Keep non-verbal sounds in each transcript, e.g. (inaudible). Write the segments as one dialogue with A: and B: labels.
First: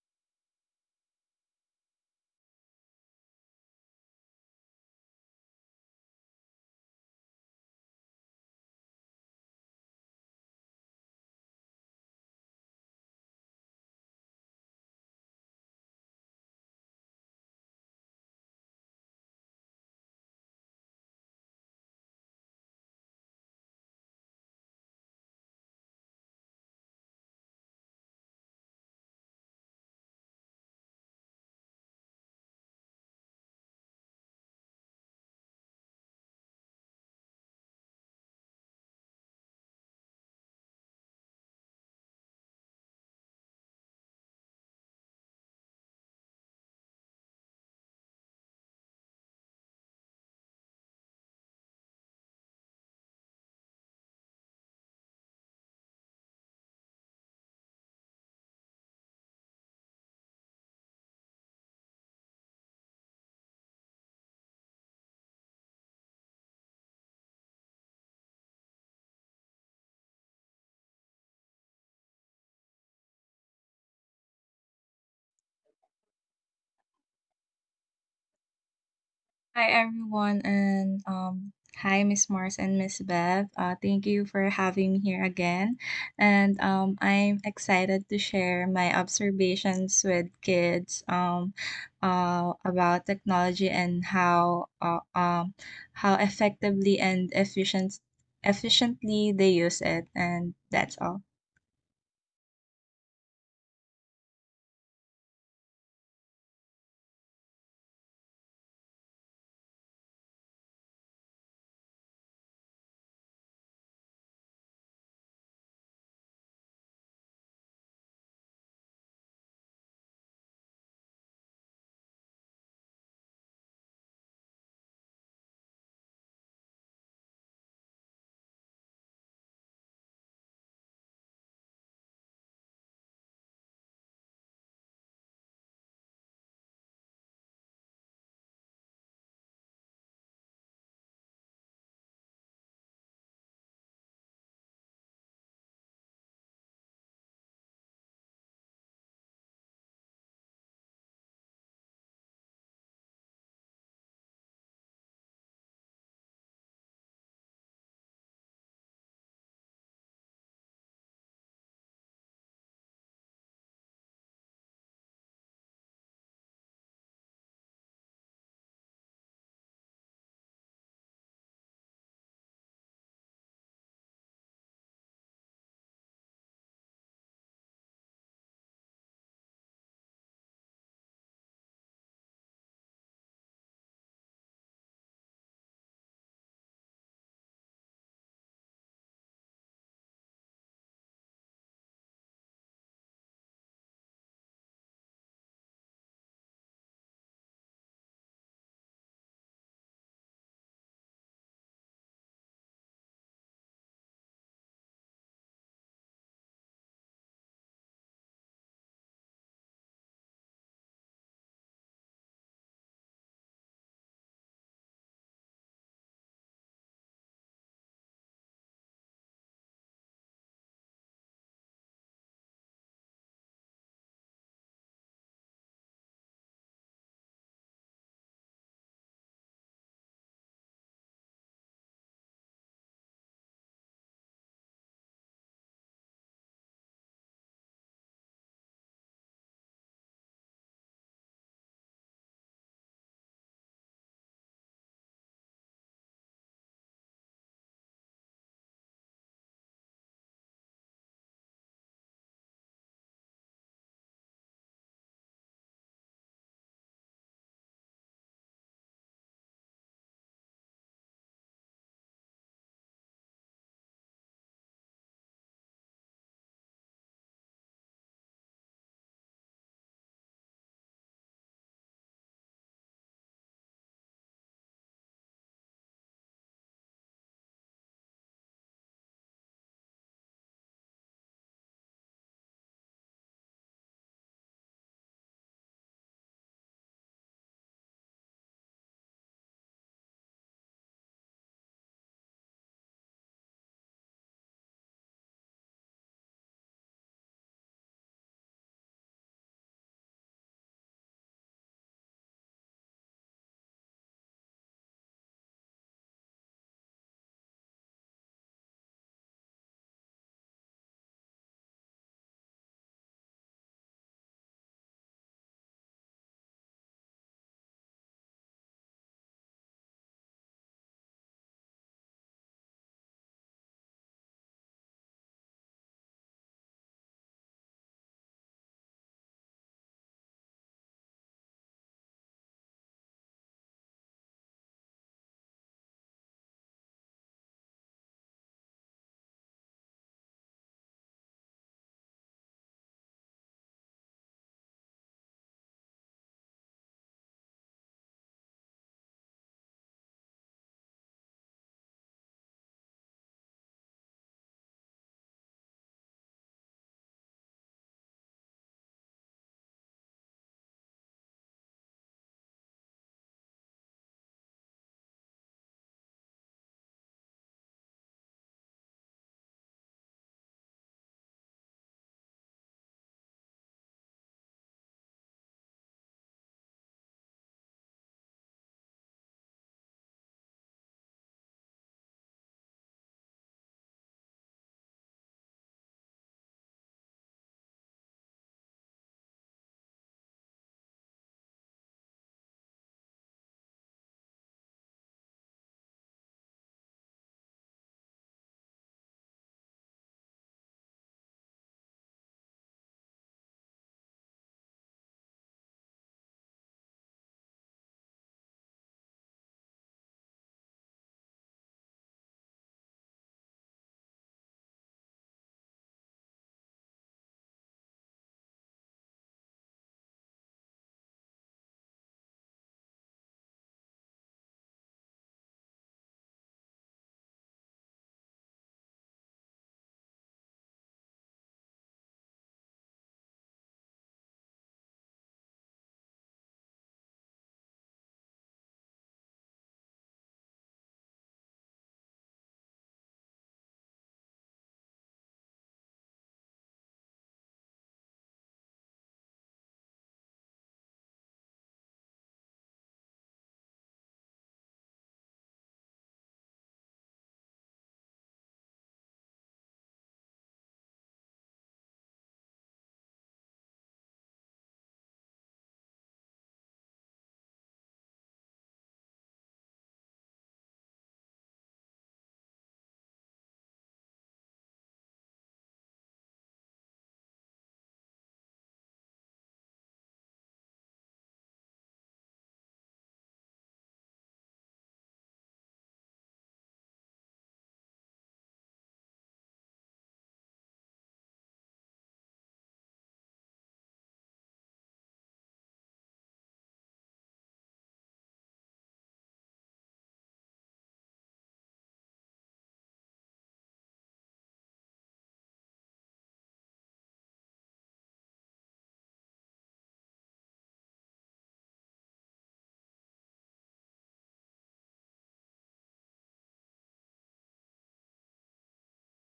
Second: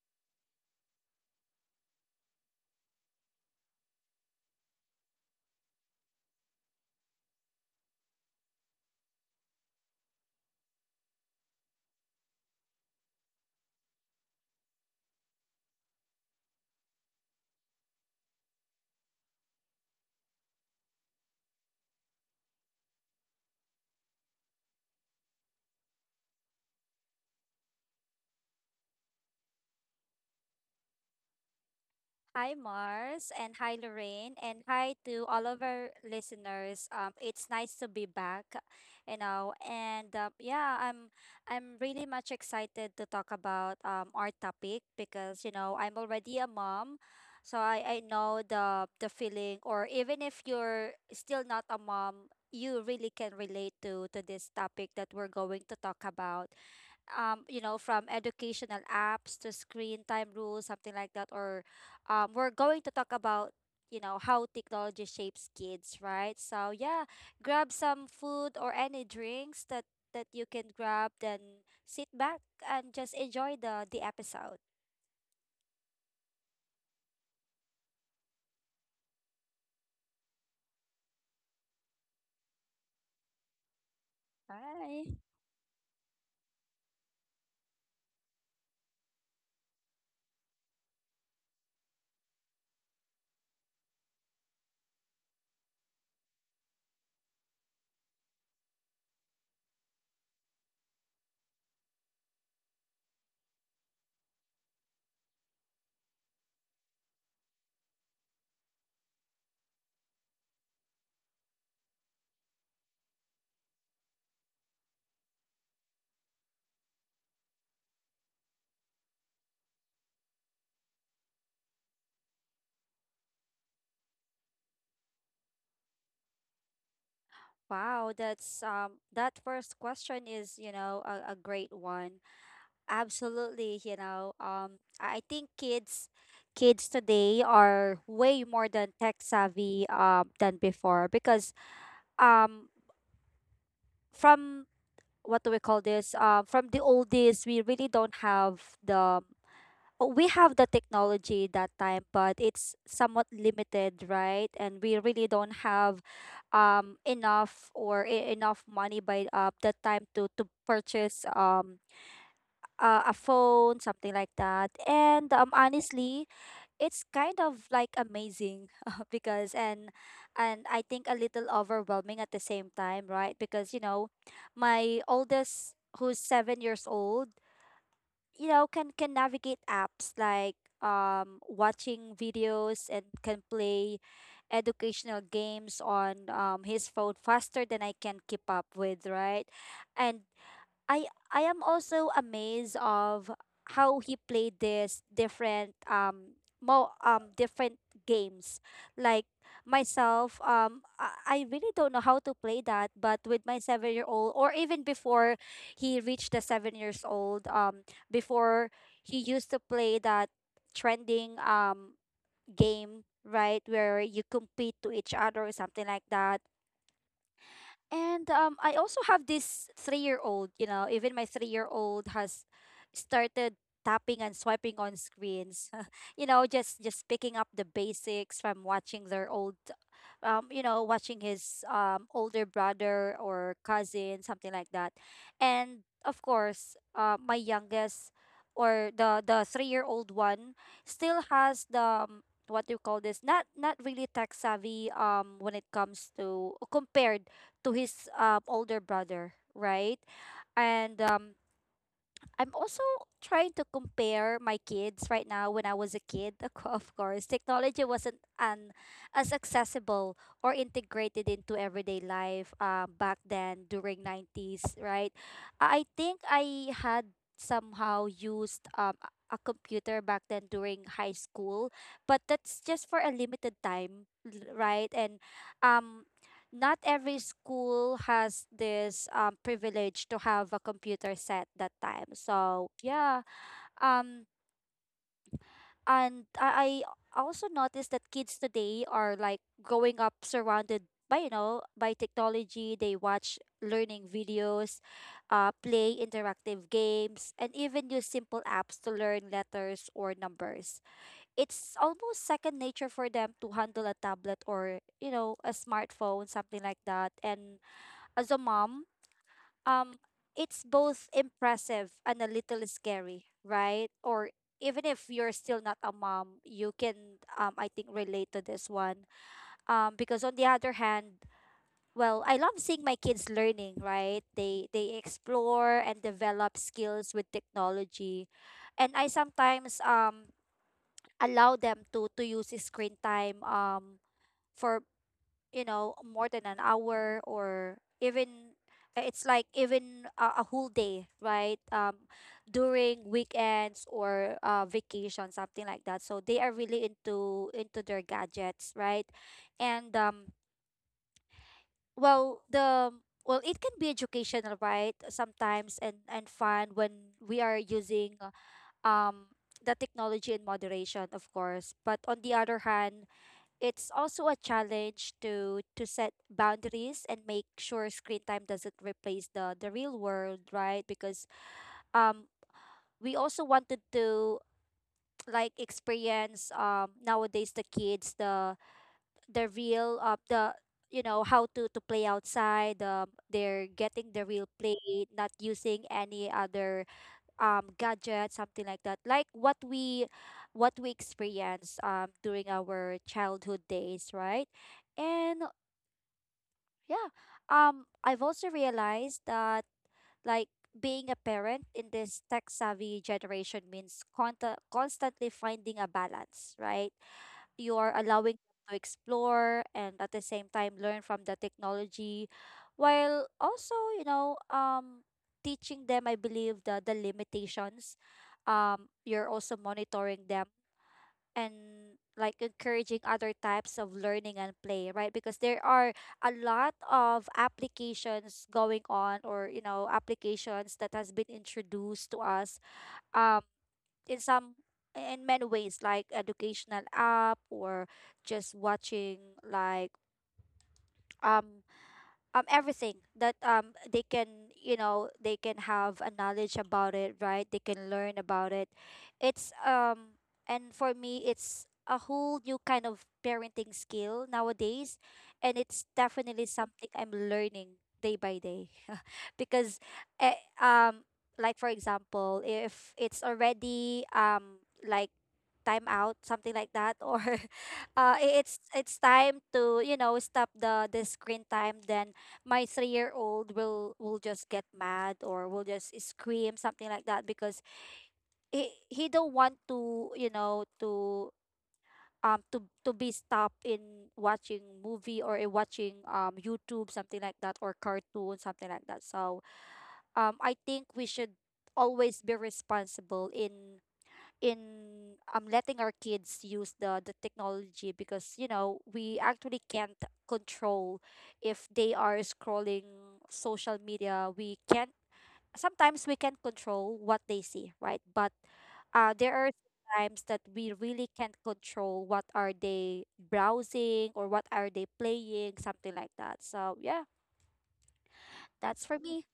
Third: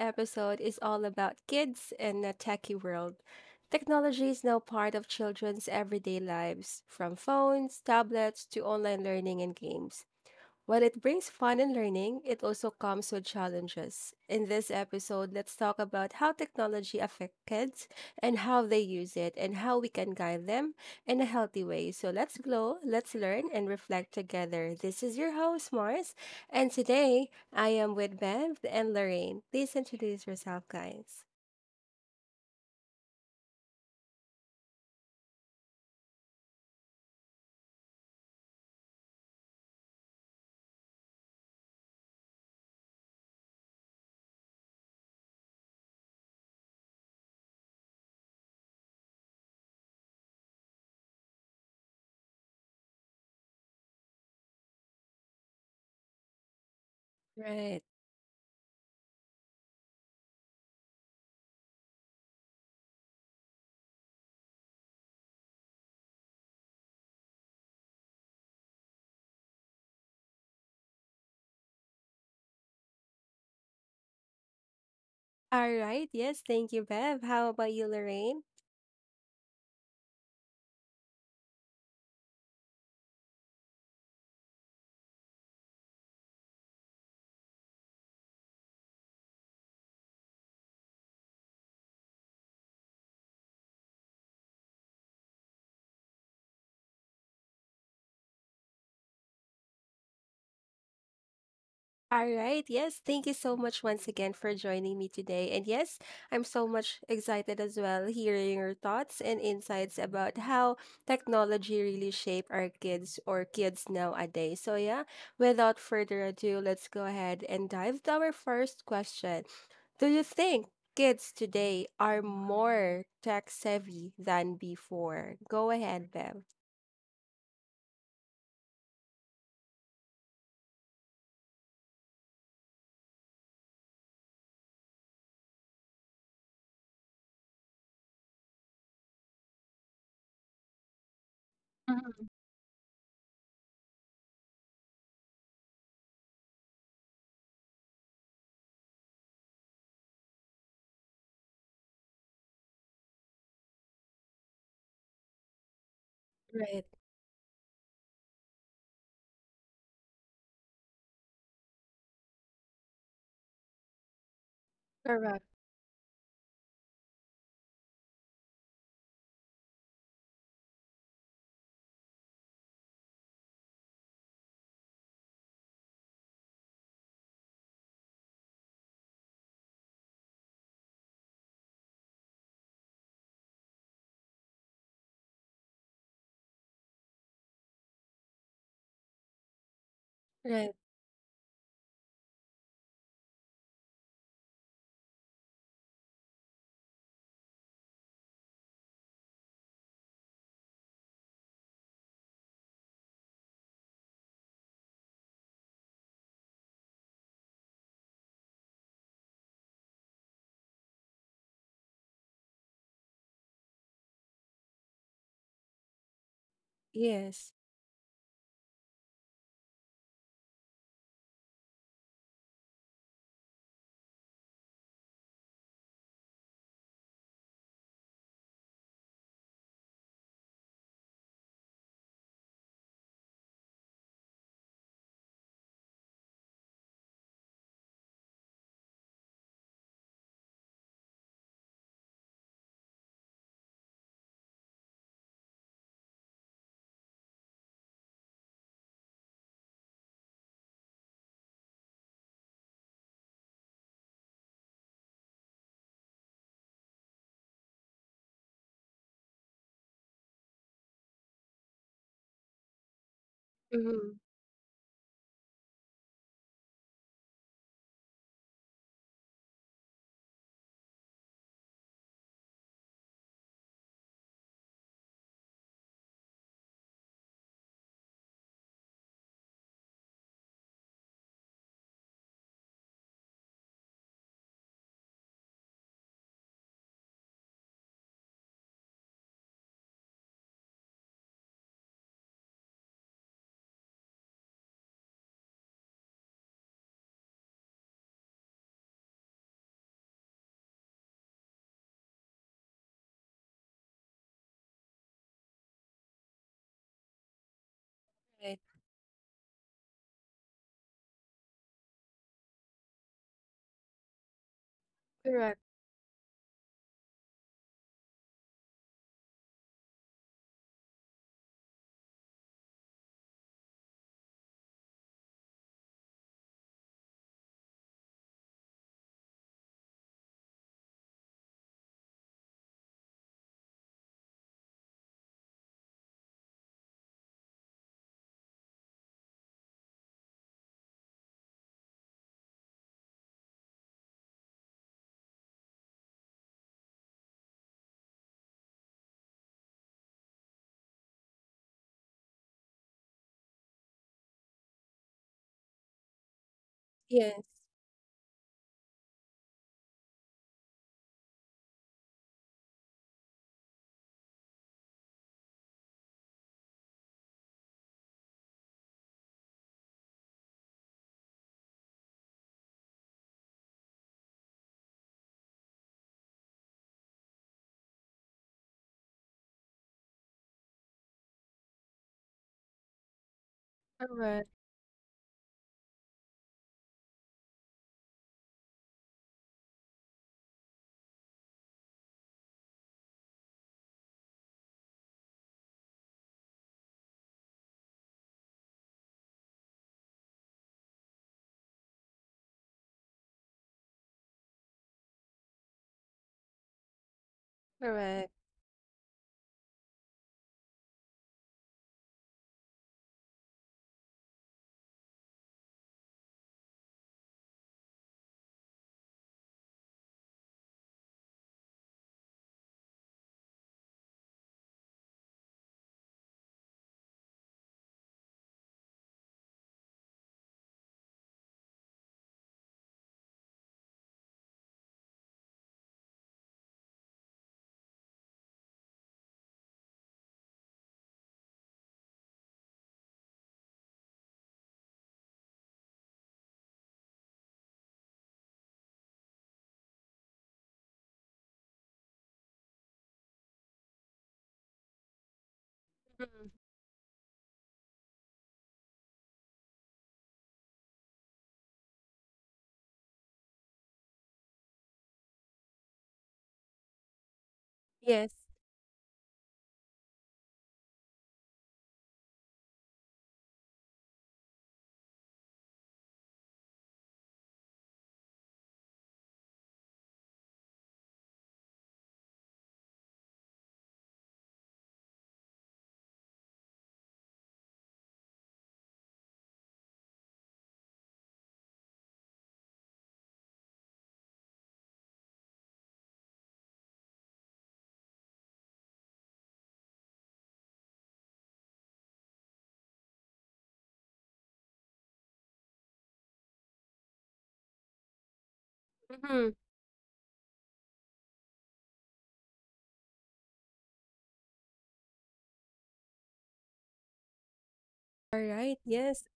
A: episode is all about kids in a techie world. Technology is now part of children's everyday lives, from phones, tablets, to online learning and games. While it brings fun and learning, it also comes with challenges. In this episode, let's talk about how technology affects kids and how they use it and how we can guide them in a healthy way. So let's glow, let's learn, and reflect together. This is your host, Mars, and today I am with Bev and Lorraine. Please introduce yourself, guys.
B: Hi, Mars, and hi, Lorraine, and hi to all of our listeners. It's nice to be back, and yeah, I'm really much excited to talk about our topic because you know I'm already a mom, so I know the feeling, or even if you're still not a mom, you really can relate to this topic that we're going to talk about you know,
A: Right.
B: from educational apps to screen time rules, something like that. Or We're going to talk about, you know, how technology shapes kids, right? So yeah, grab some food or any drinks that you can grab, then sit back and just enjoy the episode.
A: All right, yes, thank you, Bev. How about you, Lorraine?
C: Hi everyone and hi Miss Mars and Miss Bev. Thank you for having me
B: Hi.
C: here again. And I'm excited to share my observations with kids about technology and how effectively and efficiently they use it, and that's all.
A: All right. Yes. Thank you so much once again for joining me today. And yes, I'm so much excited as well hearing your thoughts and insights about how technology really shape our kids or kids nowadays. So yeah, without further ado, let's go ahead and dive to our first question. Do you think kids today are more tech savvy than before? Go ahead, Bev.
B: Wow, that first question is, you know, a great one. Absolutely, you know, I think kids today are way more than tech savvy than before because
A: Mhm.
B: um from what do we call this from the old days we really don't have we have the technology that time but it's somewhat limited, right, and we really don't have
A: Right.
B: enough or enough money by the time to purchase a phone, something like that. And
A: Correct.
B: honestly, it's kind of like amazing (laughs) because and I think a little overwhelming at the same time, right? Because you know, my oldest, who's 7 years old, you know, can navigate apps like watching videos and can play educational games on his phone faster than I can keep up with, right? And
A: Right.
B: I I am also amazed of how he played this different more different games. Like myself, I really don't know how to play that, but with my 7 year old or even before he reached the 7 years old, before he used to play that trending game, right, where you compete to each other or something like that.
A: Yes.
B: And I also have this 3 year old, you know, even my 3 year old has started tapping and swiping on screens, (laughs) you know, just picking up the basics from watching their old, you know, watching his older brother or cousin, something like that. And of course, my youngest or the 3 year old one still has the what do you call this, not really tech savvy when it comes to compared to his older brother, right? And I'm also trying to compare my kids right now when I was a kid. (laughs) Of course, technology wasn't as accessible or integrated into everyday life back then during
A: Mm-hmm.
B: 90s, right? I think I had somehow used a computer back then during high school, but that's just for a limited time, right? And um not every school has this privilege to have a computer set that time. So yeah, um, and I, I also noticed that kids today are like growing up surrounded by you know by technology. They watch learning videos, play interactive games, and even use simple apps to learn letters or numbers. It's almost second nature for them to handle a tablet or a smartphone, something like that, and as a
A: Right.
B: mom, um, it's both impressive and a little scary, right? Or even if you're
A: Correct.
B: still not a mom, you can, I think, relate to this one. Because on the other hand, well, I love seeing my kids learning, right? They explore and develop skills with technology, and I sometimes allow them to use the screen time for more than an hour or even it's like even a whole day, right, during weekends or vacation, something like that, so they are really into their gadgets, right. And well the well it can be educational, right, sometimes, and fun when
A: Yes.
B: we are using um the technology in moderation, of course, but on the other hand it's also a challenge to set boundaries and make sure screen time doesn't replace the real world, right, because um we also wanted to (tsk) like experience nowadays the kids the real the you know how to play outside, they're getting the
A: Correct,
B: real play, not using any other gadget, something like that, like what we experienced during our childhood days, right. And Yeah. I've also realized that like being a parent in this tech-savvy generation means conta constantly finding a balance, right? You are
A: correct.
B: allowing them to explore and at the same time learn from the technology while also, you know, teaching them, I believe, the limitations. You're also monitoring them and like encouraging other types of learning and play, right, because there are a lot of applications going on, or you know applications that has been introduced to us um in some in many ways, like educational app or just watching like um everything that they can, you know, they can have a knowledge about it, right, they can learn about it. It's and For me it's a whole new kind of parenting skill nowadays, and it's definitely
A: Mhm.
B: something I'm learning day by day. (laughs) Because eh, um for example, if it's already like time out, something like that, or (laughs)
A: Yes.
B: it's time to, you know, stop the screen time, then my 3-year-old will just get mad or will just scream, something like that, because he don't want to, you know, to to be stopped in watching movie or in watching YouTube, something like that, or cartoon, something like that. So I think we should always be responsible in letting our kids use the technology, because you know we actually can't control if they are scrolling social media. We can't Sometimes we can control what they see, right, but there
A: Mm-hmm.
B: are times that we really can't control what are they browsing or what are they playing, something like that. So yeah,
A: All right.
B: that's for
A: Yes.
B: me.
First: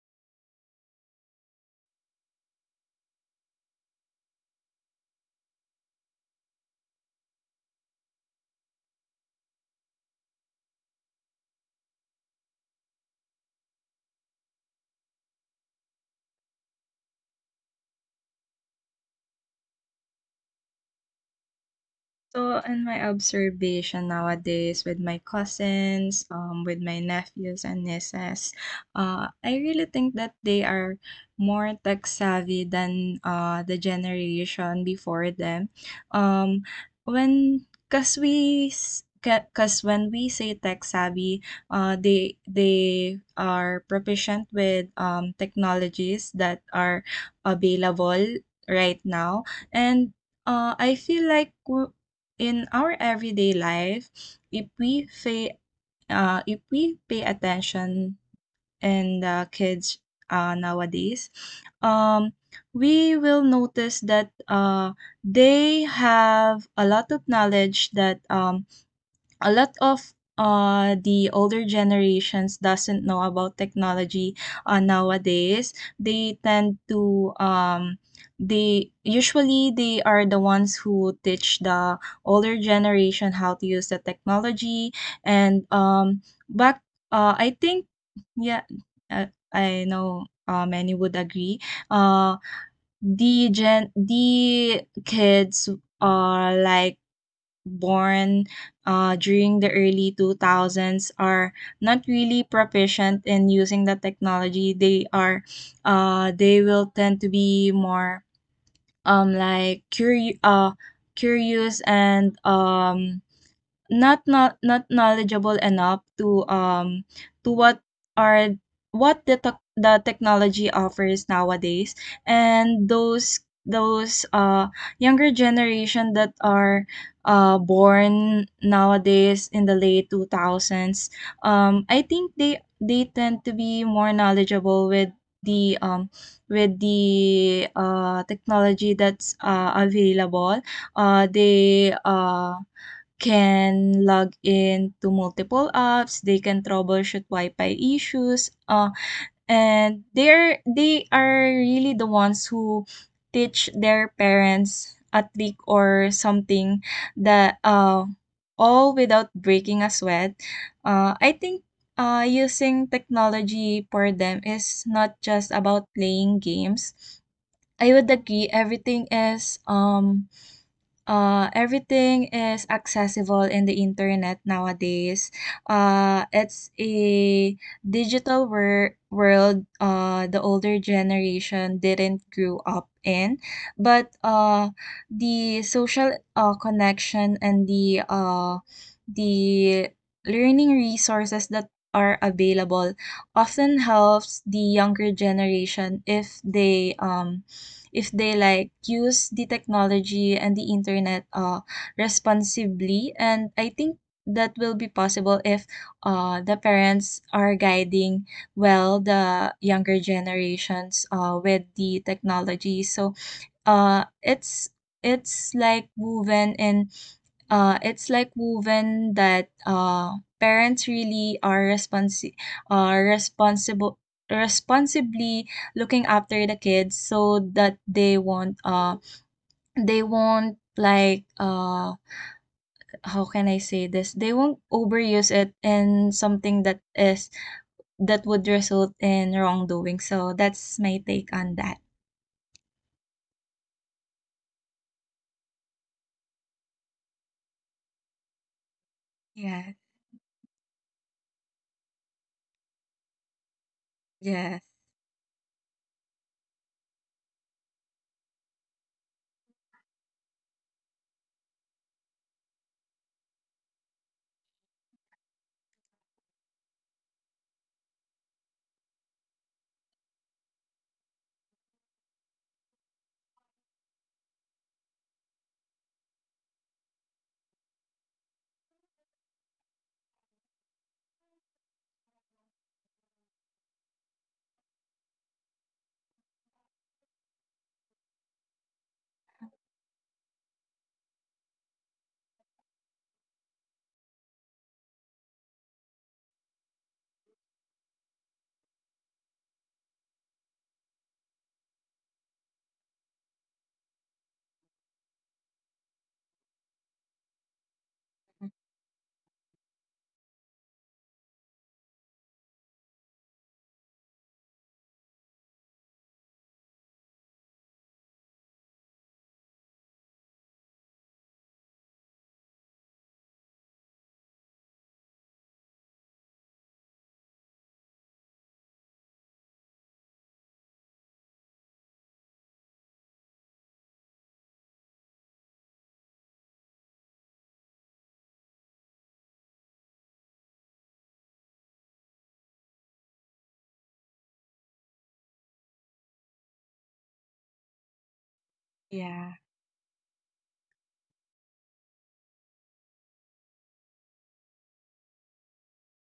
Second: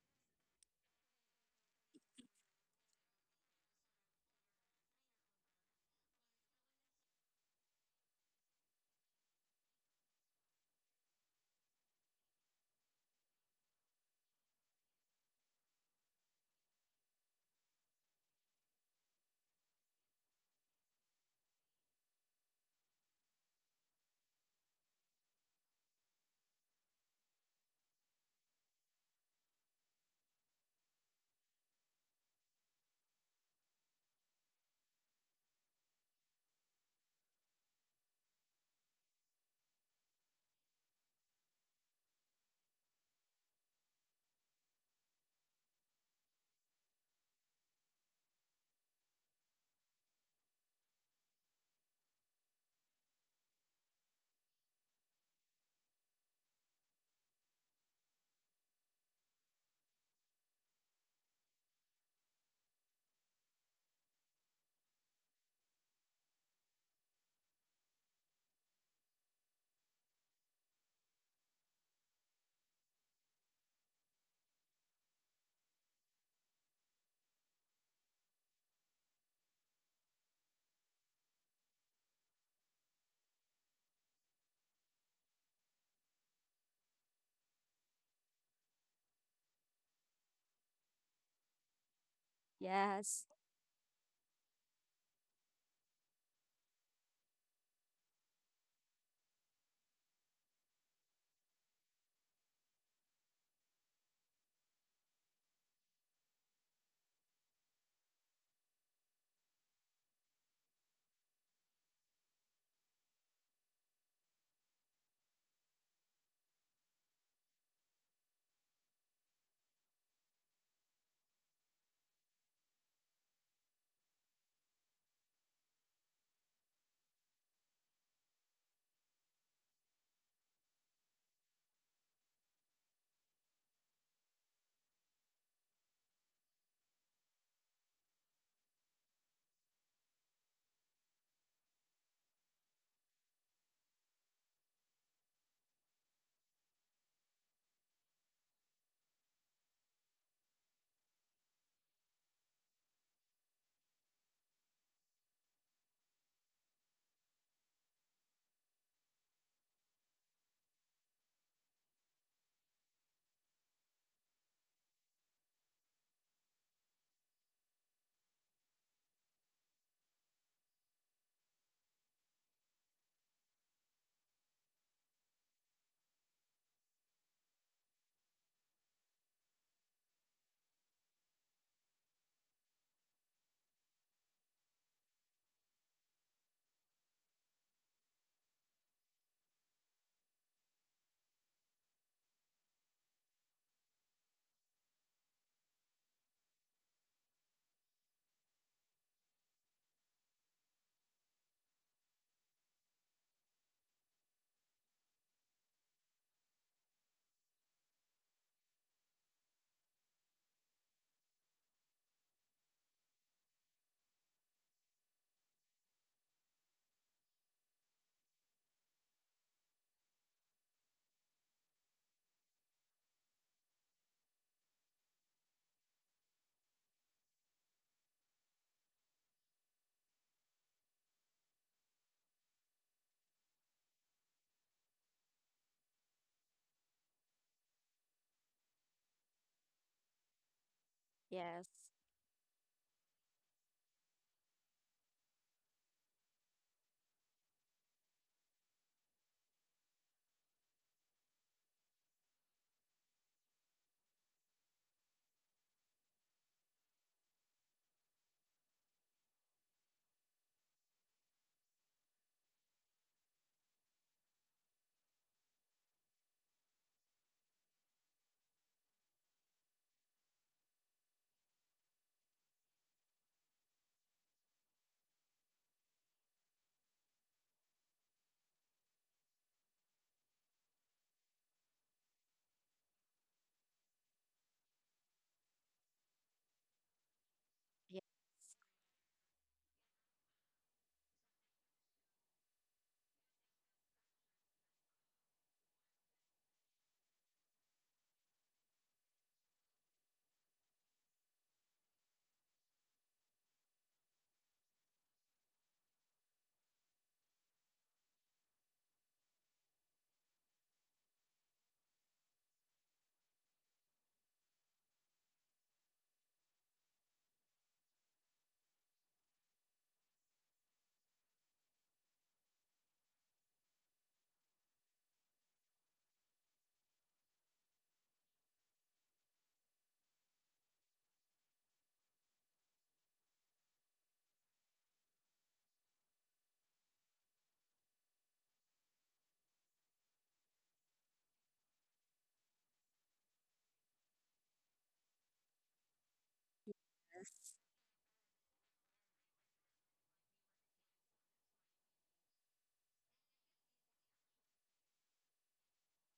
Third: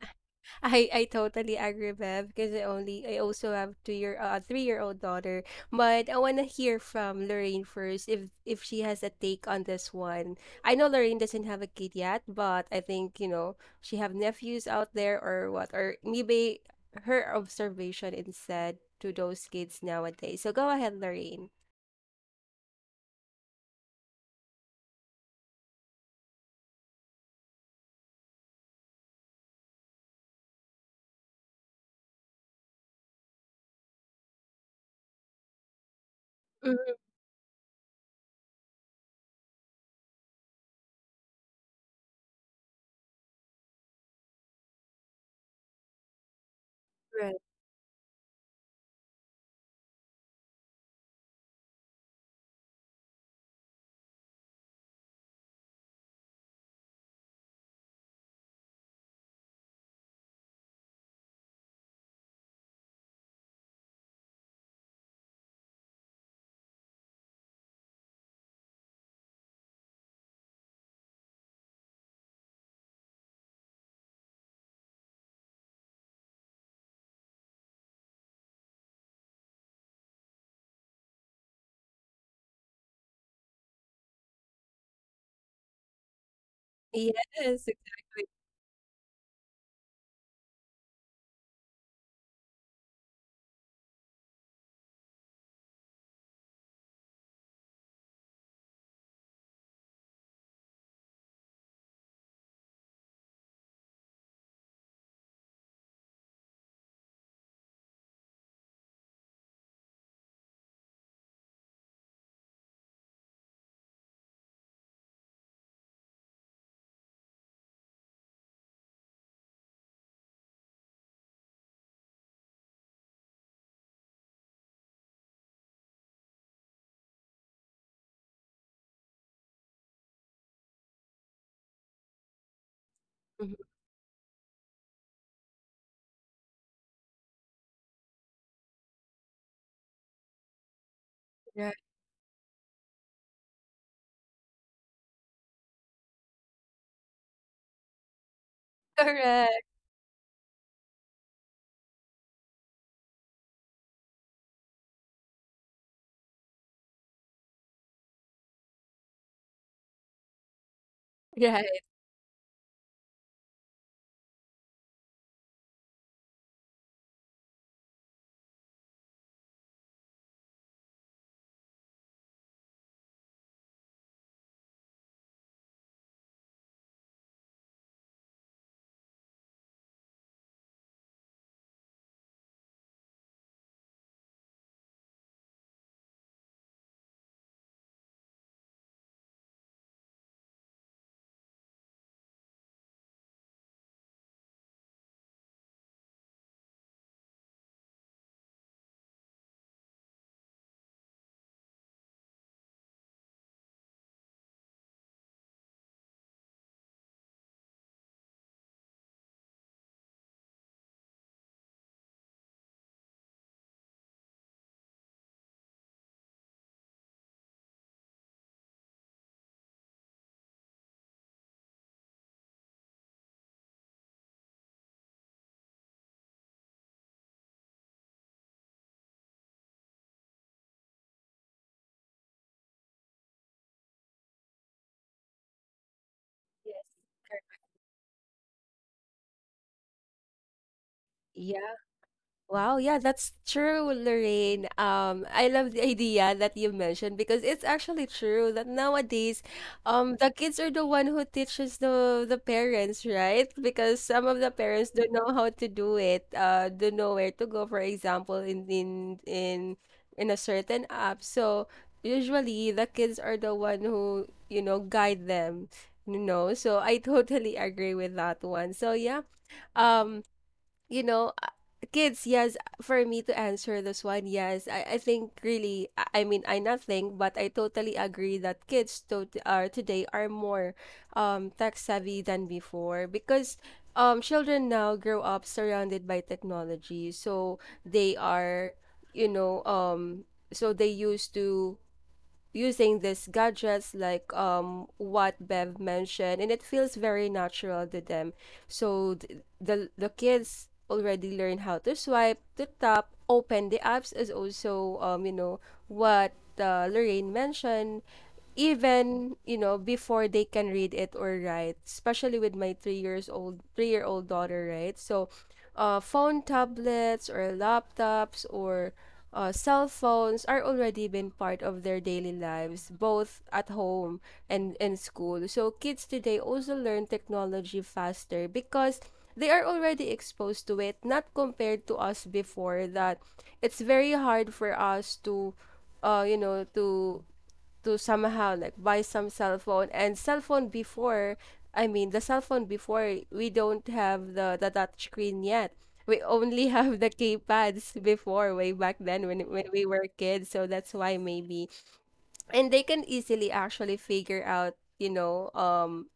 A: I totally agree, Bev, because I also have 2 year three-year-old daughter, but I want to hear from Lorraine first if she has a take on this one. I know Lorraine doesn't have a kid yet, but I think, you know, she have nephews out there or what, or maybe her observation instead to those kids nowadays. So go ahead, Lorraine.
C: So, in my observation nowadays with my cousins, with my nephews and nieces, I really think that they are more tech savvy than the generation before them. Um,
A: Mhm.
C: when, cause we, s- ca- cause when we say tech savvy, they are proficient with technologies that are
A: Right.
C: available right now, and I feel like in our everyday life, if we pay, if we pay attention in the kids, nowadays, um, we will notice that they have a lot of knowledge that, a lot of the older generations doesn't know about technology. Nowadays, they tend to they usually they are the ones who teach the older generation how to use the technology. And back I
A: Yes.
C: think. Yeah. uh, I know many would agree. uh
B: Yes.
C: the gen the kids are like born during the early 2000s are not really proficient in using the technology. They will tend to be more like, curious, and not knowledgeable enough to are what the technology offers nowadays. And those younger generation that are born nowadays in the late 2000s, I think they tend to
A: Mhm.
C: be more knowledgeable with the, with the technology that's available. uh
A: Right.
C: they uh can log in to multiple apps, they can troubleshoot Wi-Fi issues,
A: (laughs) Correct.
C: and they are really the ones who teach their parents a trick or something that, all without breaking a sweat. I think,
A: Right.
C: using technology for them is not just about playing games. I would agree, everything is accessible in the internet nowadays. It's a digital world the older generation didn't grow up in. But the social connection and the learning resources that are available often helps the younger generation, if they like use the technology and the internet responsibly. And I think that will be possible if the parents are guiding well the younger generations with the technology. So uh, it's it's like woven in it's like woven that, parents really are responsible responsibly looking after the kids, so that they won't like how can I say this, they won't overuse it in something that
A: Yes.
C: is that would result in wrongdoing. So that's my take on
B: Yes.
A: Yeah.
C: that.
A: Wow. Yeah, that's true, Lorraine. I love the idea that you mentioned because it's actually true that nowadays,
C: Yeah,
A: the kids are the one who teaches the parents, right? Because some of the
C: yeah,
A: parents don't know how to do it, don't know where to go, for example, in a certain app. So usually the kids are the one who, you know, guide them, you know. So I totally agree with that one. So yeah. Um, you know, kids, yes, for me to answer this one, yes, I think really, I mean, I not think, but I totally agree that kids to are today are more tech savvy than before because children now grow up surrounded by technology, so
B: Yes.
A: they are, you know, so they used to using these gadgets like what Bev mentioned and it feels very natural to them. So the kids already learn how to swipe, to tap, open the apps is also you know what Lorraine mentioned even you know before they can read it or write, especially with my 3 years old 3 year old daughter, right? So phone tablets or laptops or cell phones are already been part of their daily lives both at home and in school. So kids today also learn technology faster because they are already exposed to it, not compared to us before that it's very hard for us to you know, to somehow like buy some cell phone and cell phone before, I mean the cell phone before we don't have the touch screen yet. We only (laughs) have the keypads before, way back then
C: yeah.
A: when we were kids. So that's why maybe and they can easily actually figure out, you know,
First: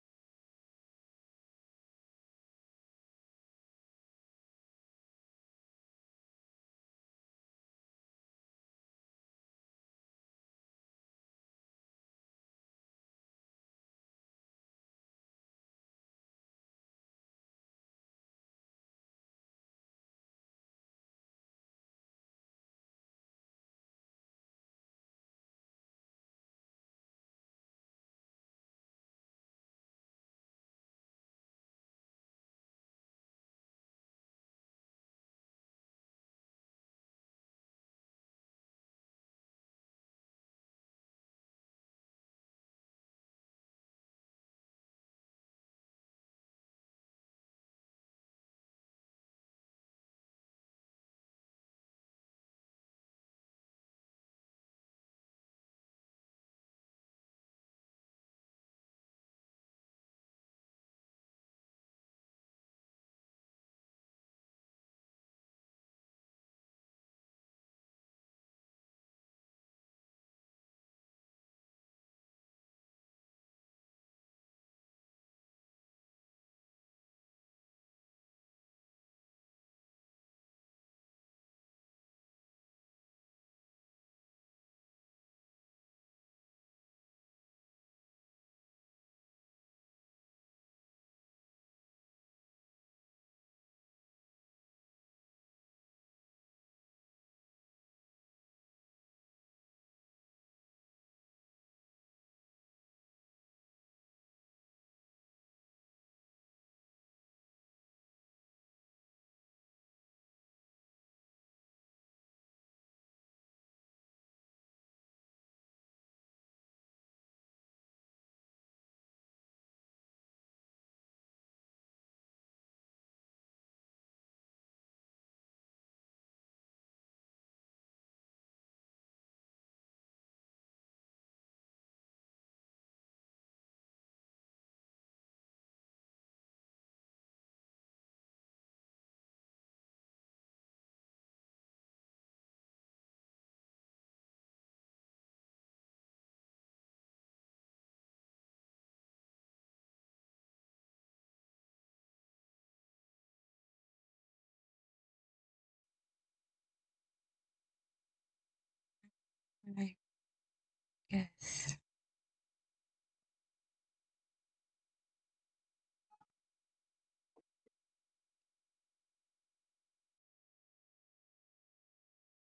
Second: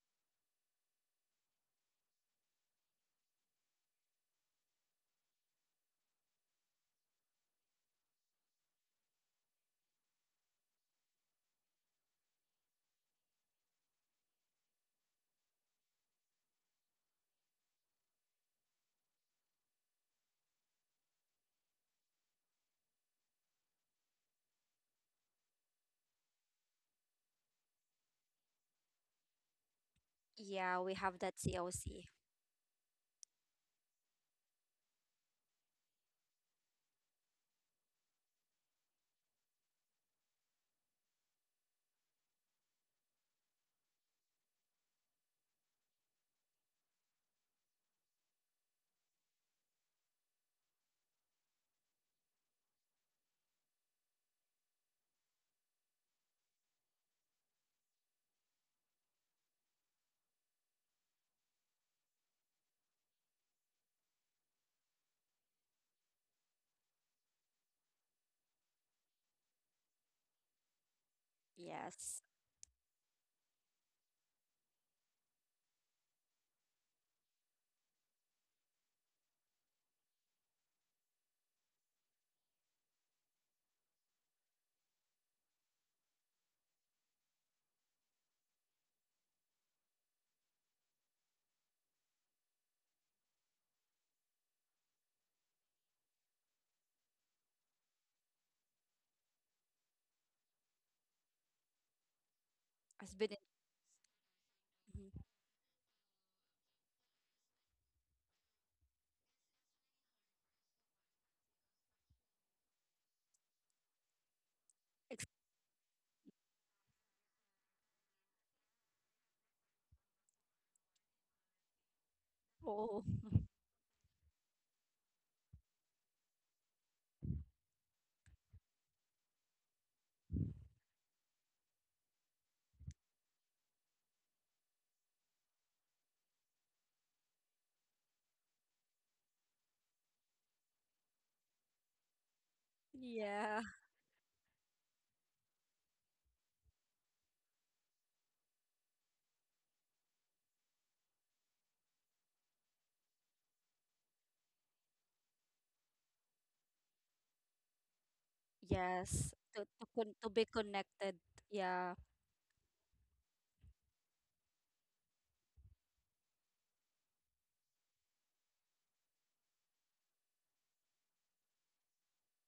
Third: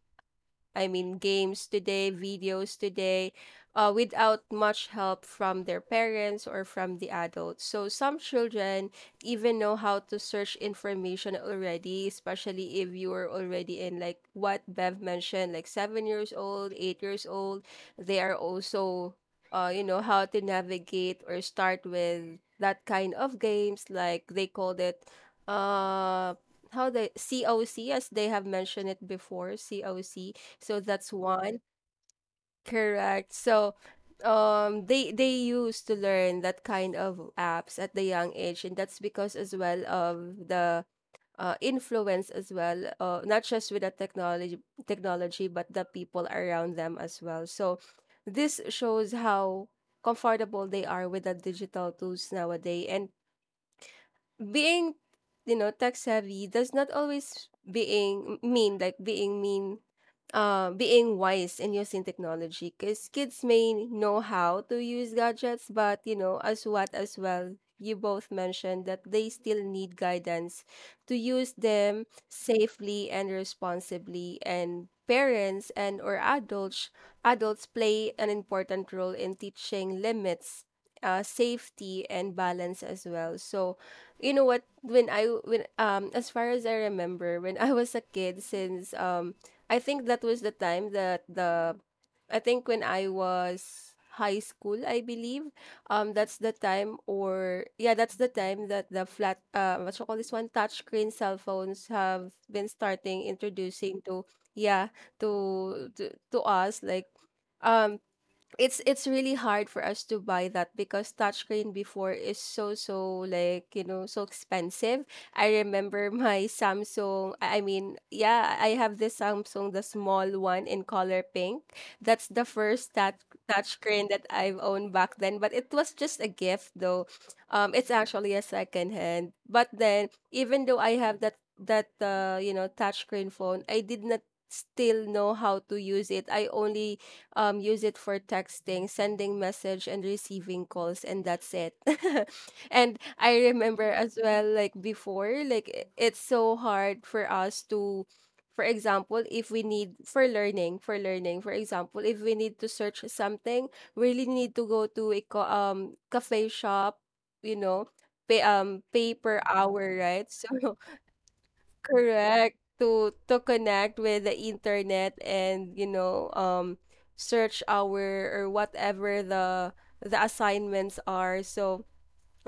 A: I mean, games today, videos today, without much help from their parents or from the adults. So some children even know how to search information already, especially if you are already in like what Bev mentioned, like 7 years old, 8 years old. They are also, you know, how to navigate or start with that kind of games. Like they called it, uh, how the COC, as they have mentioned it before, COC.
B: Yeah,
A: So
B: we
A: that's
B: have that
A: one.
B: COC.
A: Correct. So they used to learn that kind of apps at the young age, and that's because as well of the influence as well, not just with the technology but the people around them as well. So this shows how comfortable they are with the digital tools nowadays, and being you know tech savvy does not always being mean like being wise in using technology, because kids may know how to use gadgets but you know as what as well you both mentioned that they still need guidance to use them
B: Yes.
A: safely and responsibly. And parents and or adults play an important role in teaching limits, safety and balance as well. So you know what, when as far as I remember when I was a kid, since I think that was the time that the I think when I was high school, I believe. That's the time, or yeah, that's the time that the flat what you call this one touchscreen cell phones have been
B: It's
A: starting
B: been
A: introducing to yeah,
B: mhm.
A: to us, like um it's really hard for us to buy that because touchscreen before is so like you know so expensive.
B: Ex-.
A: I remember (laughs) my Samsung. I mean, yeah, I have this Samsung, the small one in color pink. That's the first
B: Oh, (laughs)
A: touchscreen that I've owned back then. But it was just a gift though. It's actually a second hand. But then, even though I have that you know touchscreen phone, I did not still know how to use it. I only use it for texting, sending message and receiving calls, and that's it. (laughs) And I
B: yeah.
A: remember as well like before, like it's so hard for us to, for example, if we need for learning, for example, if we need to search something, we really need to go to a cafe shop, you know, pay
B: Yes,
A: per
B: to
C: Right.
A: hour,
B: con to
A: right?
B: be
A: (laughs) So
B: connected.
C: Yes.
B: Yeah.
A: Correct. To connect with the internet and, you know, search our or whatever the assignments are. So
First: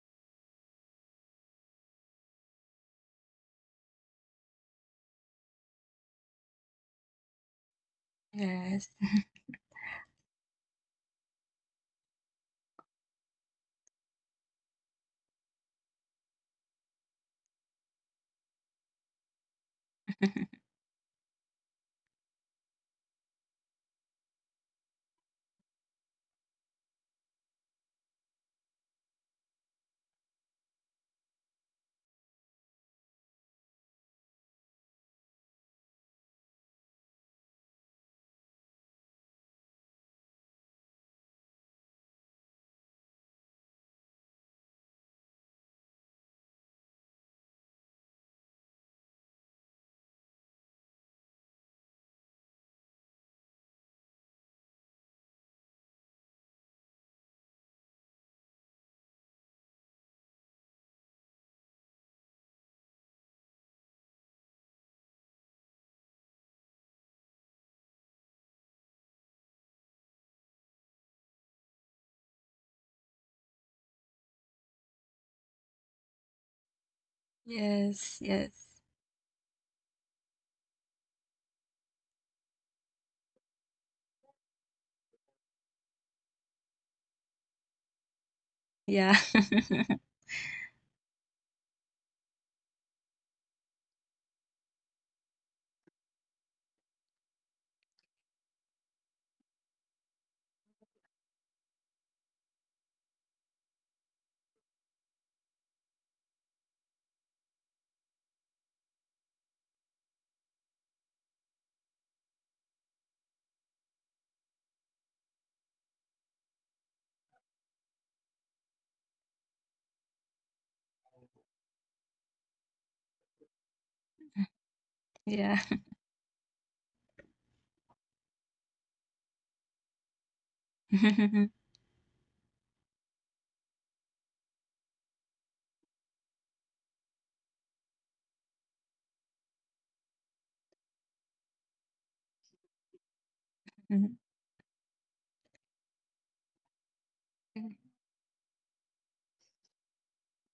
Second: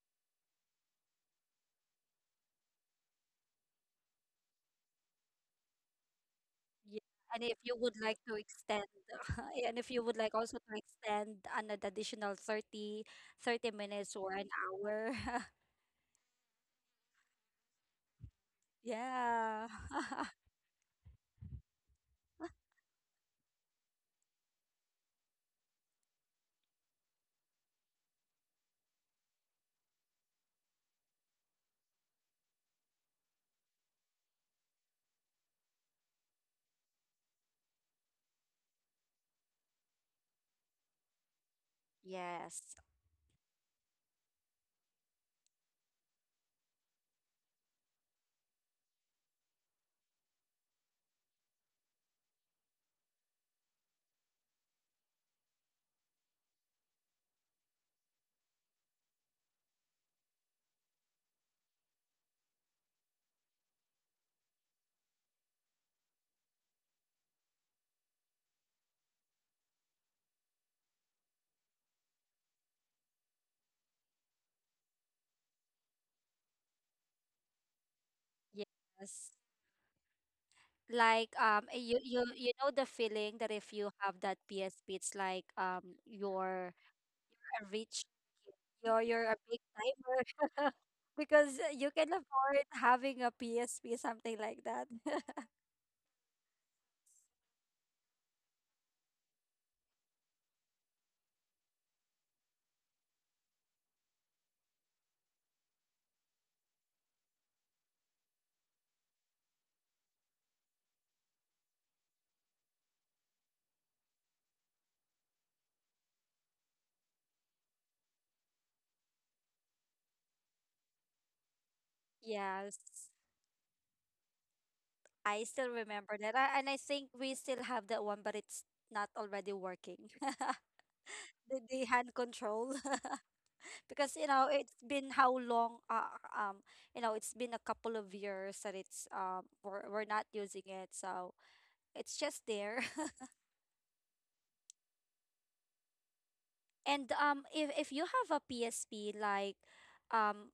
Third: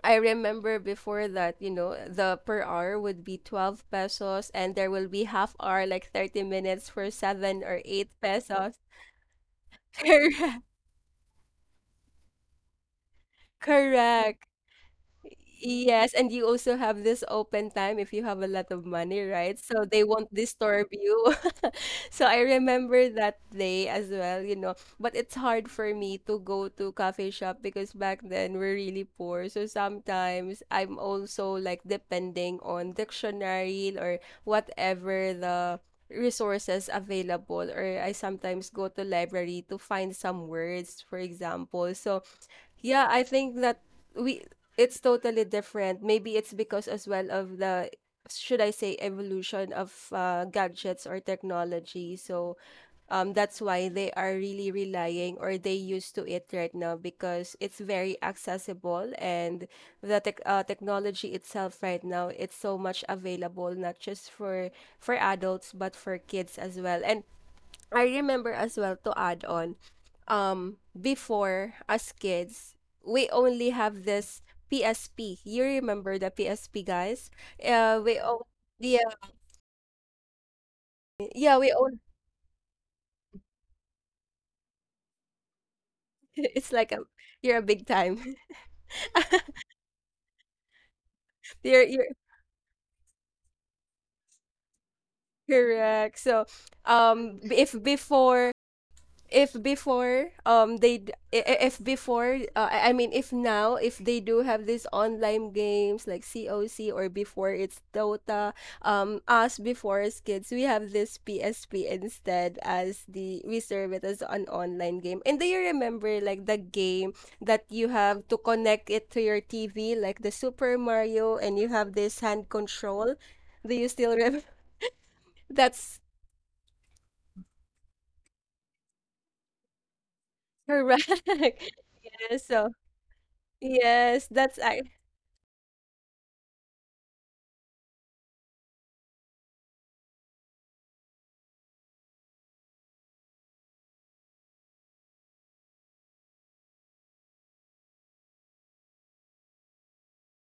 A: I remember before that, you know, the per hour would be 12 pesos and there will be half hour like 30 minutes
B: Yeah.
A: for
B: And if
A: 7
B: you
A: or
B: would
A: 8
B: like to
A: pesos.
B: extend,
C: Yes.
B: (laughs) and if
A: (laughs)
B: you would like also
A: Correct.
B: to extend an additional thirty minutes or
A: Correct.
B: an hour. (laughs)
A: Yes, and you also have this open time if you have a lot of money, right?
B: Yeah.
A: So they won't
B: (laughs)
C: (laughs)
A: disturb you. (laughs) So I remember that day as well, you know. But it's hard for me to go to coffee shop because back then we're really poor. So sometimes I'm also like depending on dictionary or whatever the resources available, or I sometimes go to library to find some words, for example. So
B: Yes.
A: yeah, I think that we it's totally different. Maybe it's because as well of the, should I say, evolution of gadgets or technology. So that's why they are really relying or they used to it right now because it's very accessible, and the technology itself right now it's so much available, not just for adults but for kids as well. And I remember as well, to add on, before as kids, we only have this PSP. You remember the PSP, guys? We
C: Yes.
A: own,
C: Yes.
A: yeah,
B: Yes. Like
A: yeah, we
B: you
A: own.
B: you know the feeling that if you have that PSP, it's like
A: (laughs) It's
B: your
A: like a, you're a
B: a
A: big
B: rich
A: time.
B: kid.
C: Yeah.
B: You're a big
C: (laughs)
B: timer (laughs) because
A: (laughs) You're
B: you can afford having a PSP, something like that. (laughs)
A: correct. So, b- if before they d- I- if before I mean if now if they do have these online games like COC or before it's Dota, us before as kids we have this PSP instead as the we serve it as an online game. And do you remember like the game that you have to connect it to your TV like the Super Mario and you have this hand
B: Yes,
A: control, do you still remember?
B: I
A: (laughs)
C: Yeah.
B: still
A: That's
B: remember that. I, and I think we still have that one, but it's not already working. (laughs)
A: correct.
C: (laughs)
B: The hand
A: (laughs) Yes, so
B: control, (laughs) because you
A: Yes,
B: know
A: that's
B: it's
A: I
B: been how long? Um, you know it's been a couple of years that it's we're not using it, so it's just there. (laughs) And if you have a PSP, like, um,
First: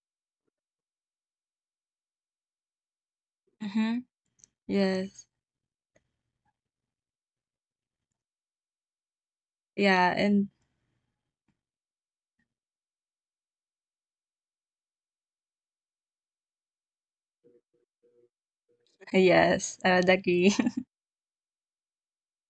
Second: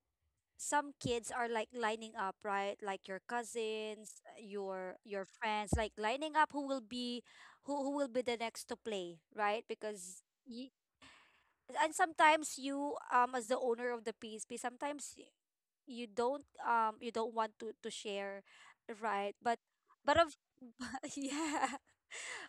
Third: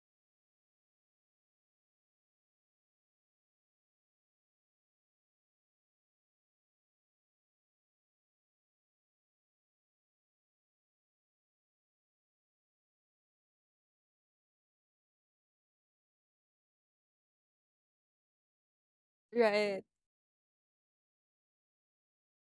B: some kids are like lining up, right? Like your
C: Mm-hmm.
B: cousins, your
C: Yes.
B: friends, like lining up who will be the next to play, right?
C: Yeah.
B: Because
C: And
B: y And sometimes you as the owner of the PSP, you don't want to share, right?
C: yes,
A: Right.
C: I would
B: But of
C: agree. (laughs)
B: (laughs) yeah,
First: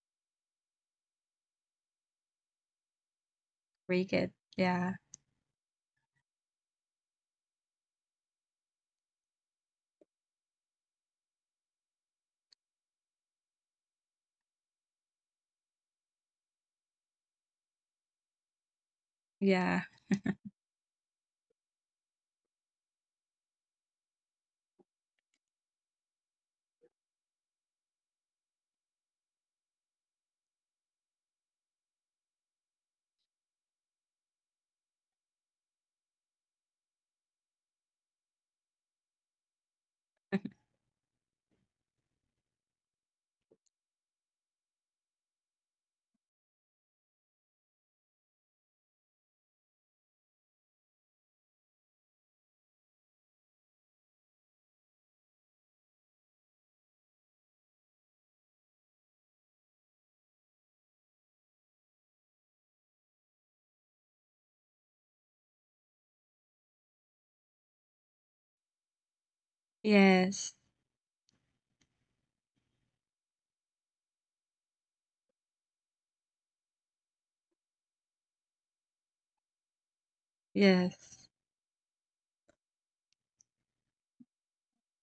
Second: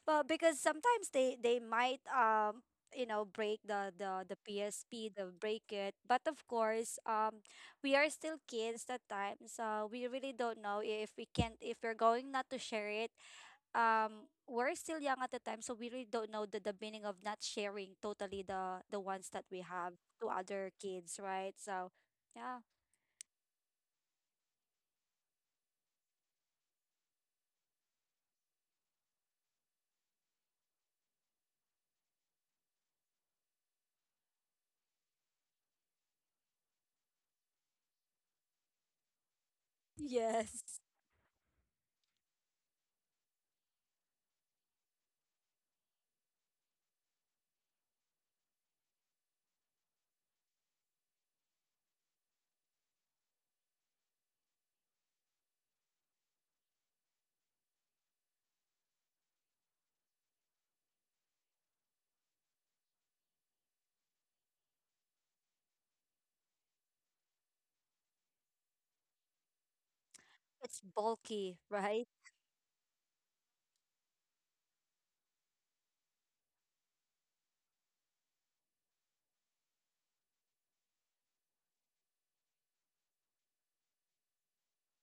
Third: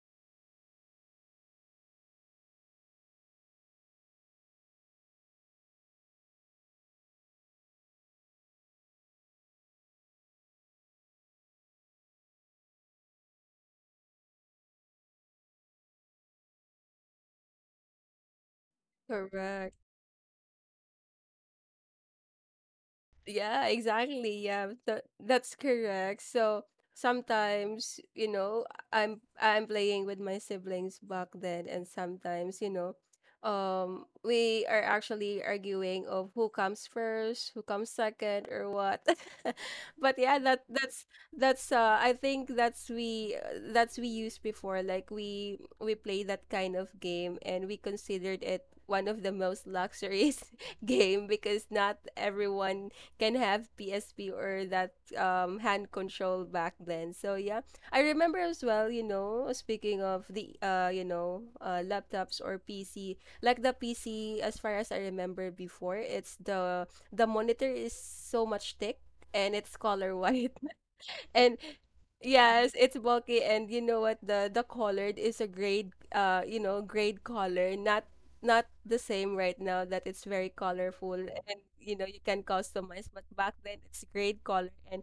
B: well, because sometimes they might you know break
C: Break it.
B: the
C: Yeah.
B: PSP, the break it, but of course we are still kids at times, so we really don't know if we can't if we're going not to share it. We're still young at the time, so we really don't know the meaning of not sharing totally the ones that we
A: Correct.
C: Yeah.
B: have to other kids, right. So yeah.
A: Yeah, exactly. Yeah, that's correct. So sometimes, you know, I'm playing with my siblings back then, and sometimes, you know, we are actually arguing of who comes first, who comes second, or what. (laughs) But yeah,
C: (laughs)
B: Yes,
A: that's I think that's we used before. Like we play that kind of game, and we considered it one of the most luxurious (laughs) game because not everyone can have PSP or that hand control back then. So yeah, I remember as well, you know, speaking of the you know, laptops or PC, like the PC as far as I remember before, it's the monitor is so much thick and it's color (laughs) white.
C: Yes,
B: it's bulky,
A: And
B: right.
A: yes, it's bulky. And you know what, the colored is a grade grade collar, not not the same right now that it's very colorful
C: yes,
A: and you know you can customize, but back then it's grade collar. And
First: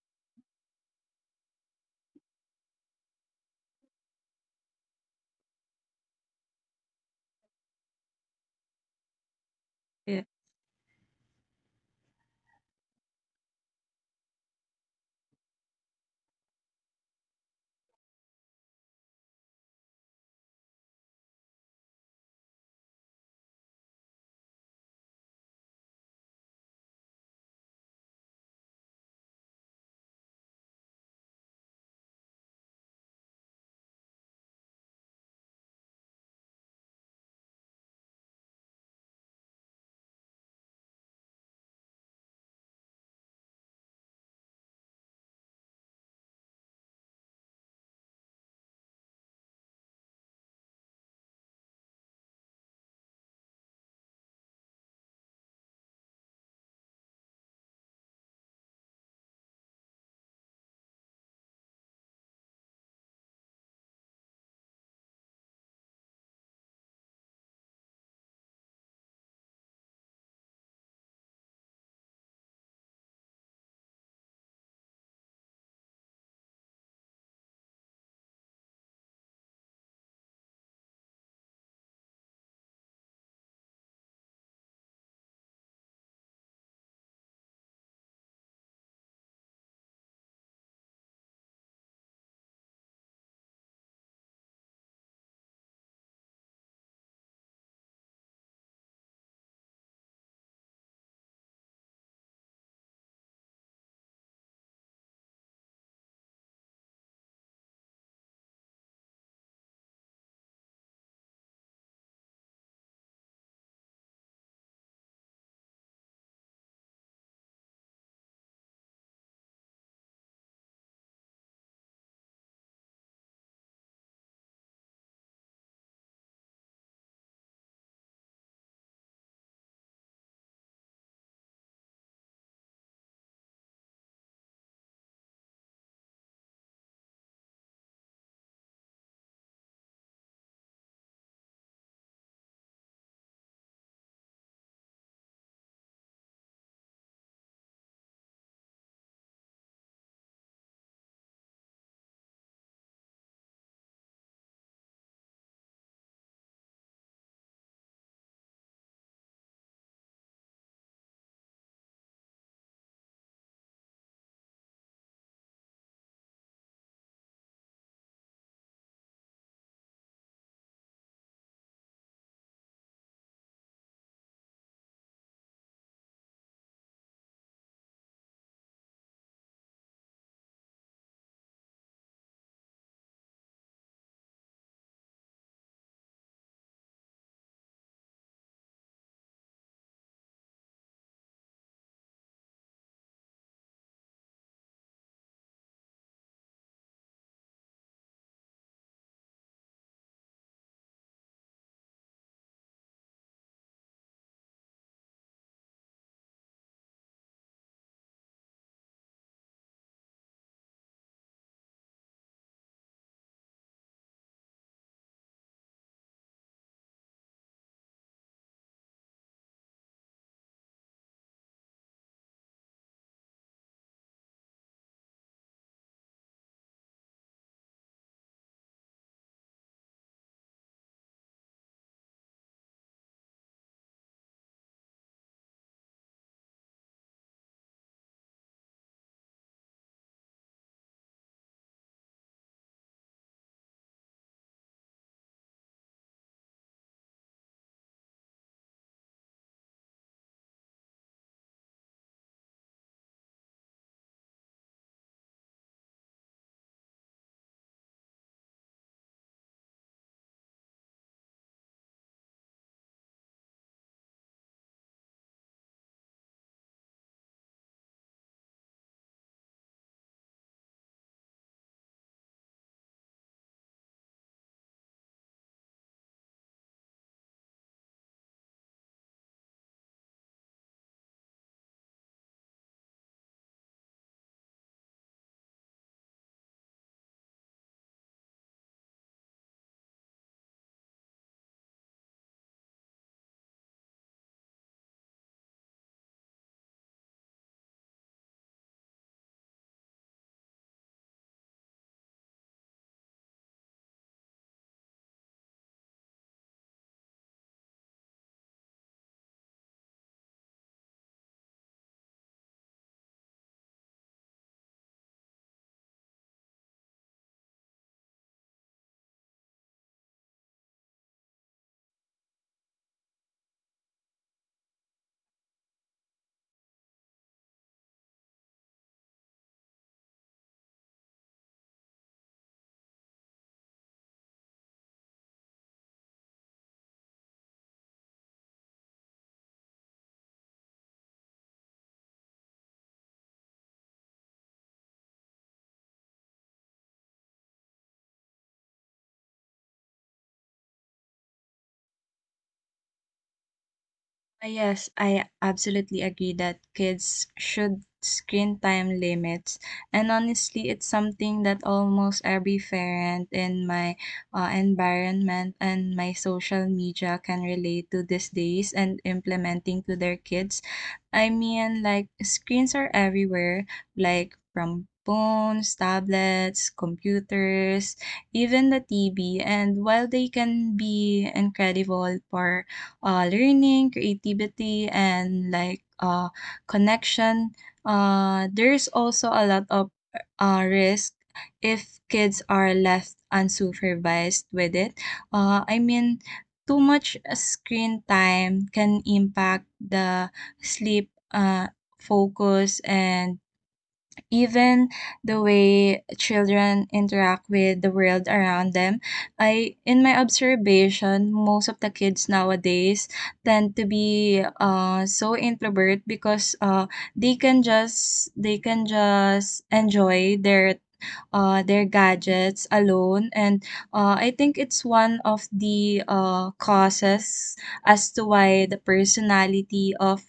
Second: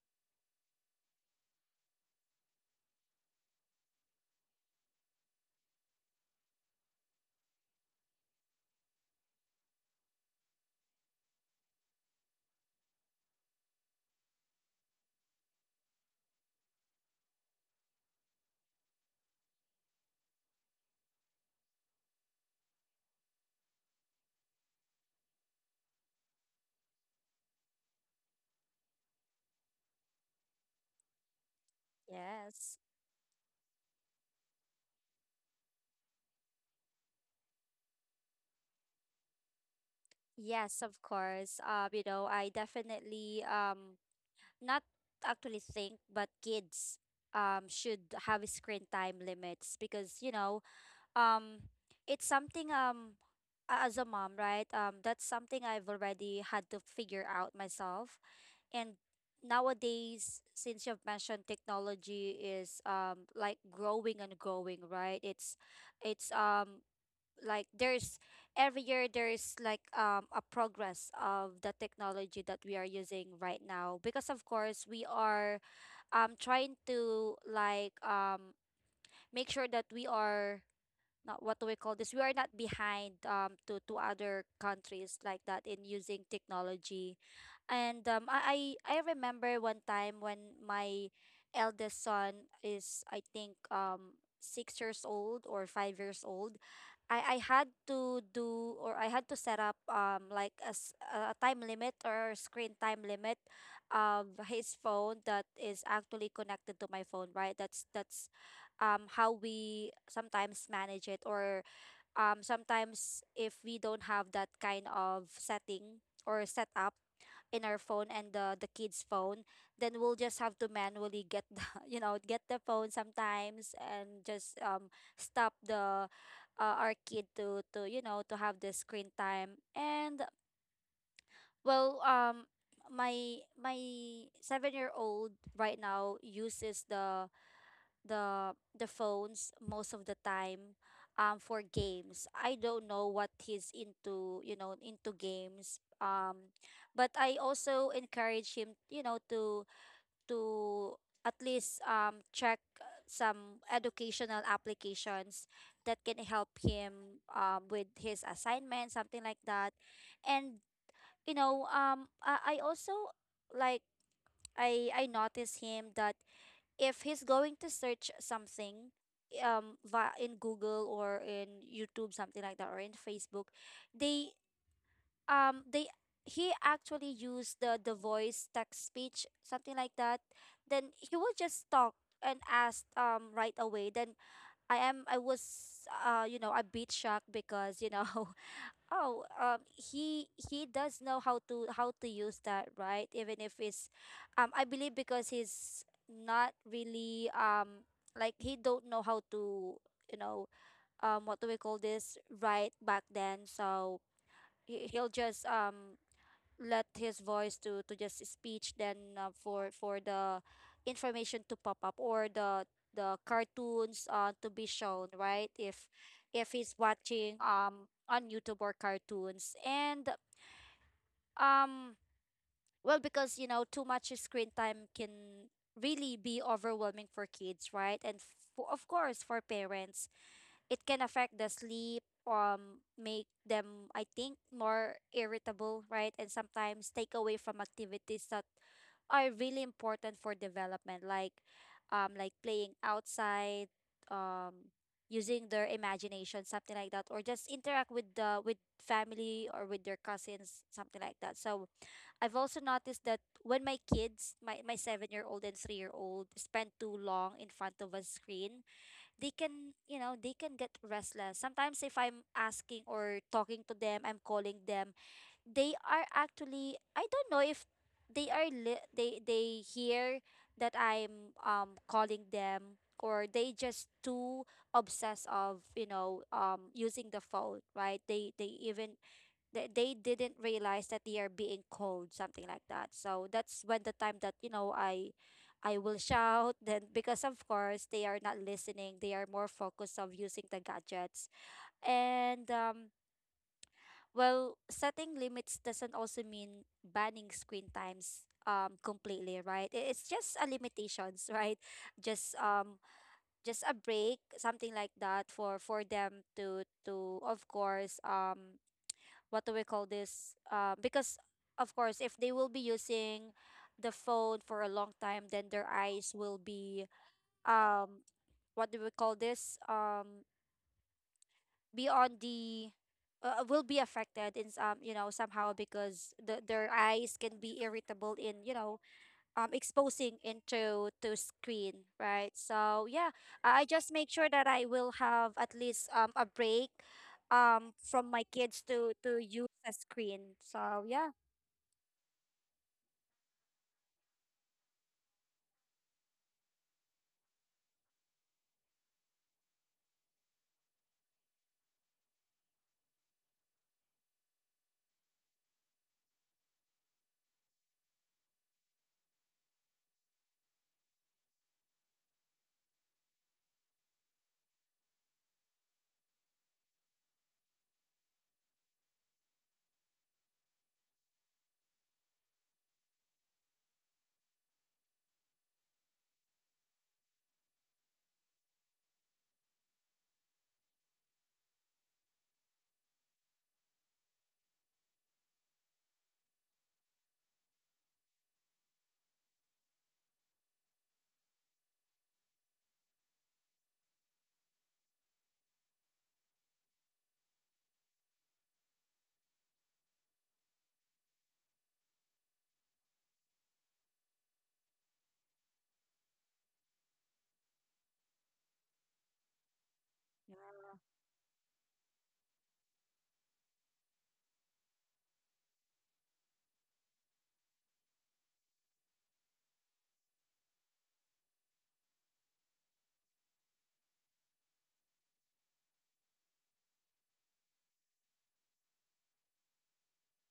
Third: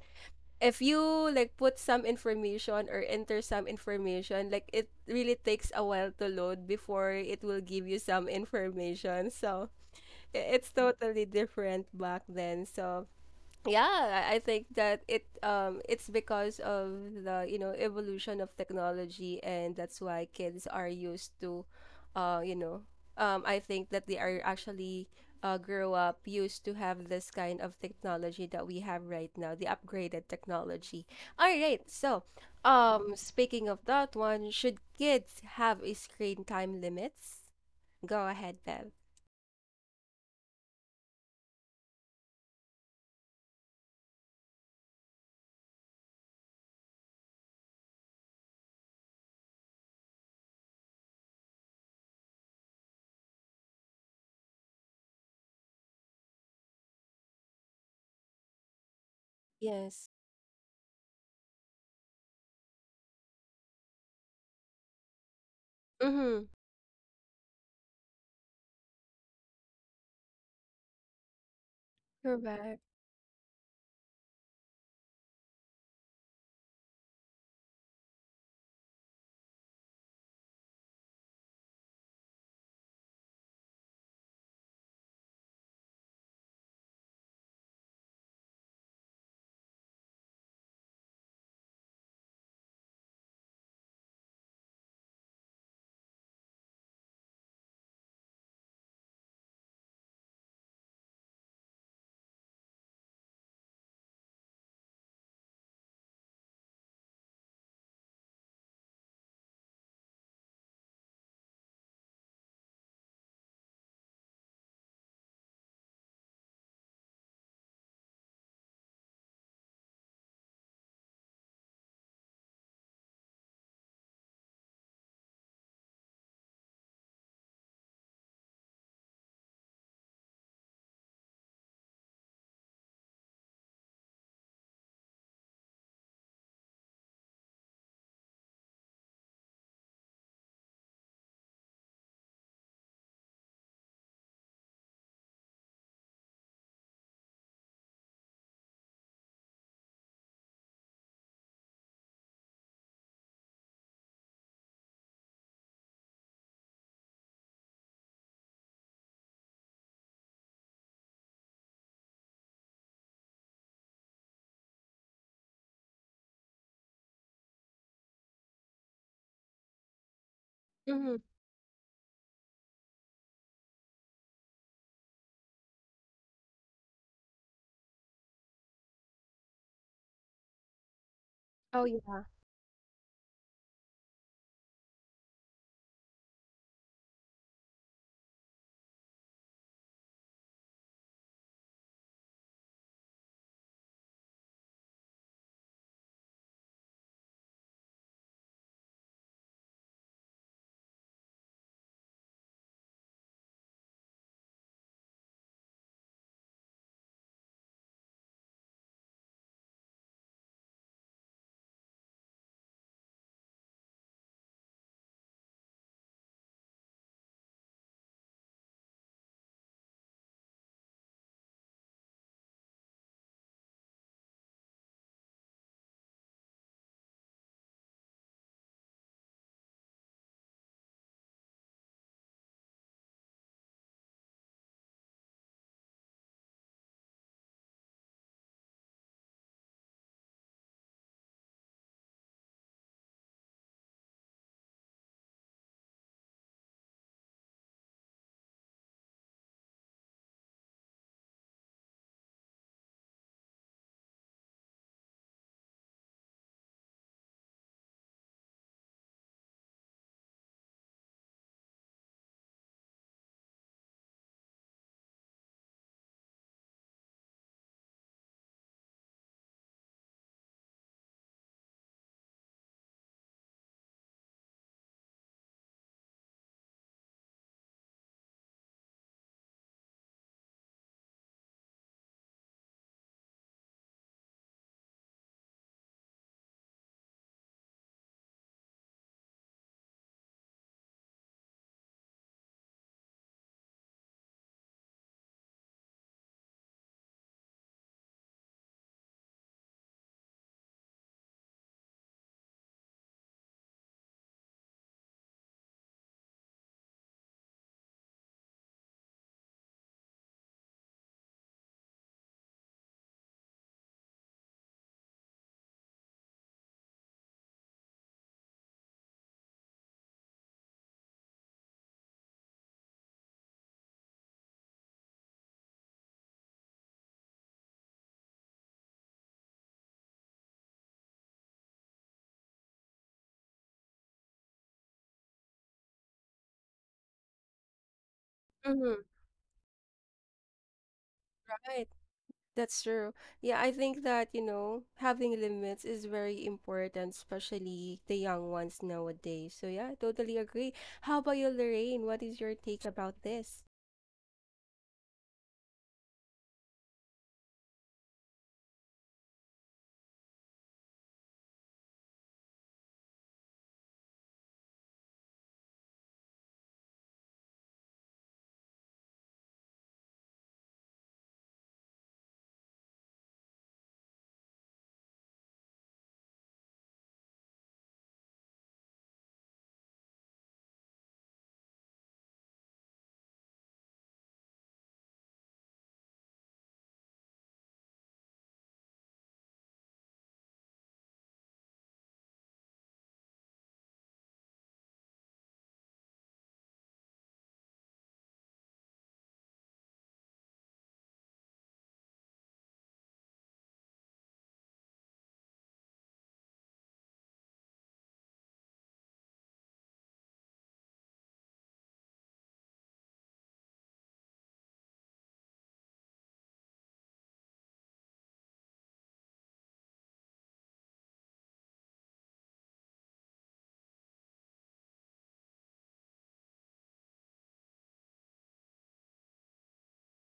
A: if you like put some information or enter some information, like it really takes a while to load before it will give you some information. So
C: yeah.
A: it's totally different back then. So yeah, I think that it it's because of the evolution of technology, and that's why kids are used to uh, you know, I think that they are actually grow up used to have this kind of technology that we have right now, the upgraded technology. All right. So,
B: Yes.
A: speaking of that one, should kids have a screen time limits? Go ahead, Bev.
B: Yes, of course. You know, I definitely not actually think, but kids should have screen time limits because, you know, um it's something as a mom, right? That's something I've already had to figure out myself. And
A: Yes.
B: nowadays, since you've mentioned technology is like growing and growing, right? It's
A: Mm-hmm.
B: Like there's every year there's like a progress of the technology that we
A: Correct.
B: are using right now, because of course we are trying to like make sure that we are not what do we call this? We are not behind to other countries like that in using technology. And I remember one time when my eldest son is I think 6 years old or 5 years old. I had to do or I had to set up like a time limit or screen time limit of his phone that is actually connected to my phone, right? That's how we sometimes manage it, or sometimes if we don't have that kind of setting or setup in our phone and the kids phone, then we'll just have to manually get the, (laughs) get the phone sometimes and just stop the our kid to you know to have the screen time. And well, my 7-year-old right now uses the the phones most of the time for games. I don't know what he's into, into games. But I also encourage him, to to at least check some educational applications that can help him with his assignment, something like that. And you know, I also like I notice him that if he's going to search something via in Google
A: Mm-hmm.
B: or in YouTube, something like that, or in Facebook, they they he actually used the voice text speech, something like that. Then he will just
A: Oh
B: talk
A: yeah.
B: and ask right away. Then I was a bit shocked because you know (laughs) Oh, he does know how to use that, right? Even if it's, I believe because he's not really he don't know how to, you know, what do we call this, right? Back then, so he'll just let his voice to just speech. Then for the information to pop up, or the cartoons to be shown, right? If he's watching on youtube or cartoons. And um well, because you know too much screen time can really be overwhelming for kids, right? And of course for parents, it can affect the sleep, make them, I think, more irritable, right? And sometimes take away from activities that are really important for development, like playing outside, um, using their imagination, something like that, or just interact with the with family or with their cousins, something like that. So I've also noticed that when my kids, my 7-year old and 3-year old, spend too long in front of a screen, they can get restless sometimes. If I'm asking or talking to them, I'm calling them, they are actually, I don't know if they are li- they hear that I'm calling them, or they just too obsessed of using the phone, right? They even they didn't realize that they are being called, something like that. So that's when the time that I will shout (laughs) then, because of course they are not listening, they are more focused of using the gadgets. And well, setting limits doesn't also mean banning screen times completely, right? It's just a limitations, (laughs) right? Just a break, something like that, for them to of course what do we call this? Because of course, if they will be using the phone for a long time, then their eyes will be um what do we call this? Beyond the will be affected in some, you know, somehow, because their eyes can be irritable in, you know, exposing into to screen, right? So yeah, I just make sure that I will have at least a break from my kids to
A: Mm-hmm.
B: to use a screen. So yeah.
A: That's true. Yeah, I think that, you know, having limits is very important, especially the young ones nowadays. So yeah, I totally agree. How about you, Lorraine? What is your take about this?
C: Yes, I absolutely agree that kids should screen time limits. And honestly, it's something that almost every parent in my environment and my social media can relate to these days and implementing to their kids. I mean, like, screens are everywhere, like, from phones, tablets, computers, even the TV. And while they can be incredible for learning, creativity, and like, connection. There's also a lot of risk if kids are left unsupervised with it. I mean, too much screen time can impact the sleep, focus, and even the way children interact with the world around them. I In my observation, most of the kids nowadays tend to be so introvert, because they can just enjoy their gadgets alone. And I think it's one of the causes as to why the personality of,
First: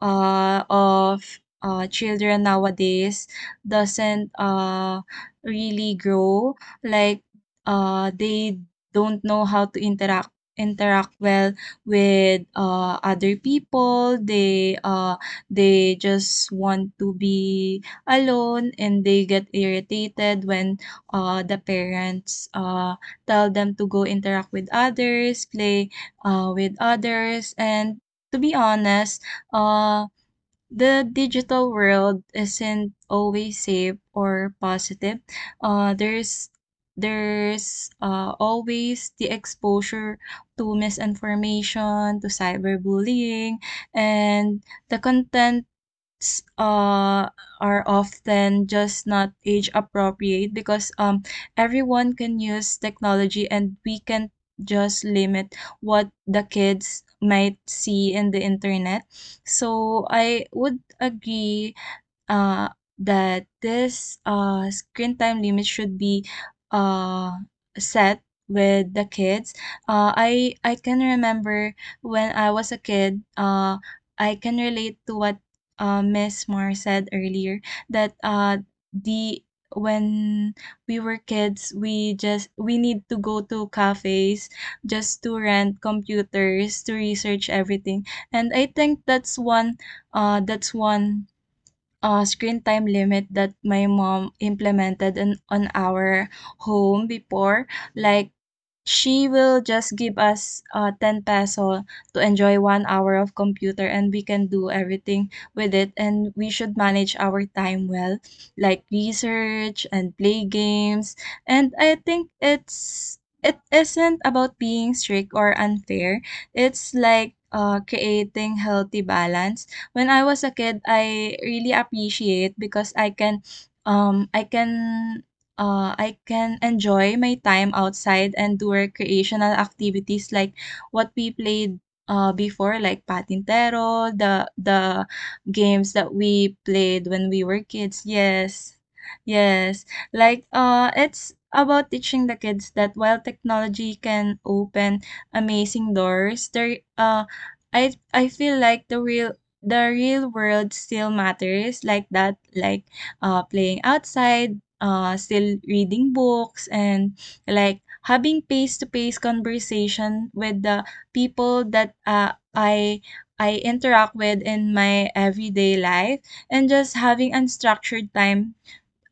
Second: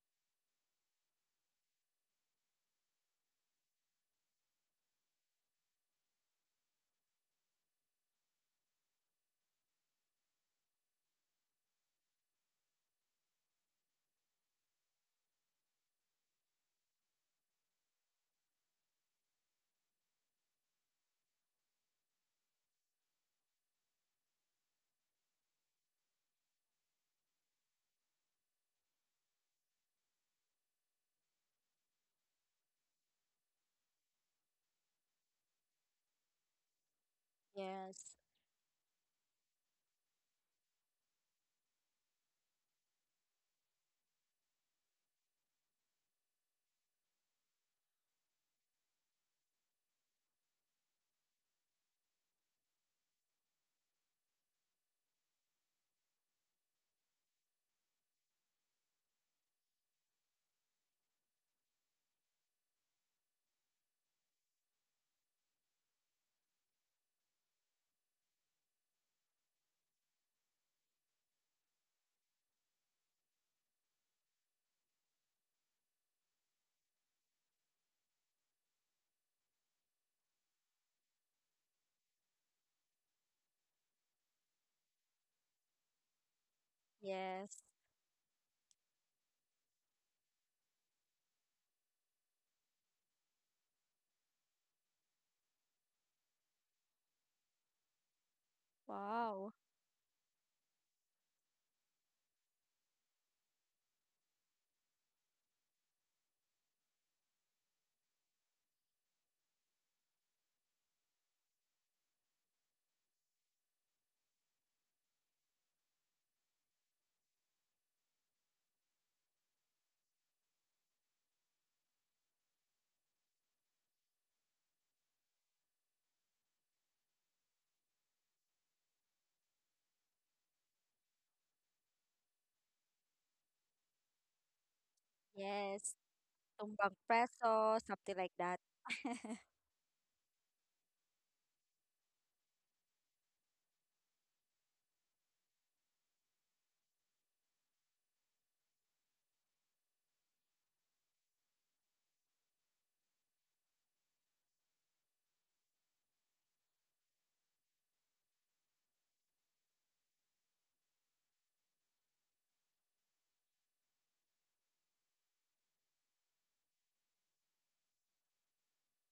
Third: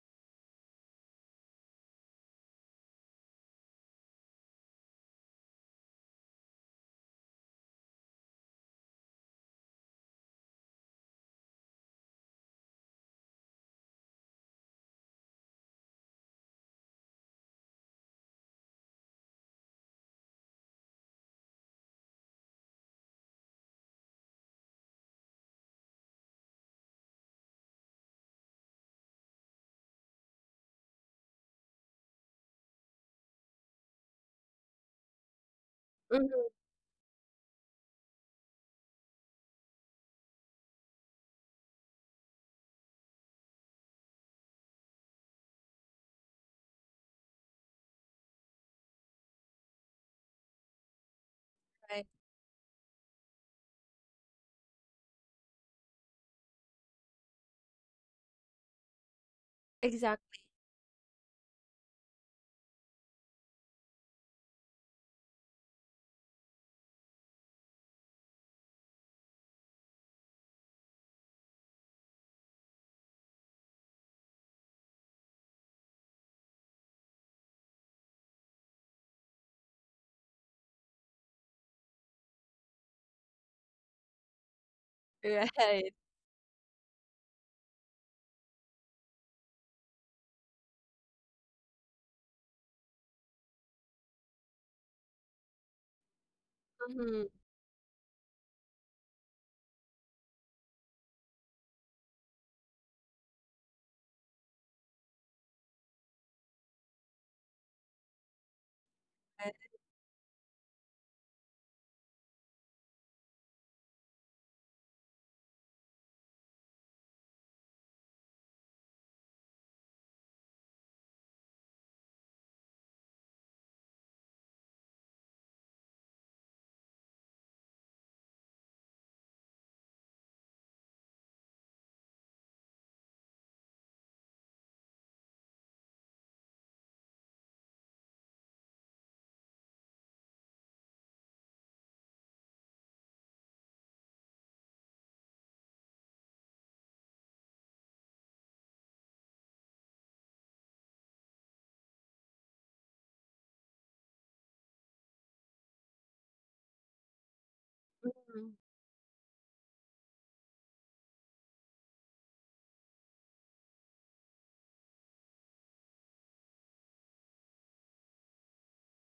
C: uh, of children nowadays doesn't really grow. Like, they don't know how to interact well with other people. They they just want to be alone, and they get irritated when the parents tell them to go interact with others, play with others. And to be honest, uh, the digital world isn't always safe or positive. Uh, there's
A: Hmm.
C: there's
B: Yes.
C: uh, always the exposure to misinformation, to cyberbullying, and the content, s- uh, are often just not age appropriate, because
A: Right.
C: everyone can use technology and we can just limit what the kids might see in the internet. So
A: Exactly.
C: I would agree uh, that this screen time limit should be uh, set with the kids. I can remember when I was a kid. I can relate to what Miss Mar said earlier, that, the when we were kids, we need to go to cafes just to
A: (laughs)
C: rent
A: Right.
C: computers to research
B: Yes.
C: everything. And I think that's one, uh that's one screen time limit that my mom implemented on our home
A: Mm-hmm.
C: before. Like, she
B: Wow.
C: will just give us, 10 peso to enjoy 1 hour of computer, and we can do everything with it, and we should manage our time well, like
A: Right.
C: research and play games. And I think it isn't about being strict or unfair. It's like, creating healthy balance. When I was a kid, I really appreciate because, um I can I can enjoy my time outside and do recreational activities like what we played before, like patintero, the games
B: Yes.
C: that we
B: Tumbang
C: played when we were
B: preso,
C: kids.
B: something like that.
C: Yes,
B: (laughs)
C: yes. Like, it's about teaching the kids that while technology can open amazing doors, there I feel like the real world still matters, like, that, like, playing outside, still reading books, and like having
A: Mhm.
C: face-to-face conversation with the people that, I interact with in my everyday life, and just having unstructured time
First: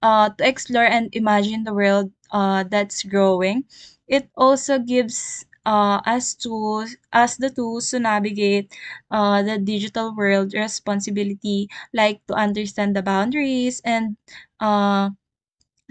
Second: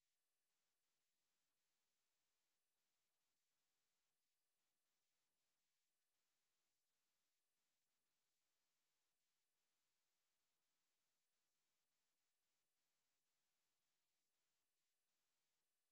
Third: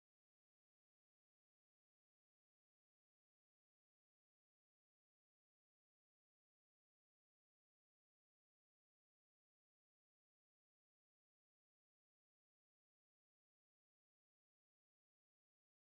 C: to explore and imagine the world that's growing. It also gives us the tools to navigate the digital world responsibility, like to understand the boundaries, and uh,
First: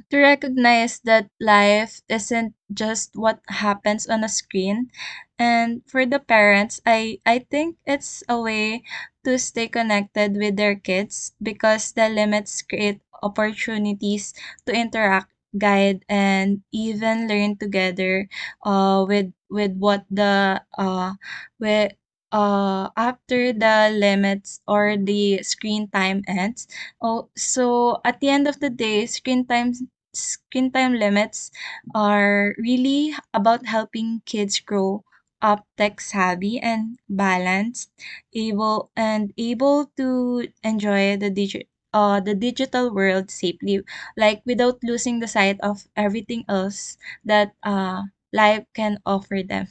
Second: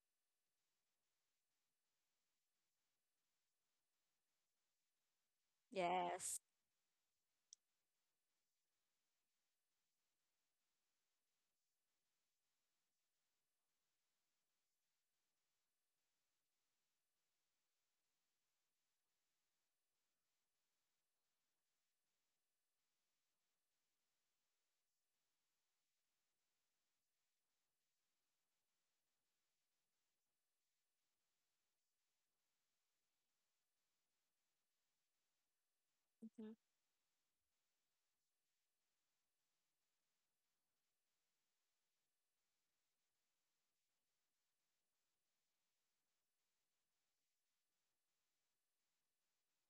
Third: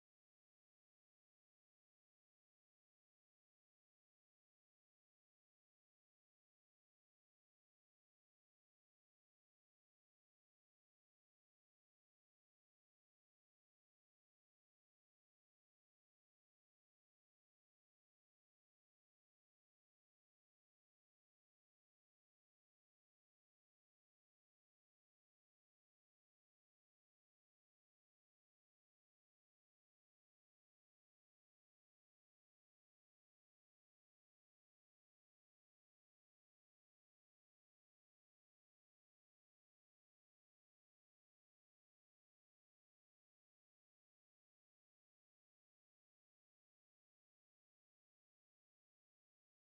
C: to recognize that life isn't just what happens on a screen. And for the
B: Yes.
C: parents, I think it's a way to stay connected with their kids because the limits create opportunities to interact, guide, and even learn together, with what the with after the limits or the screen time ends. Oh, so at the end of the day, screen time limits are really about helping kids grow up tech savvy and balanced, able to enjoy the digital world safely, like without losing the sight of everything else that, life can offer them.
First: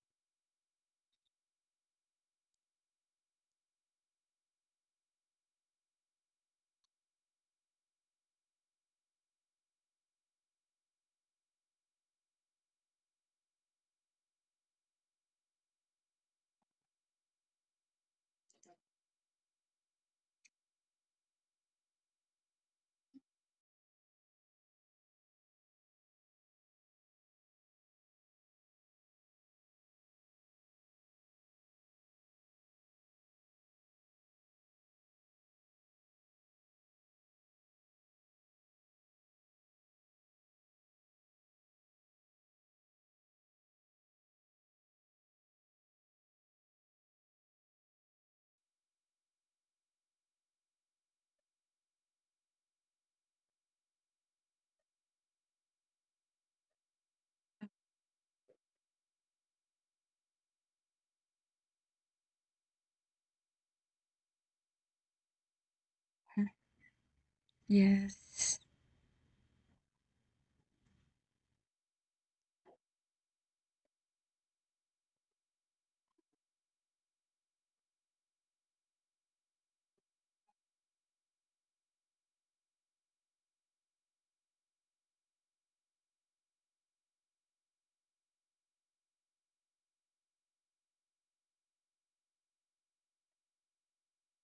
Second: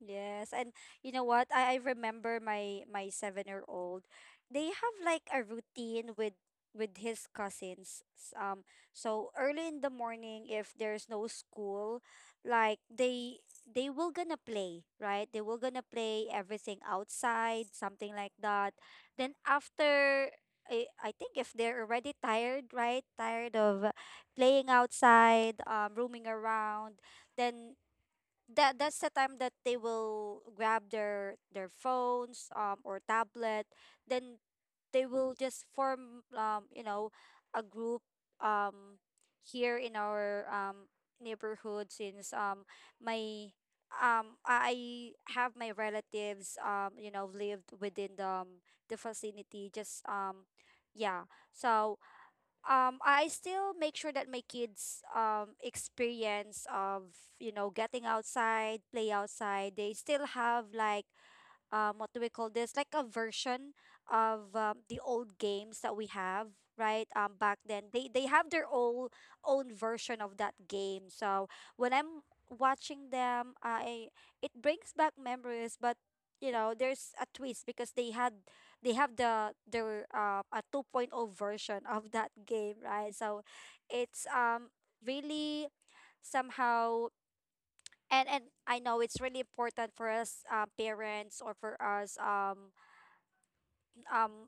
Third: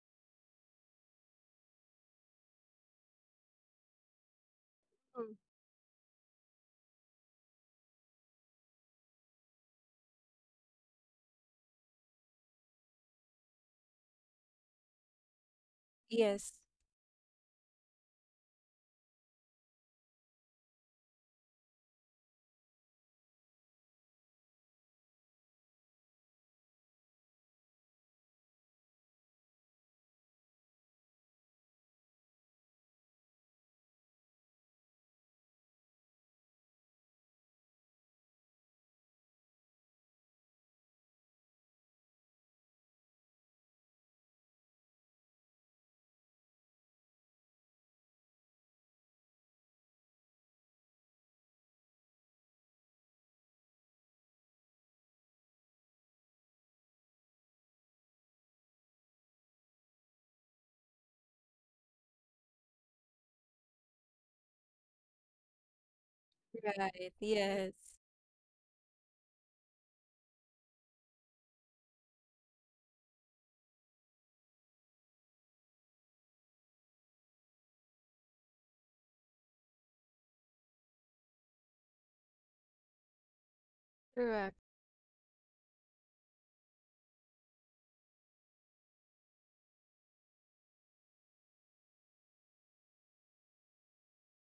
B: Yes, and you know what? I remember my 7-year old. They have like
A: Mhm.
B: a routine with his cousins. So early in the morning, if there's no school, like they will gonna play, right? They will gonna play
A: Yes.
B: everything outside, something like that. Then after, I think if they're already tired, right? Tired of playing outside, roaming around. Then that's the time that they will grab their phones or tablet. Then they will just form, a group, um here in our neighborhood, since my I have my relatives, lived within the vicinity, just yeah. So I still make sure that my kids experience of, you know, getting outside, play outside. They still have like, what do we call this, like a version of, the old games that we have, right?
A: Right.
B: Back
A: Yes.
B: then they have
C: Yes.
B: their own version of that game. So when I'm watching them, I it brings back memories, but you know there's a twist because they had they have the their a 2.0 version of that game, right? So it's
A: Correct.
B: really somehow. And I know it's really important for us parents, or for us um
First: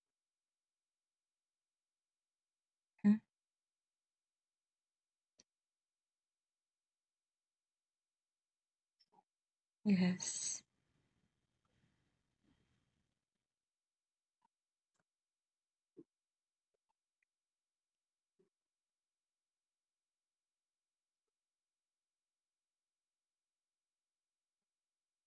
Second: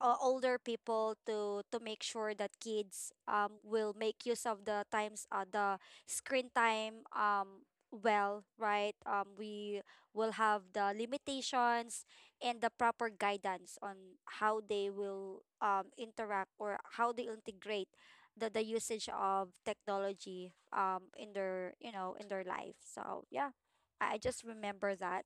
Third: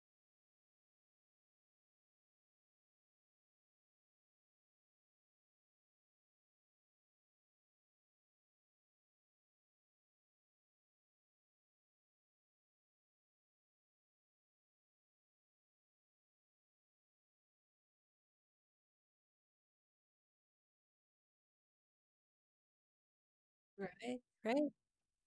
B: older people, to make sure that kids
C: Mhm.
B: will make use of the times, the screen time. Well, right, we will
C: Yes.
B: have the limitations and the proper guidance on how they will interact or how they integrate the usage of technology in their you know in their life. So yeah, I
A: Right.
B: just
A: Right.
B: remember that.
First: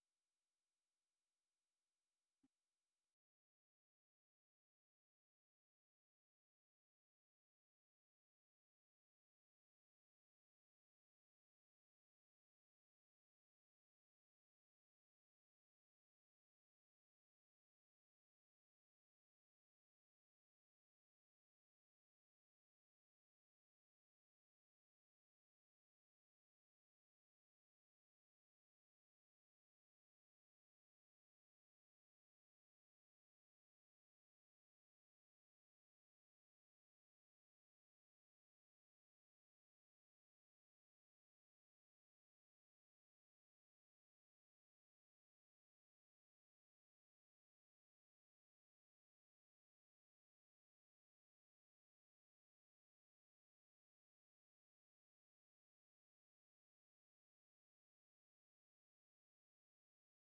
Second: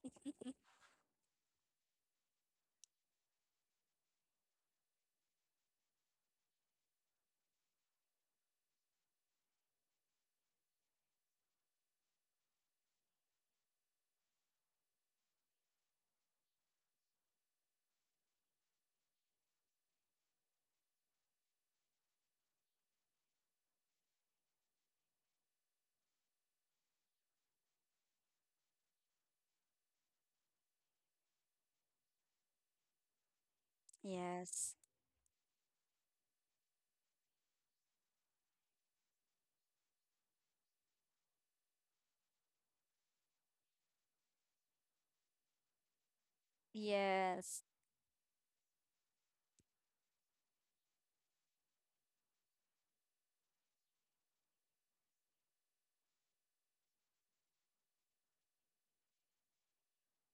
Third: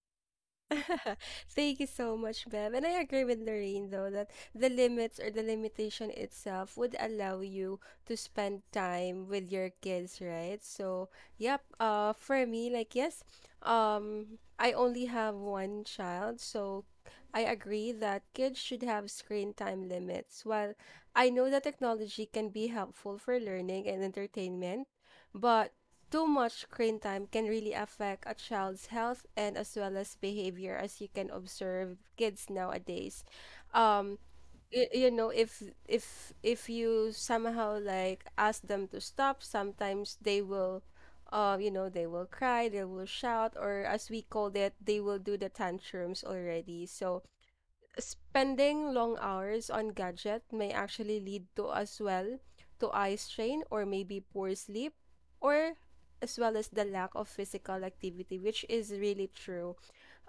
A: (laughs) Thank you so much, Bev. And I agree with Lorraine, though, that the limits or the limitation itself would allow you to spend time with your kids, right? So, yep, for me, like, yes, I only have one child, so I agree that kids should have screen time limits. While I know that technology can be helpful for learning and entertainment, but too much screen time can really affect a child's health and as well as behavior, as you can observe kids nowadays.
B: (laughs)
A: Um,
B: Yes.
A: you know, if if you somehow like ask them to stop, sometimes they will, you know, they will cry, they will shout, or as we called it, they will do the tantrums already. So,
B: Yes.
A: spending long hours on gadget may actually lead to as well to eye strain or maybe poor sleep or as well as the lack of physical activity, which is really true.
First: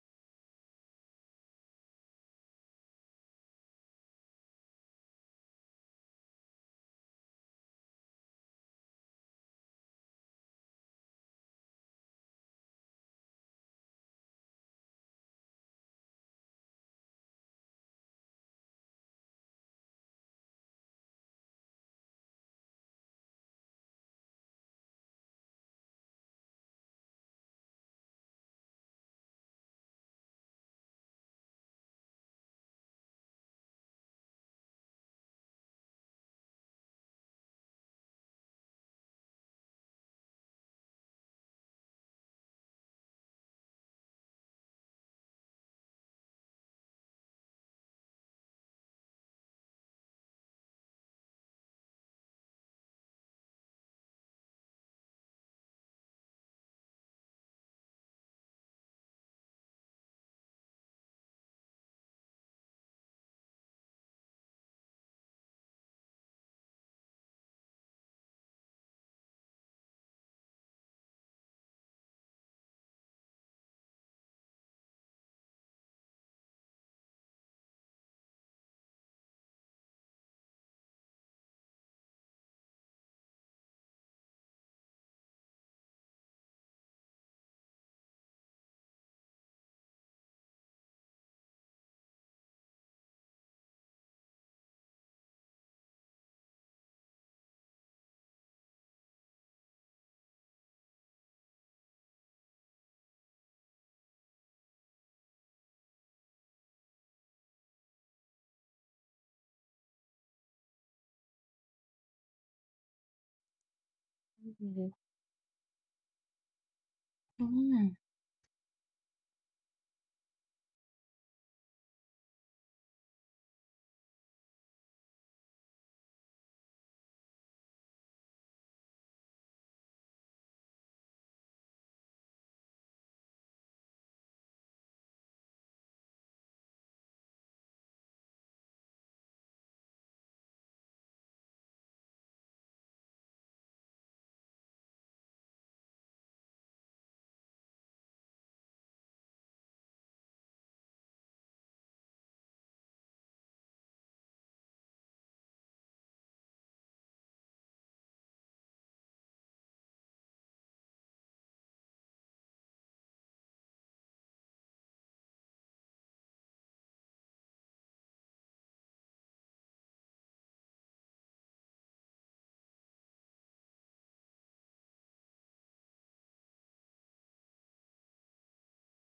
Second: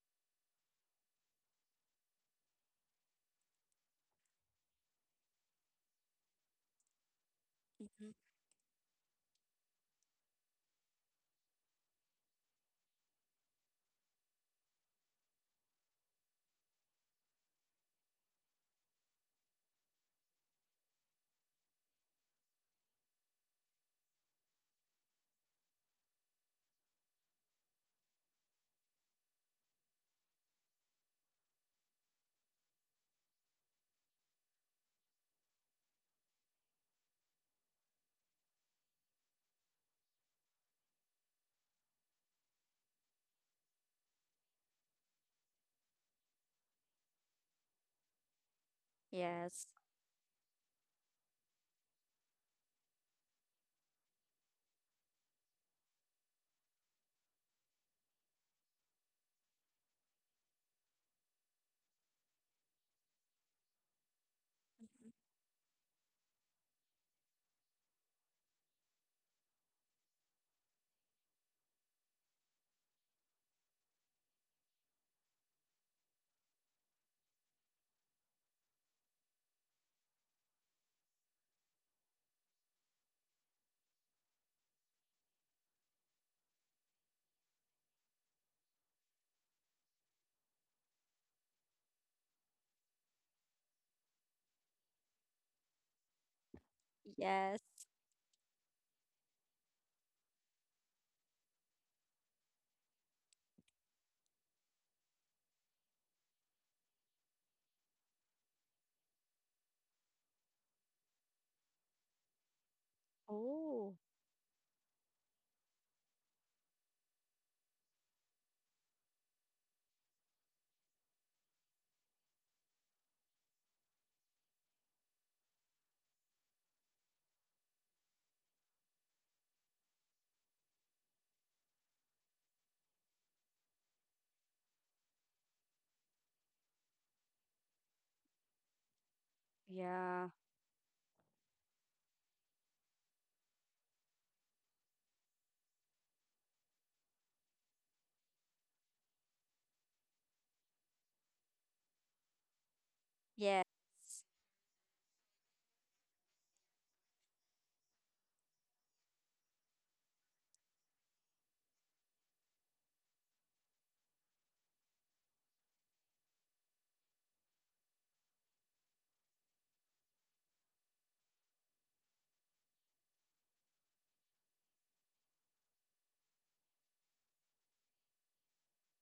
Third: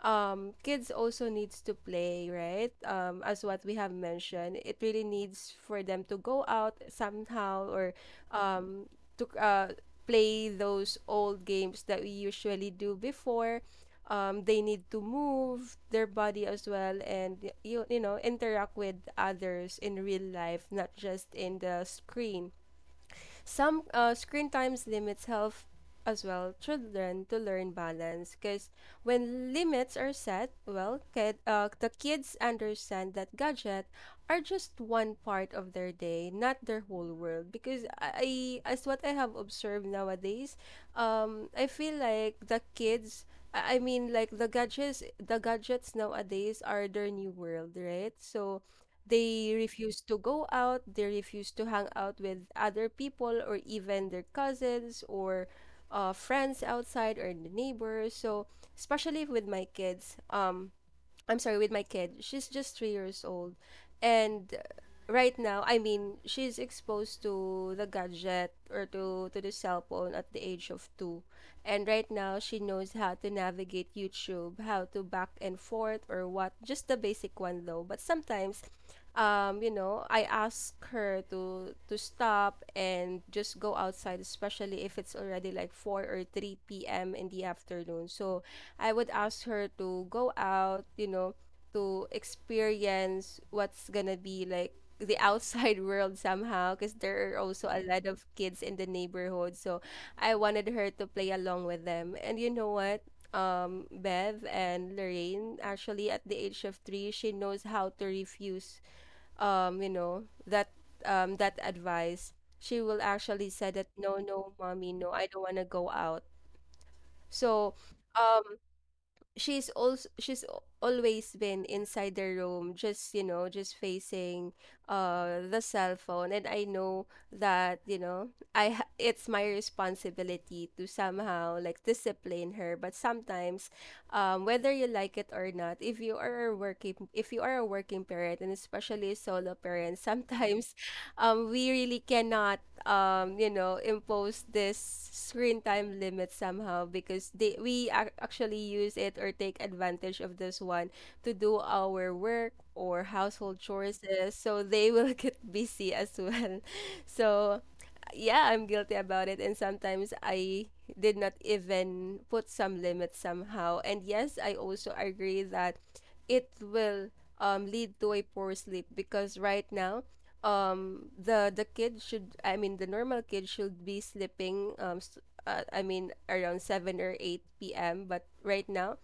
A: Kids also needs to play, right? As what we have mentioned, it really needs for them to go out somehow, or
B: Mhm.
A: um to play those old games that we usually do before. They need to move their body as well and you you know interact with others in real life, not just in the screen. Some screen times limits help as well children to learn balance, because when limits are set, well, the kids understand that gadget are just one part of their day, not their whole world. Because as what I have observed nowadays, I feel like the kids. Like the gadgets nowadays are their new world, right? So, they
B: Yes.
A: refuse to go out, they refuse to hang out with other people or even their cousins or friends outside or the neighbors. So, especially with my kids, with my kid. She's just 3 years old. And right now, I mean, she's exposed to the gadget or to the cell phone at the age of two. And right now, she knows how to navigate YouTube, how to back and forth or what. Just the basic one, though. But sometimes, you know, I ask her to stop and just go outside, especially if it's already like 4 or 3 p.m. in the afternoon. So I would ask her to go out, you know, to experience what's gonna be like the outside (laughs) world somehow, because there are
B: Yes.
A: also a lot of kids in the neighborhood. So I wanted her to play along with them. And you know what? Bev and Lorraine, actually, at the age of three, she knows how to refuse, um, you know, that that advice. She will actually say that,
B: Oh,
A: no, no,
C: Mhm.
A: mommy, no, I don't want to go out. So,
C: Mm.
A: um, she's also always been inside the room, just you know just facing the cell phone. And I know that, you know, it's my responsibility to somehow like discipline her, but sometimes whether you like it or not, if you are a working if you are a working parent, and especially a solo parent
B: yeah.
A: sometimes, (laughs) we really cannot you know, impose this screen time limit somehow, because we actually use it or take advantage of this one to do our work or household
B: Yes.
A: chores, so they will (laughs) get busy as well. So yeah, I'm guilty about it. And sometimes I did not even put some limits somehow. And yes, I also agree that it will lead to a poor sleep, because right now, the kid should, I mean, the normal kid should be sleeping, I mean, around 7 or 8 p.m. But right now,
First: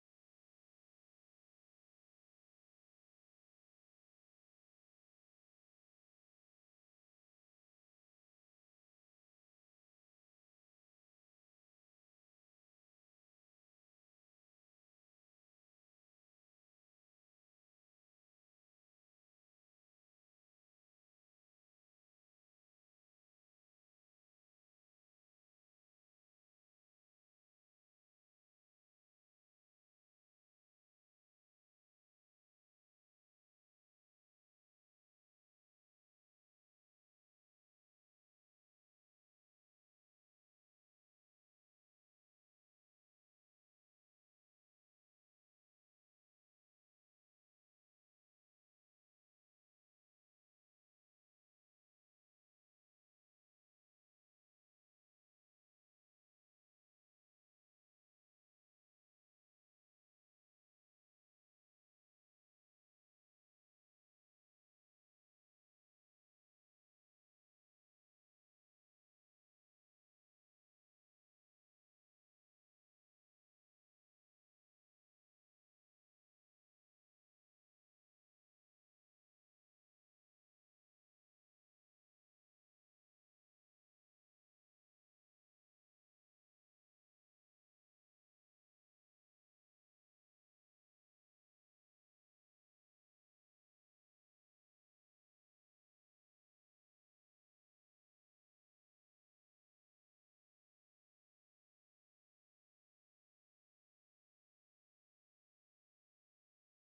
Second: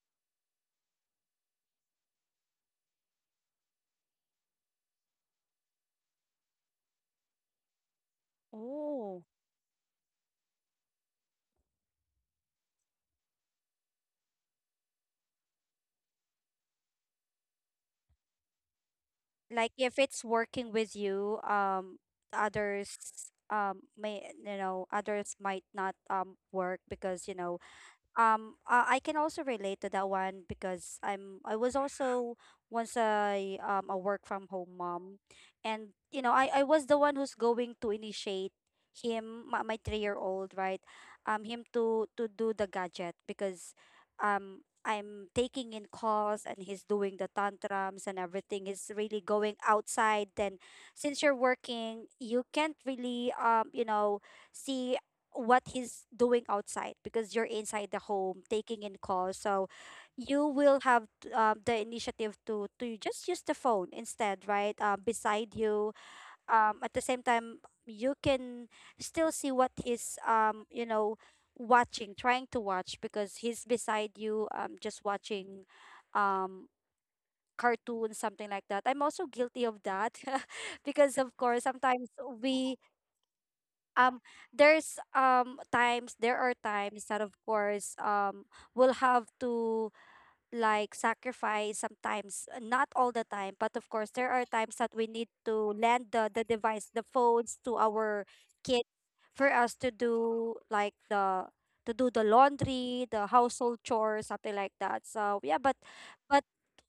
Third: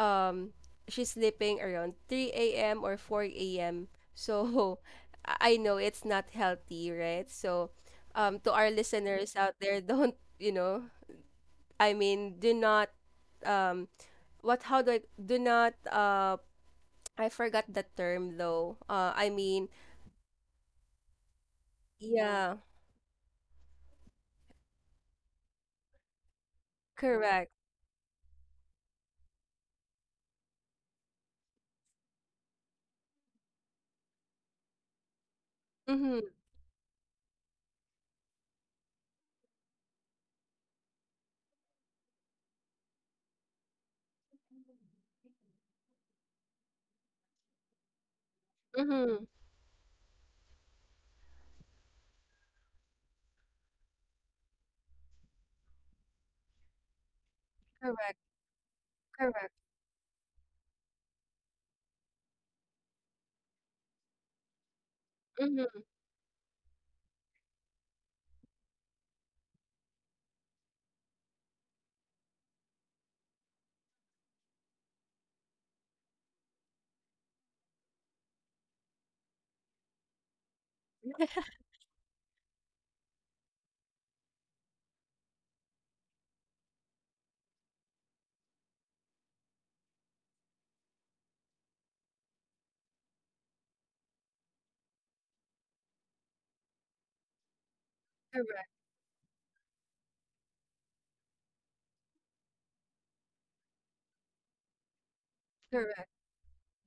A: um, she's sleeping around 3 a.m. or 4 a.m. So (laughs) I know it's not healthy, right? So to our
B: Oh,
A: listeners out there, (laughs) don't you know do not um what how do I do not I forgot the term though.
B: like if it's working with you,
A: Yeah.
B: others, may, you know, others might not, work because, you
A: Correct.
B: know, I can also relate to that one because I was also once a work from home mom, and
A: Mm-hmm.
B: you know I was the one who's going to initiate him, my 3-year old, right? Him to do the gadget, because I'm taking in calls and he's doing the tantrums and everything. He's really
A: Mm-hmm.
B: going outside. Then, since you're working, you can't really you know see what he's doing outside because you're inside the
A: Correct.
B: home taking in calls.
A: Correct.
B: So you will have, the initiative to just use the phone instead, right? Beside
A: Mm-hmm.
B: you, at the same time you can still see what he's you know watching, trying to watch, because he's beside you just watching um cartoons, something like that. I'm also guilty of that, (laughs) because of course sometimes we um there are times that of course we'll have to sacrifice sometimes, not all the time, but of course there are times that we need to lend the device, the phones, to our
A: Correct.
B: kids, for us to do the laundry, the household chores, something like that. So yeah,
A: Correct.
B: but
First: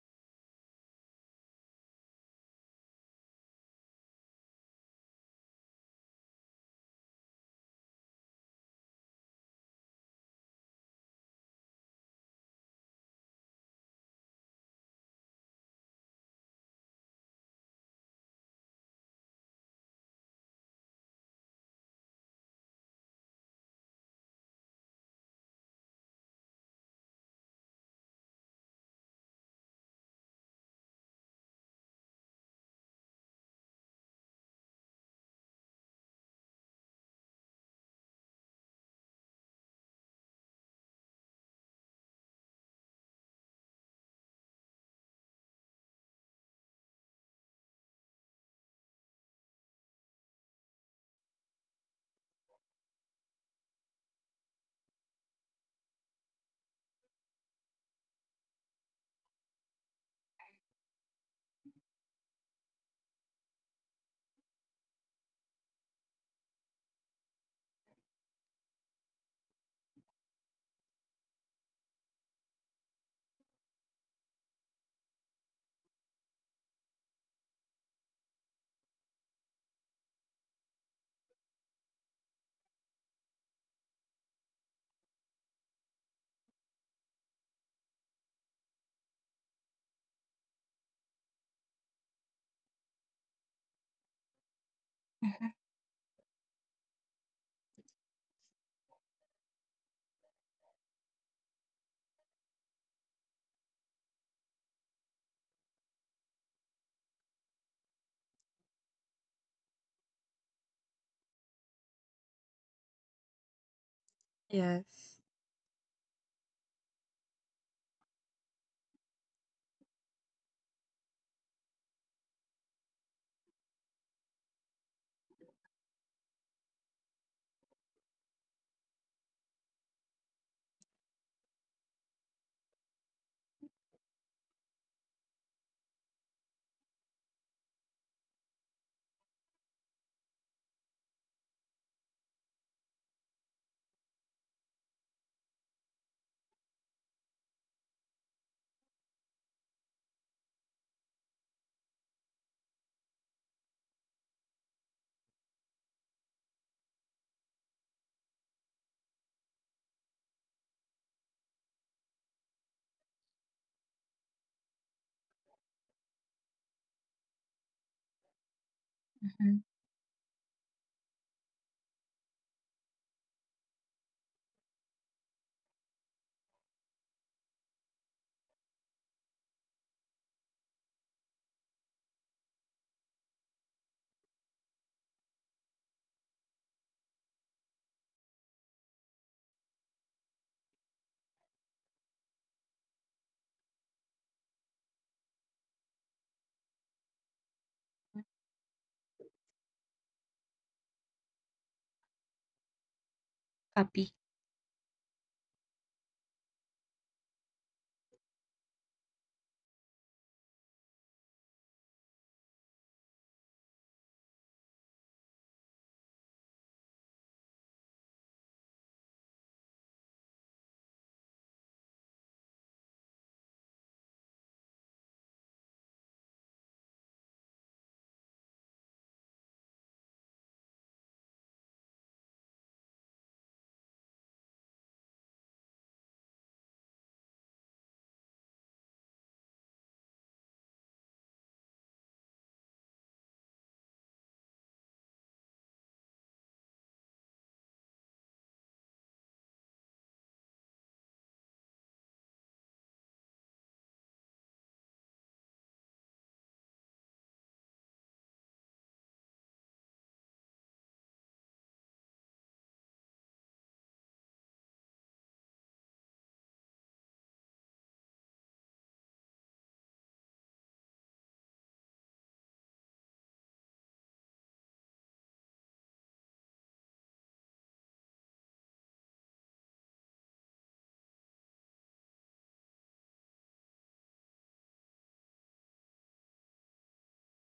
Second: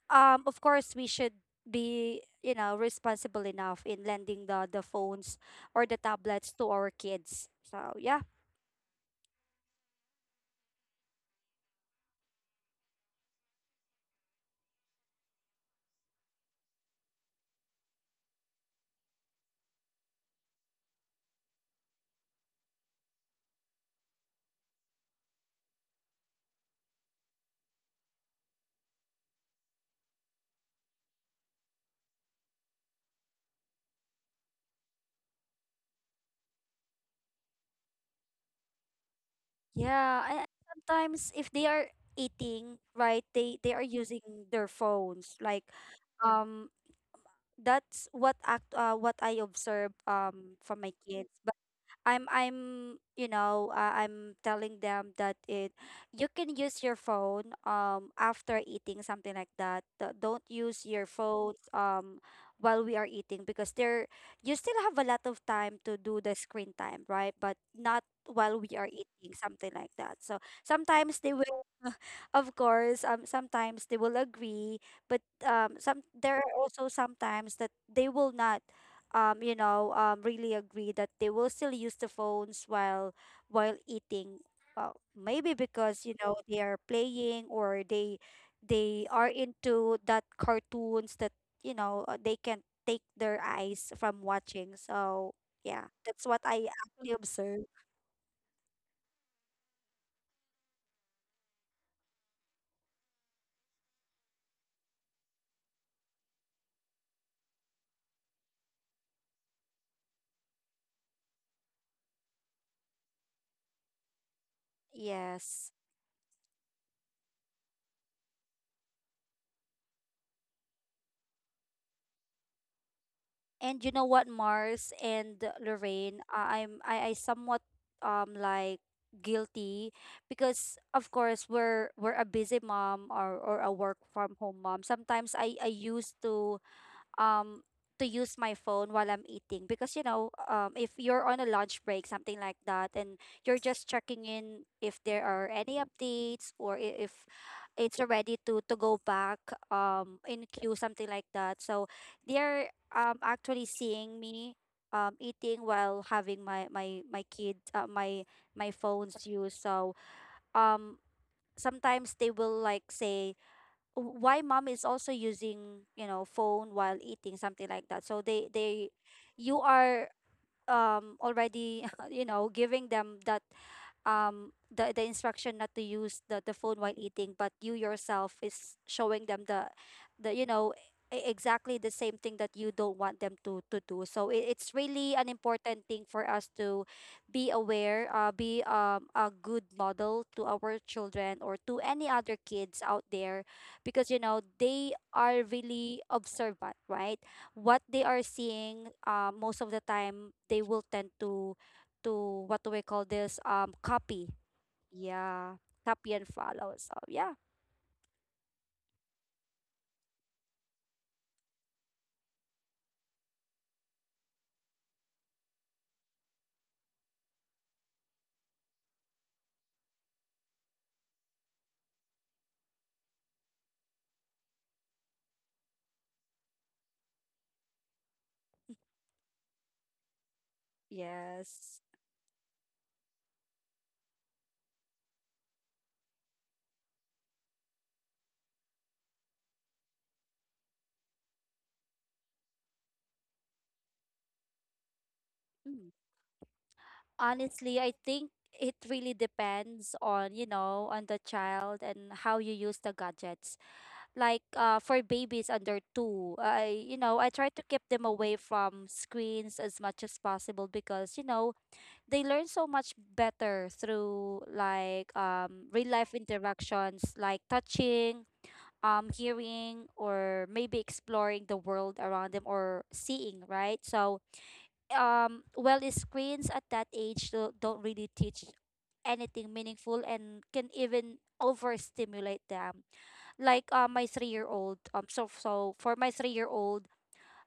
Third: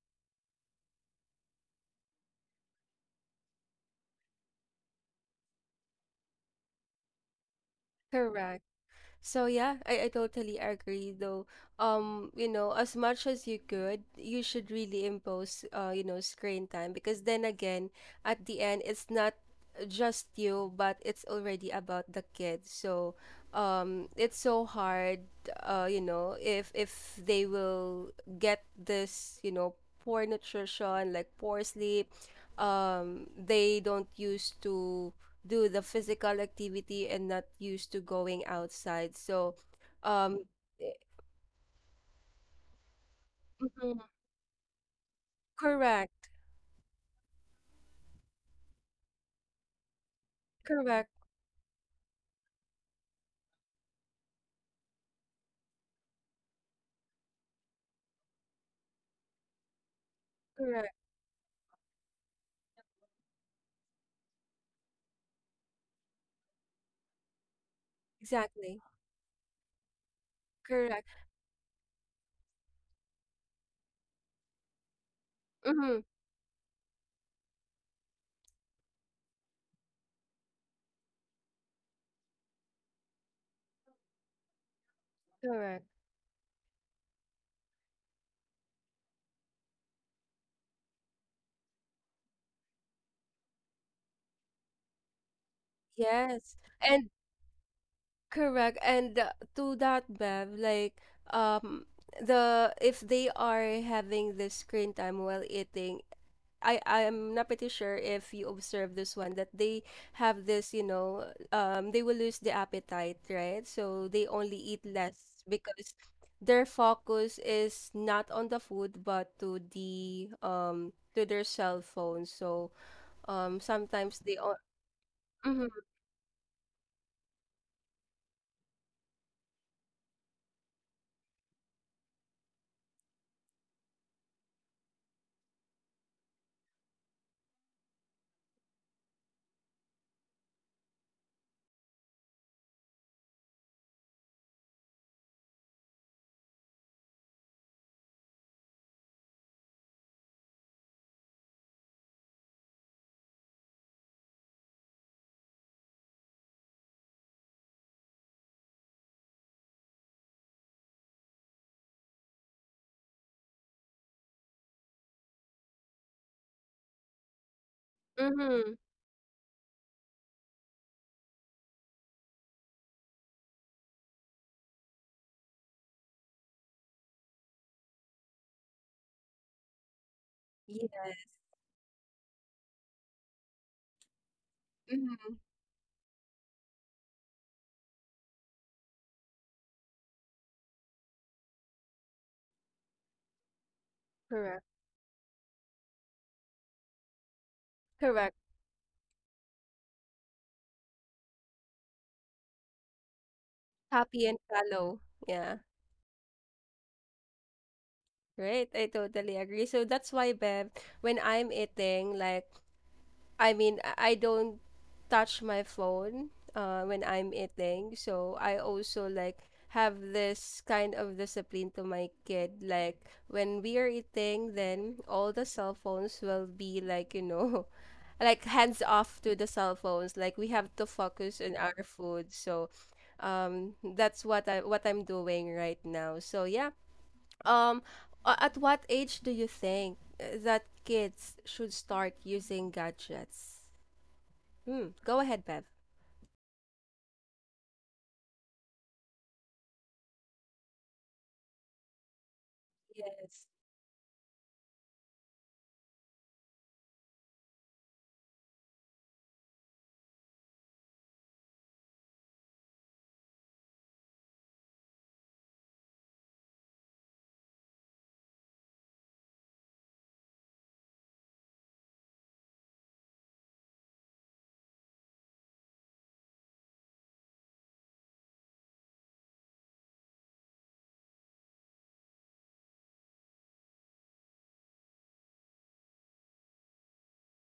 B: of course we should be, you know, responsible enough in lending the phones or the tablets to our kids. So yeah.
A: Correct. So yeah, I totally agree though. You know, as much as you could, you should really impose you know, screen time, because then again, at the end it's not just you, but it's already about the kids. So it's so hard, you know, if they will get this, you know, poor nutrition, like poor sleep, they don't used to do the physical activity and not used to going outside. So,
B: Yeah,
A: um,
B: and
A: eh,
B: sometimes if they are eating, right, they are
A: mhm,
B: using their phones, like
A: correct,
B: um that's what act what I observe from my
A: correct,
B: kids. I'm you know I'm telling them that it you can use your phone after eating, something like that. Don't use
A: correct,
B: your phones while we are eating, because there you still have a lot of time to do the screen time, right? But not while we
A: exactly,
B: are eating, something like that. So
A: correct,
B: sometimes they will (laughs) of course sometimes they will agree. But
A: mm-hmm,
B: some there are also sometimes that they will not you know really agree that they will still use the phones while eating. Well, maybe
A: correct,
B: because you know they are playing, or they are into that cartoons that you know, they can take their eyes from watching. So
C: Mhm.
B: yeah, that's what
A: yes,
B: I
A: and
B: actually observe.
A: correct. And to that, Bev, like, um, the if they are having the screen time while eating, I'm not pretty sure if you observe this one, that they have this, you know, they will lose the appetite, right? So they only eat less
C: Yes.
B: Yes.
A: because their focus is not on the food but to the to their cell phone. So
B: And you know
A: sometimes
B: what,
A: they are
B: Mars and
A: mm-hmm,
B: Lorraine, I somewhat um like guilty, because of course we're a busy mom or a work from home mom. Sometimes I used um to use my phone while I'm eating because if you're on a lunch break, something like that, and you're just checking in if there are any updates, or if it's ready to go back in queue, something like that. So they're actually seeing me eating while having my my my kid my my phone's use. So um sometimes they will, like, say, why mom is also using, phone while eating, something like that. So
A: mm-hmm,
B: they
C: Mm-hmm.
B: you are already (laughs) giving them that the instruction not to use the phone while eating, but you yourself is showing them the you know
A: yeah,
B: e- exactly the same thing that you don't want them to do. So it's really an
A: mm-hmm,
B: important thing for us to be aware, be, a good model to our children or to any other kids out there, because you know
A: correct,
B: they are really observant, right? What they are
A: correct,
B: seeing, most of the time, they will tend to what do we call this?
A: happy
B: Copy.
A: and fallow, yeah.
B: Yeah, copy and follow. So yeah.
A: Right, I totally agree. So that's why, Bev, when I'm eating, like I mean, I don't touch my phone when I'm eating. So I also like have this kind of discipline to my kid. Like when we are eating, then all the cell phones will be like, you know, (laughs) like hands off to the cell phones. Like we have to focus on our
B: Yes.
A: food. So that's what I'm doing right now. So yeah. Um at what age do you think that kids should start using gadgets? Mm, go ahead, Bev.
B: Mm. Honestly, I think it really depends on, you know, on the child and how you use the
A: Yes.
B: gadgets. Like, for babies under 2, I, you know, I try to keep them away from screens as much as possible, because, you know, they learn so much better through, like, real life interactions, like touching, hearing, or maybe exploring the world around them, or seeing, right? So well, the screens at that age don't really teach anything meaningful, and can even overstimulate them. Like, my 3-year-old old, so for my 3-year-old old,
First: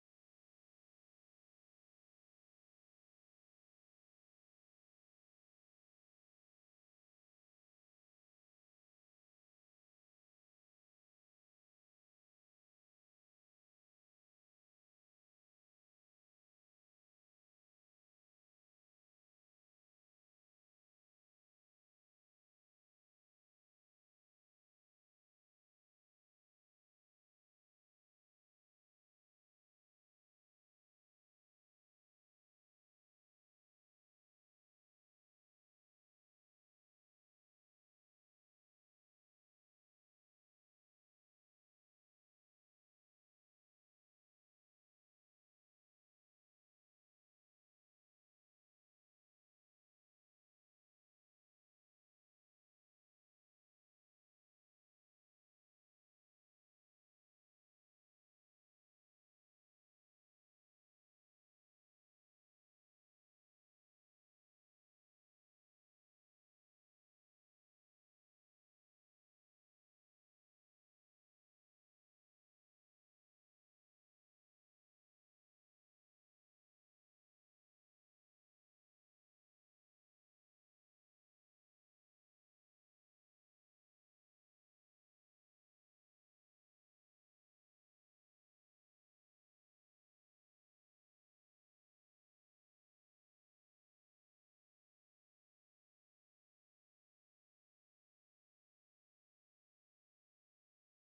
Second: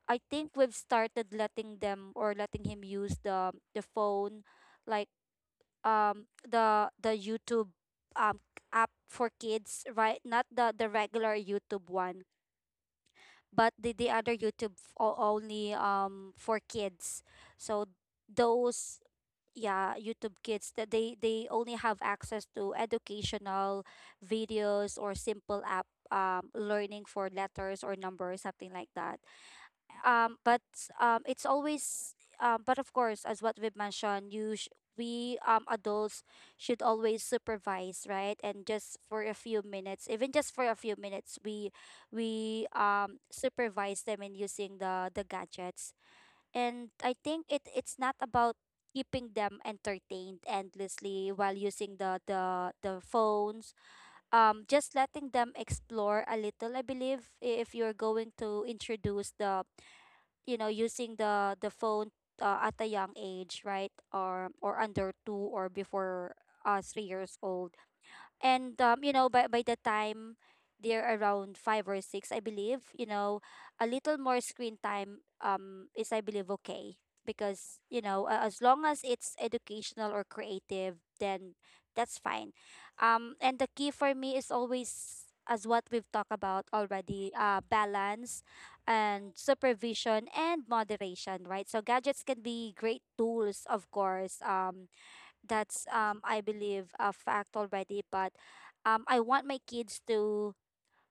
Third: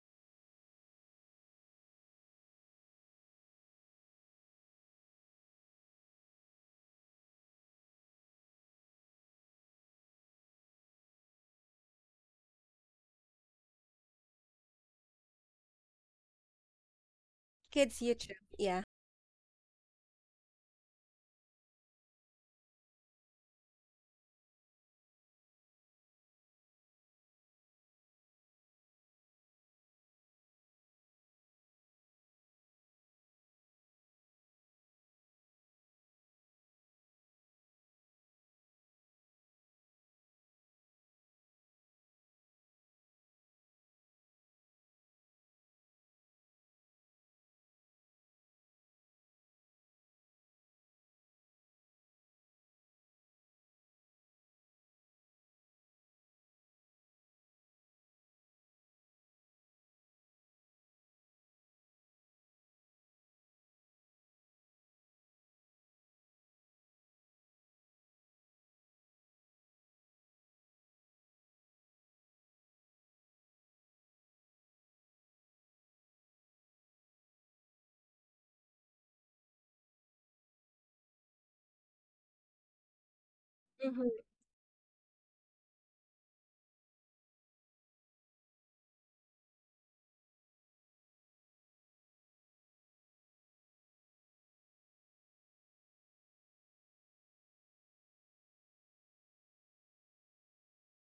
B: I think we've started letting him use the phone, like, the YouTube um app for kids, right? Not the regular YouTube one, but the other YouTube, only, for kids. So
A: Kids YouTube. Yeah.
B: those — yeah, youtube kids, that they only have access to educational videos, or simple app, learning for letters or numbers, something like that. But it's always, but of course, as what we've mentioned, we adults should always supervise, right? And just for a few minutes, even just for a few minutes, we supervise them in using the gadgets. And I think it's not about keeping them entertained endlessly while using the phones. Just letting them explore a little, I believe, if you're going to introduce the, you know, using the phone, at a young age, right, or under 2 or before 3 years old. And by the time they're around 5 or 6, I believe, you know, a little more screen time, is, I believe, okay, because, you know, as long as it's educational or creative, then that's fine. And the key
A: Mm-hmm.
B: for me is always, as what we've talked about already, balance and supervision and moderation, right? So gadgets can be great tools, of course. That's, I believe, a fact already, but I want my kids to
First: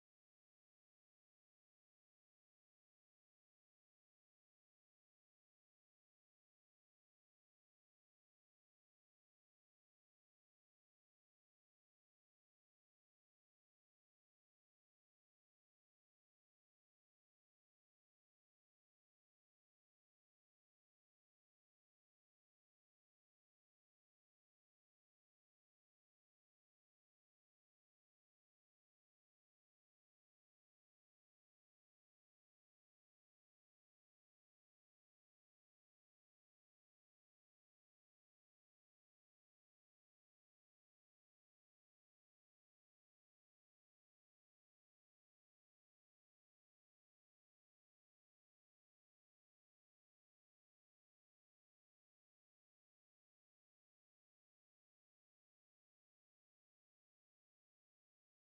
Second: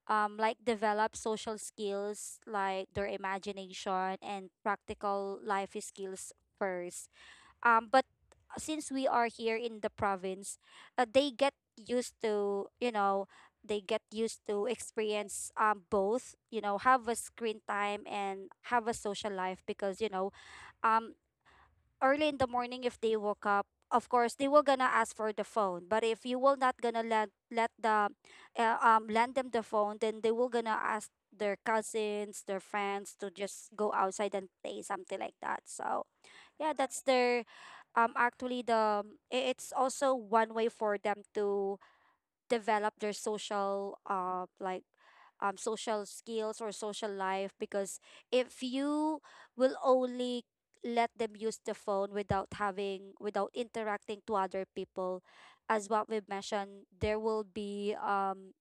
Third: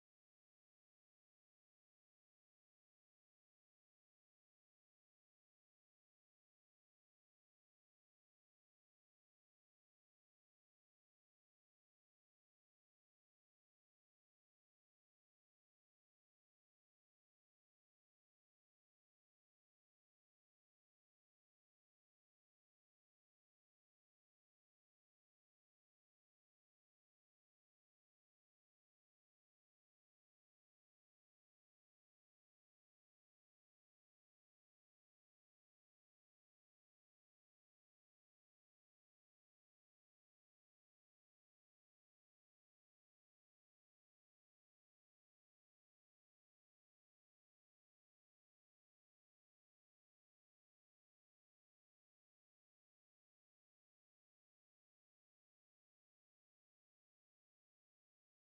B: like develop social skills, like their imagination and practical life skills first. But since we are here in the province, uh, they get used to, you know, they get used to experience both, you know, have a screen time and have a social life, because, um early in the morning, if they woke up, of course they will gonna ask for the phone. But if you will not gonna let the lend them the phone, then they will gonna ask their cousins, their friends, to just go outside and play, something like that. So yeah, that's their, actually, it's also one way for them to develop their social, like, social skills or social life, because if you will only let them use the phone, without having, without interacting to other people, as what we've mentioned, there will be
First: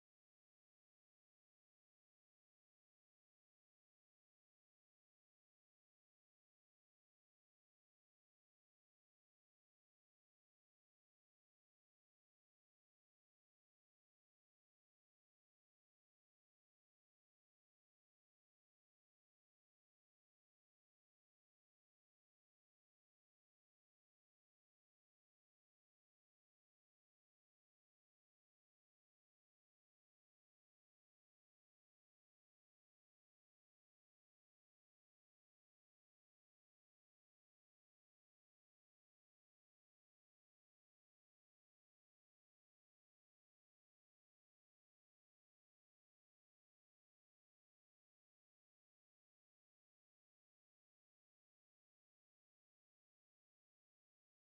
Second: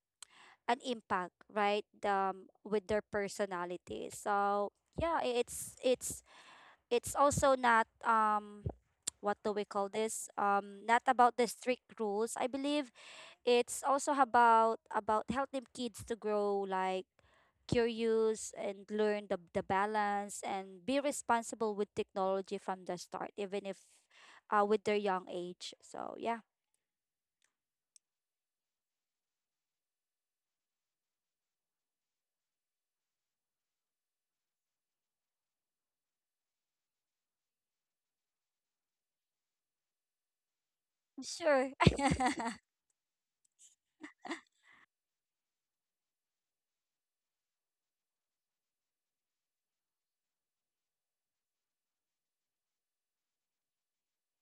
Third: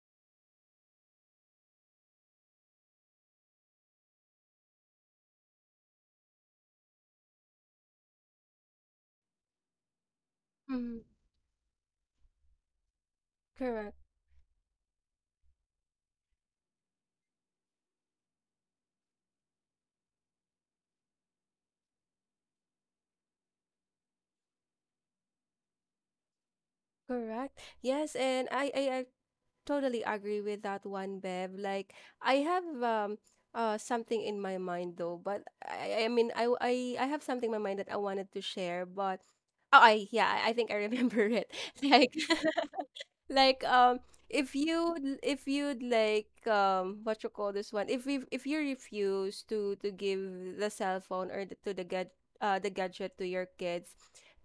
B: an impact, right, with their personality. So yeah, it's also not (tsk) what do we call this?
A: Mm-hmm.
B: Not about the strict rules, I believe. It's
A: Correct.
B: also about helping kids to grow, like, curious, and learn the balance and be responsible with technology from the start, even if, with their young age. So yeah.
A: Correct. Yes, and I totally agree with that one, Bev. Like I have something in my mind though, but I have something in my mind that I wanted to share, but I think I remember it.
B: Sure.
A: (laughs) Like (laughs) like if you if you'd like what you call this one, if you refuse to give the cell phone or to the gad the gadget to your kids.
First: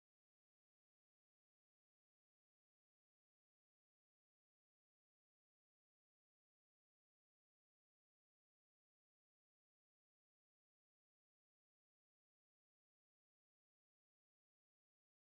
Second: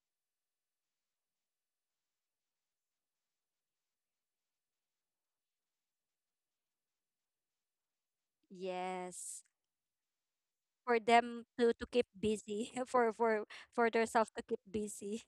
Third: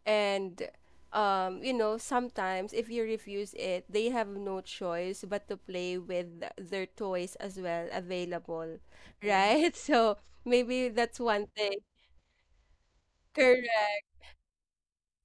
A: And you know, sometimes if you refuse it, they have no choice but to play with their toys as well available,
B: (laughs) Yes,
A: right? (laughs) So maybe
B: for
A: that's
B: them
A: one
B: to
A: thing.
B: to keep busy. (laughs) For
A: Correct.
B: themselves to keep busy.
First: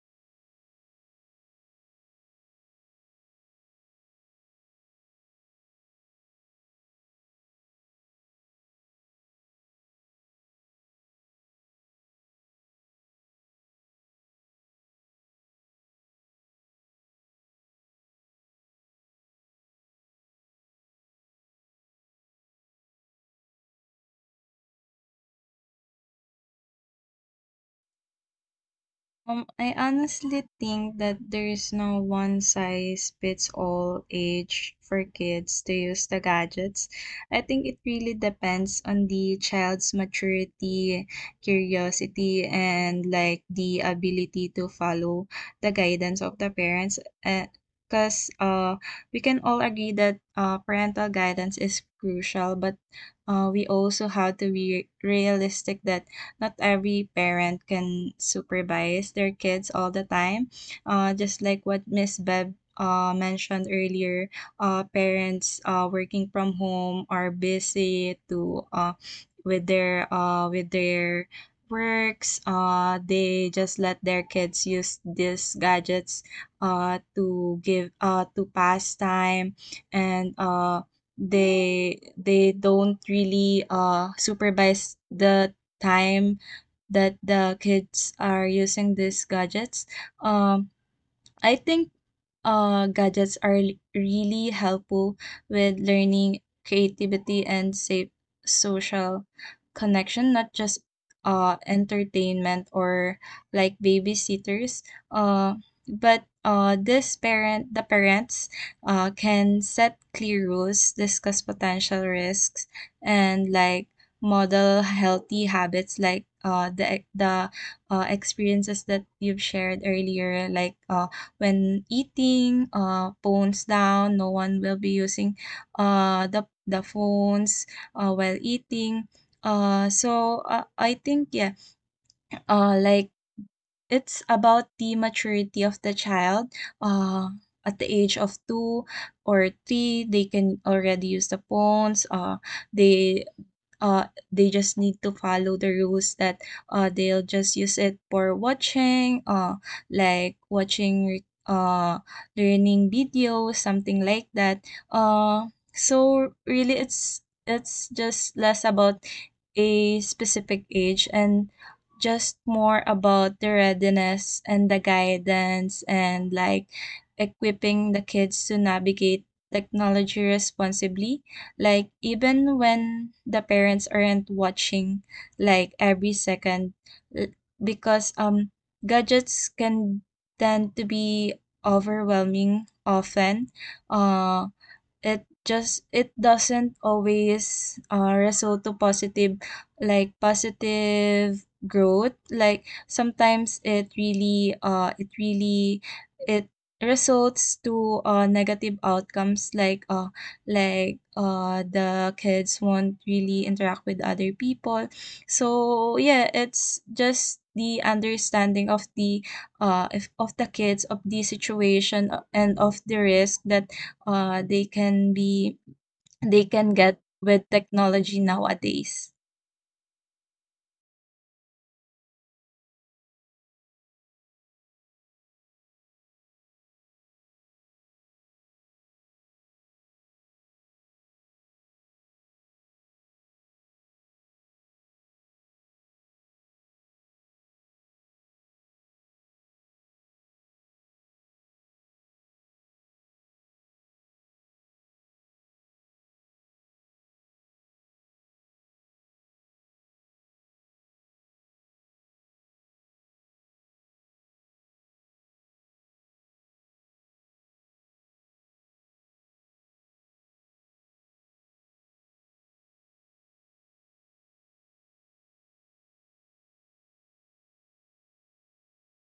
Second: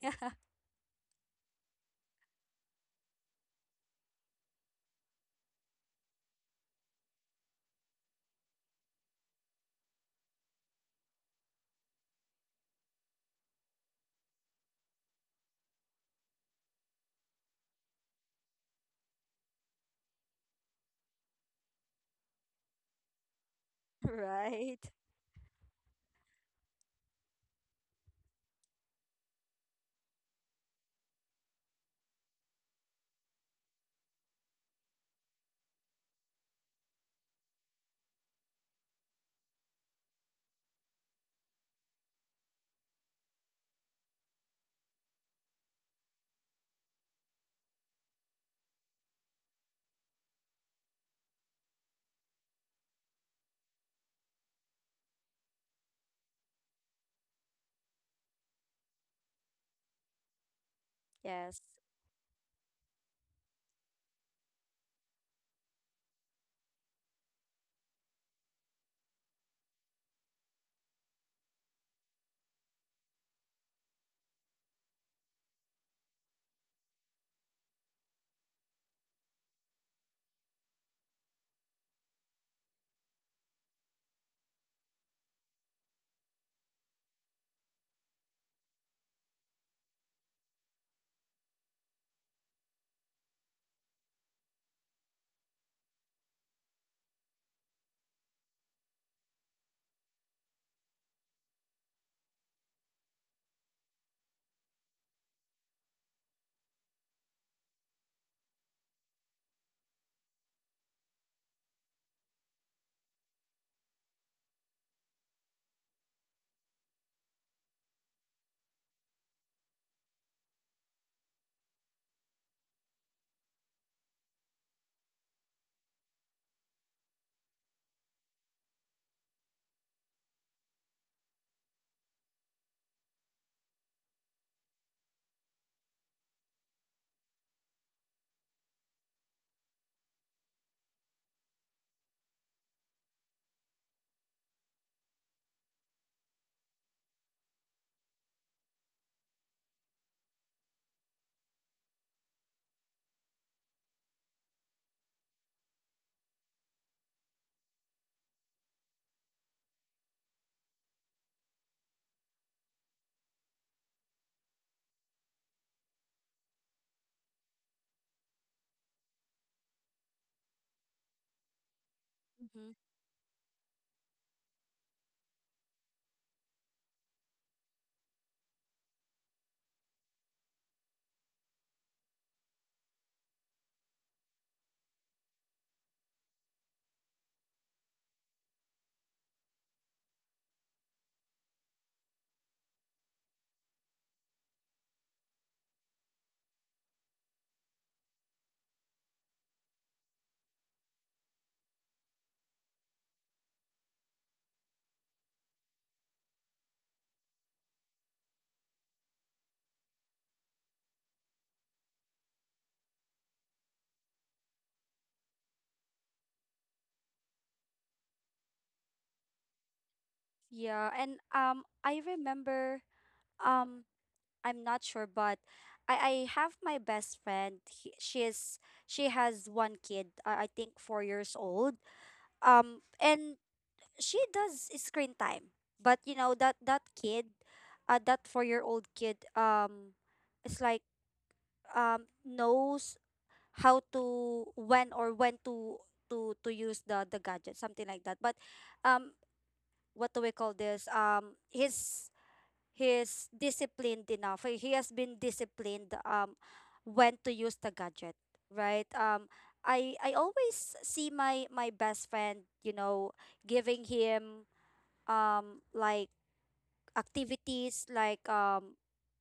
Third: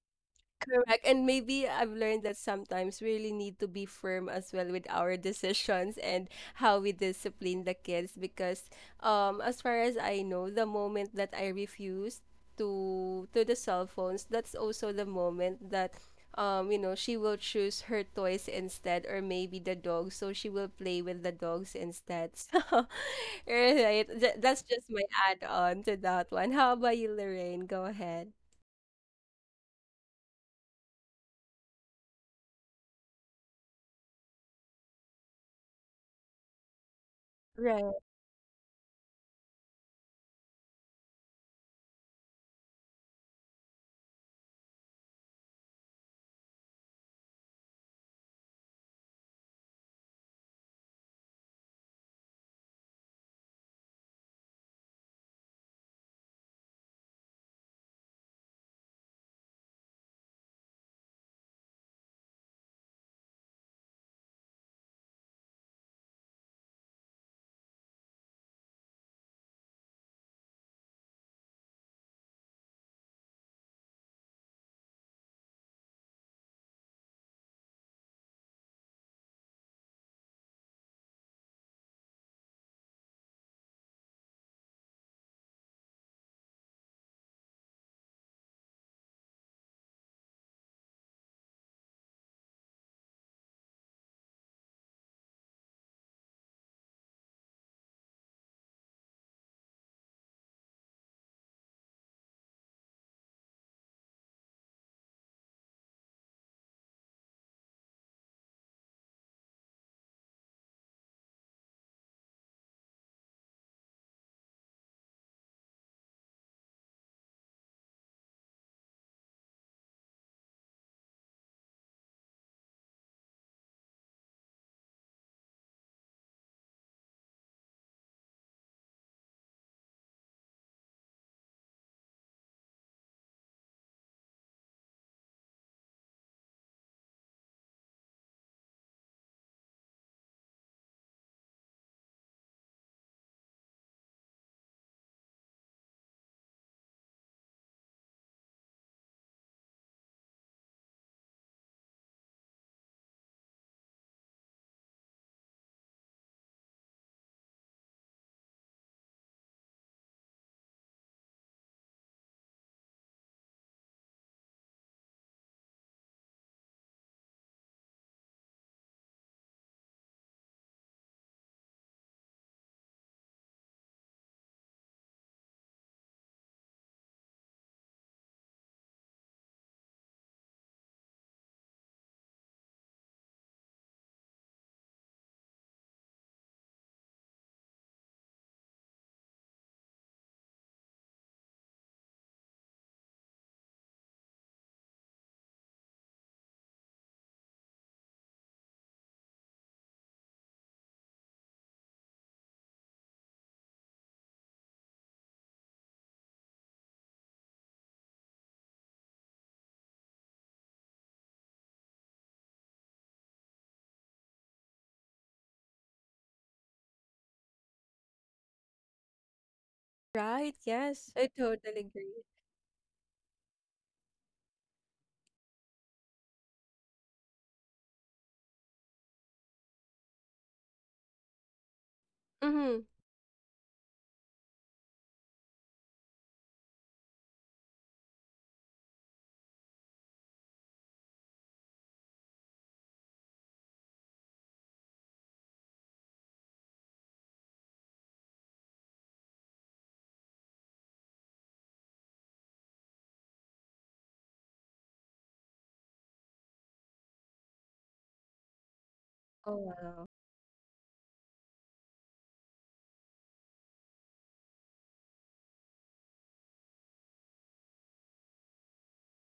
A: Correct. And maybe I've learned that sometimes we really need to be firm as well with our (laughs) decisions and how we discipline the kids, because as far as I know, the moment that I refused to the cell phones, that's also the moment that, you know, she will choose her toys instead, or maybe the dog, so she will play with the dogs instead. (laughs) So
B: (laughs)
A: right. That's
B: Right.
A: just my add on to that one. How about you, Lorraine? Go ahead.
C: I honestly think that there is no one size fits all age for kids to use the gadgets. I think it really depends on the child's maturity, curiosity, and like the ability to follow the guidance of the parents. Because we can all agree that parental guidance is crucial, but we also have to be realistic that not every parent can supervise their kids all the time. Just
B: Yes.
C: like what Miss Bev mentioned earlier, parents working from home are busy to with their works. They just let their kids use these gadgets to pass time, and they don't really supervise the time that the kids are using these gadgets. Um, I think gadgets are really helpful with learning, creativity, and safe social connection, not just entertainment or like babysitters. Uh, but the parents can set clear rules, discuss potential risks, and like model healthy habits, like, the experiences that you've shared earlier, like, when eating, phones down. No one will be using the phones while eating. So I think, yeah, like, it's about the maturity of the child. Uh, at the age of 2 or 3, they can already use the phones. They they just need to follow the rules that they'll just use it for watching, like watching learning videos, something like that. Uh, so really, it's just less about a specific age and just more about the readiness and the guidance, and like equipping the kids to navigate technology responsibly, like even
B: Hmm.
C: when the parents aren't watching, like every second. l- because gadgets can tend to be overwhelming often. Uh it doesn't always result to positive, like, positive growth. Like sometimes it really, it results to negative outcomes, like, the kids won't really interact with other people. So yeah, it's just the understanding of the, if, of the kids, of the situation, and of the risk that, uh, they can be they can get with technology nowadays.
A: Right,
B: Yeah,
A: yes.
B: and
A: I totally
B: I
A: agree.
B: remember, um I'm not sure, but I have my best friend. He, she is She has one kid. I think 4 years old.
A: Mhm.
B: And she does screen time, but you know that that kid, that 4-year-old old kid, it's like, knows how to, when, or when to use the gadget, something like that. But um, what do we call this? His He's disciplined enough. He has been disciplined, when to use the gadget, right?
A: Oh,
B: I
A: wow.
B: I always see my best friend, you know, giving him like activities, like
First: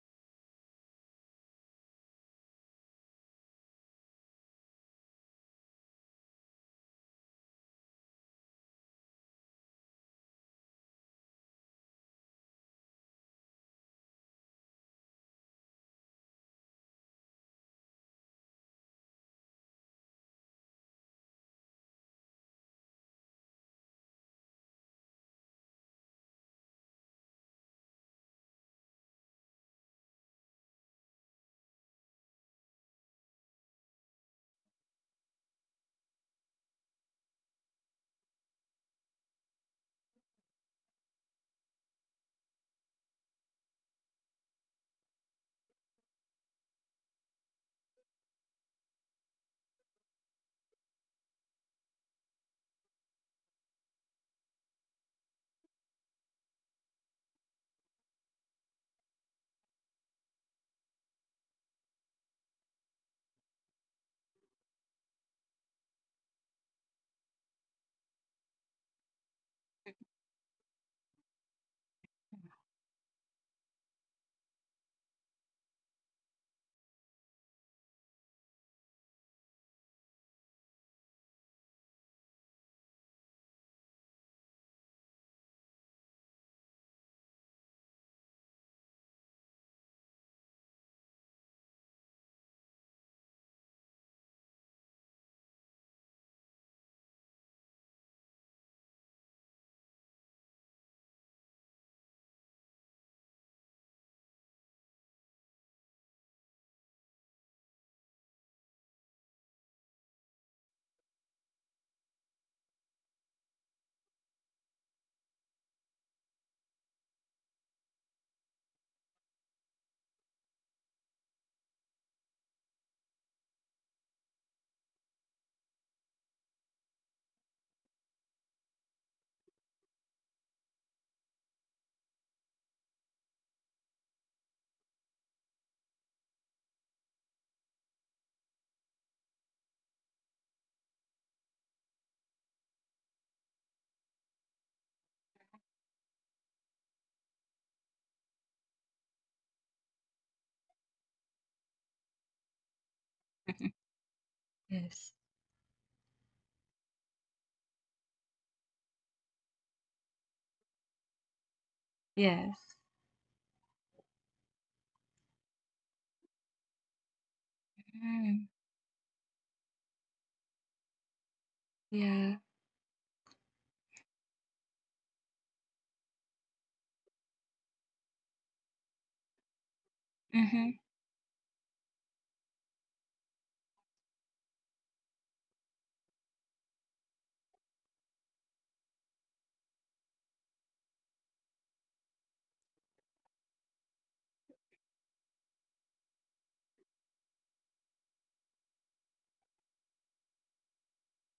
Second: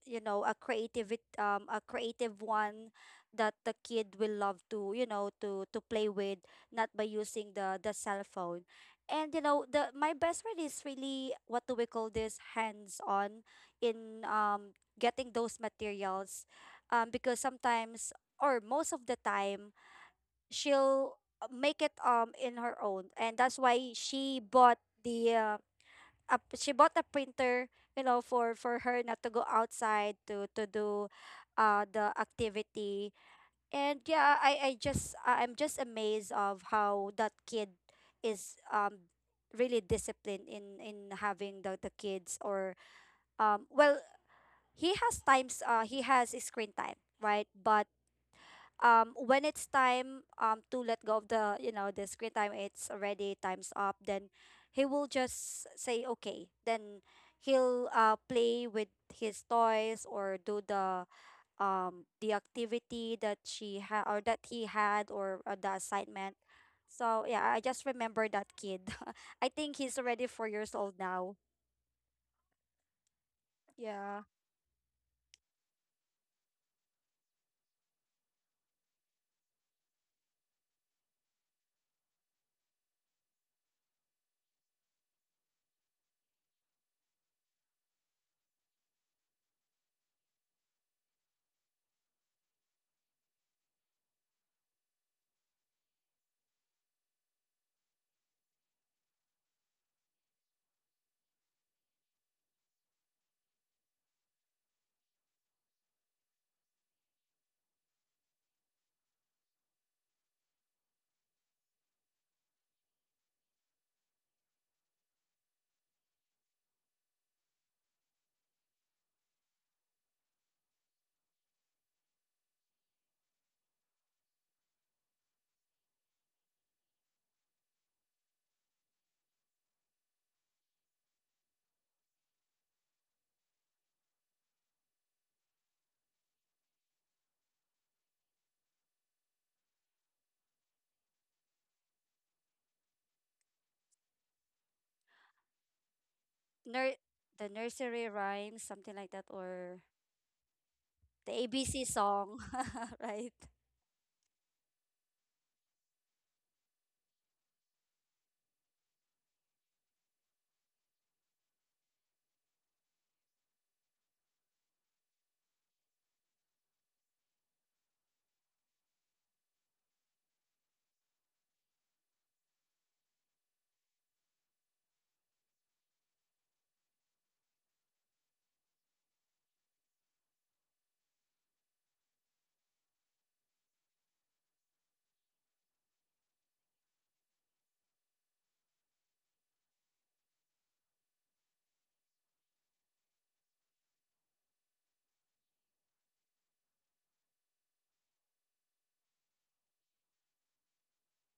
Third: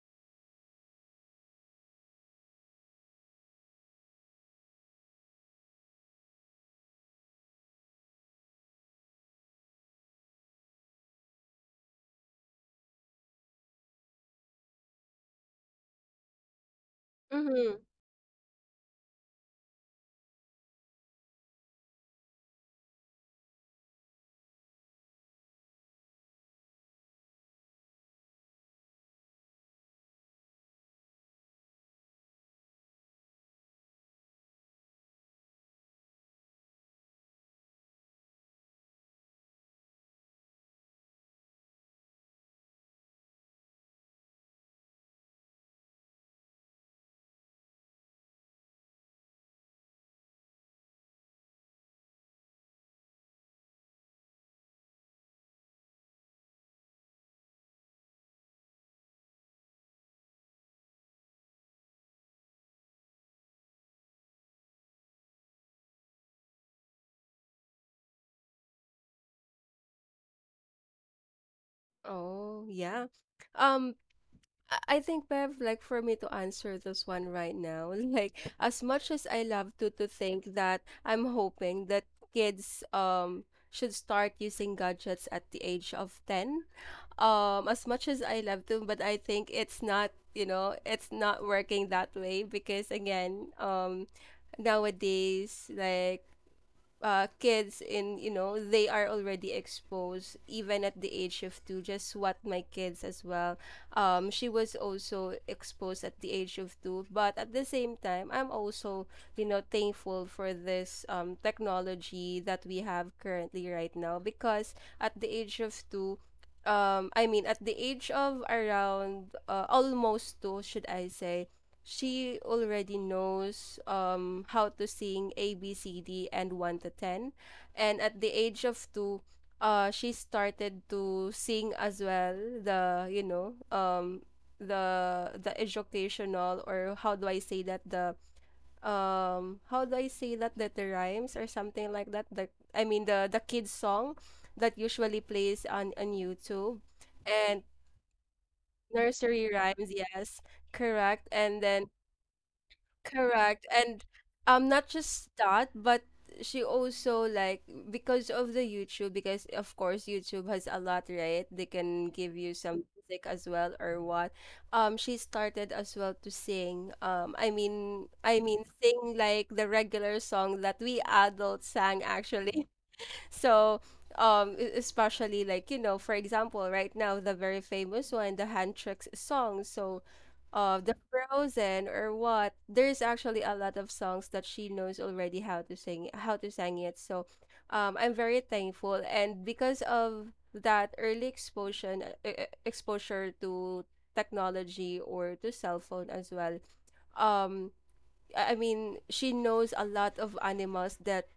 B: a creative, one that the kid will love to, you know, to play with, not by using the cell phone. And you know, the my best friend is really, what do we call this, hands on in, getting those materials, because
A: Mm-hmm.
B: sometimes or most of the time, she'll, make it in her own, and that's why she bought a printer, you know, for her not to go outside to do, the activity. And yeah, I'm just amazed of how that kid is, really disciplined in having the kids, or, well, he has times, he has a screen time, right? But when it's time, to let go of the you know the screen time — it's already time's up — then he will just say, okay, then he'll play with his toys or do the activity that she had, or that he had, or, the assignment. So yeah, I just remember that kid. (laughs) I think he's already 4 years old now.
A: Oh, yeah. Um,
B: Yeah.
A: I think, Bev, like for me to answer this one right now, (laughs) like as much as I love to think that I'm hoping that kids should start using gadgets at the age of 10. As much as I love to, but I think it's not, you know, it's not working that way because again, nowadays, like kids in, you know, they are already exposed even at the age of 2. Just what my kids as well. She was also exposed at the age of 2, but at the same time I'm also, you know, thankful for this technology that we have currently right now, because at the age of 2, I mean, at the age of around almost 2, should I say, she already knows how to sing A B C D and 1 to 10. And at the age of 2, she started to sing as well the, you know, the educational, or how do I say that, the how do I say that, that the rhymes or something like that, the I mean the kids song that usually plays on YouTube.
B: Nur- the
A: And
B: nursery rhymes, something like that,
A: nursery
B: or
A: rhymes, yes. Correct.
B: the
A: And
B: ABC
A: then
B: song. (laughs) Right.
A: correct. And not just that, but she also like, because of the YouTube, because of course YouTube has a lot, right? They can give you some music as well or what. She started as well to sing. I mean sing like the regular song that we adults sang
C: Yeah.
A: actually. So, especially like, you know, for example, right now, the very famous one, the hand tricks song. So,
C: Mm-hmm.
A: the Frozen or what, there's actually a lot of songs that she knows already how to sing it. So, I'm very thankful. And because of that early exposure, exposure to technology or to cell phone as well, um, I mean, she knows a lot of animals that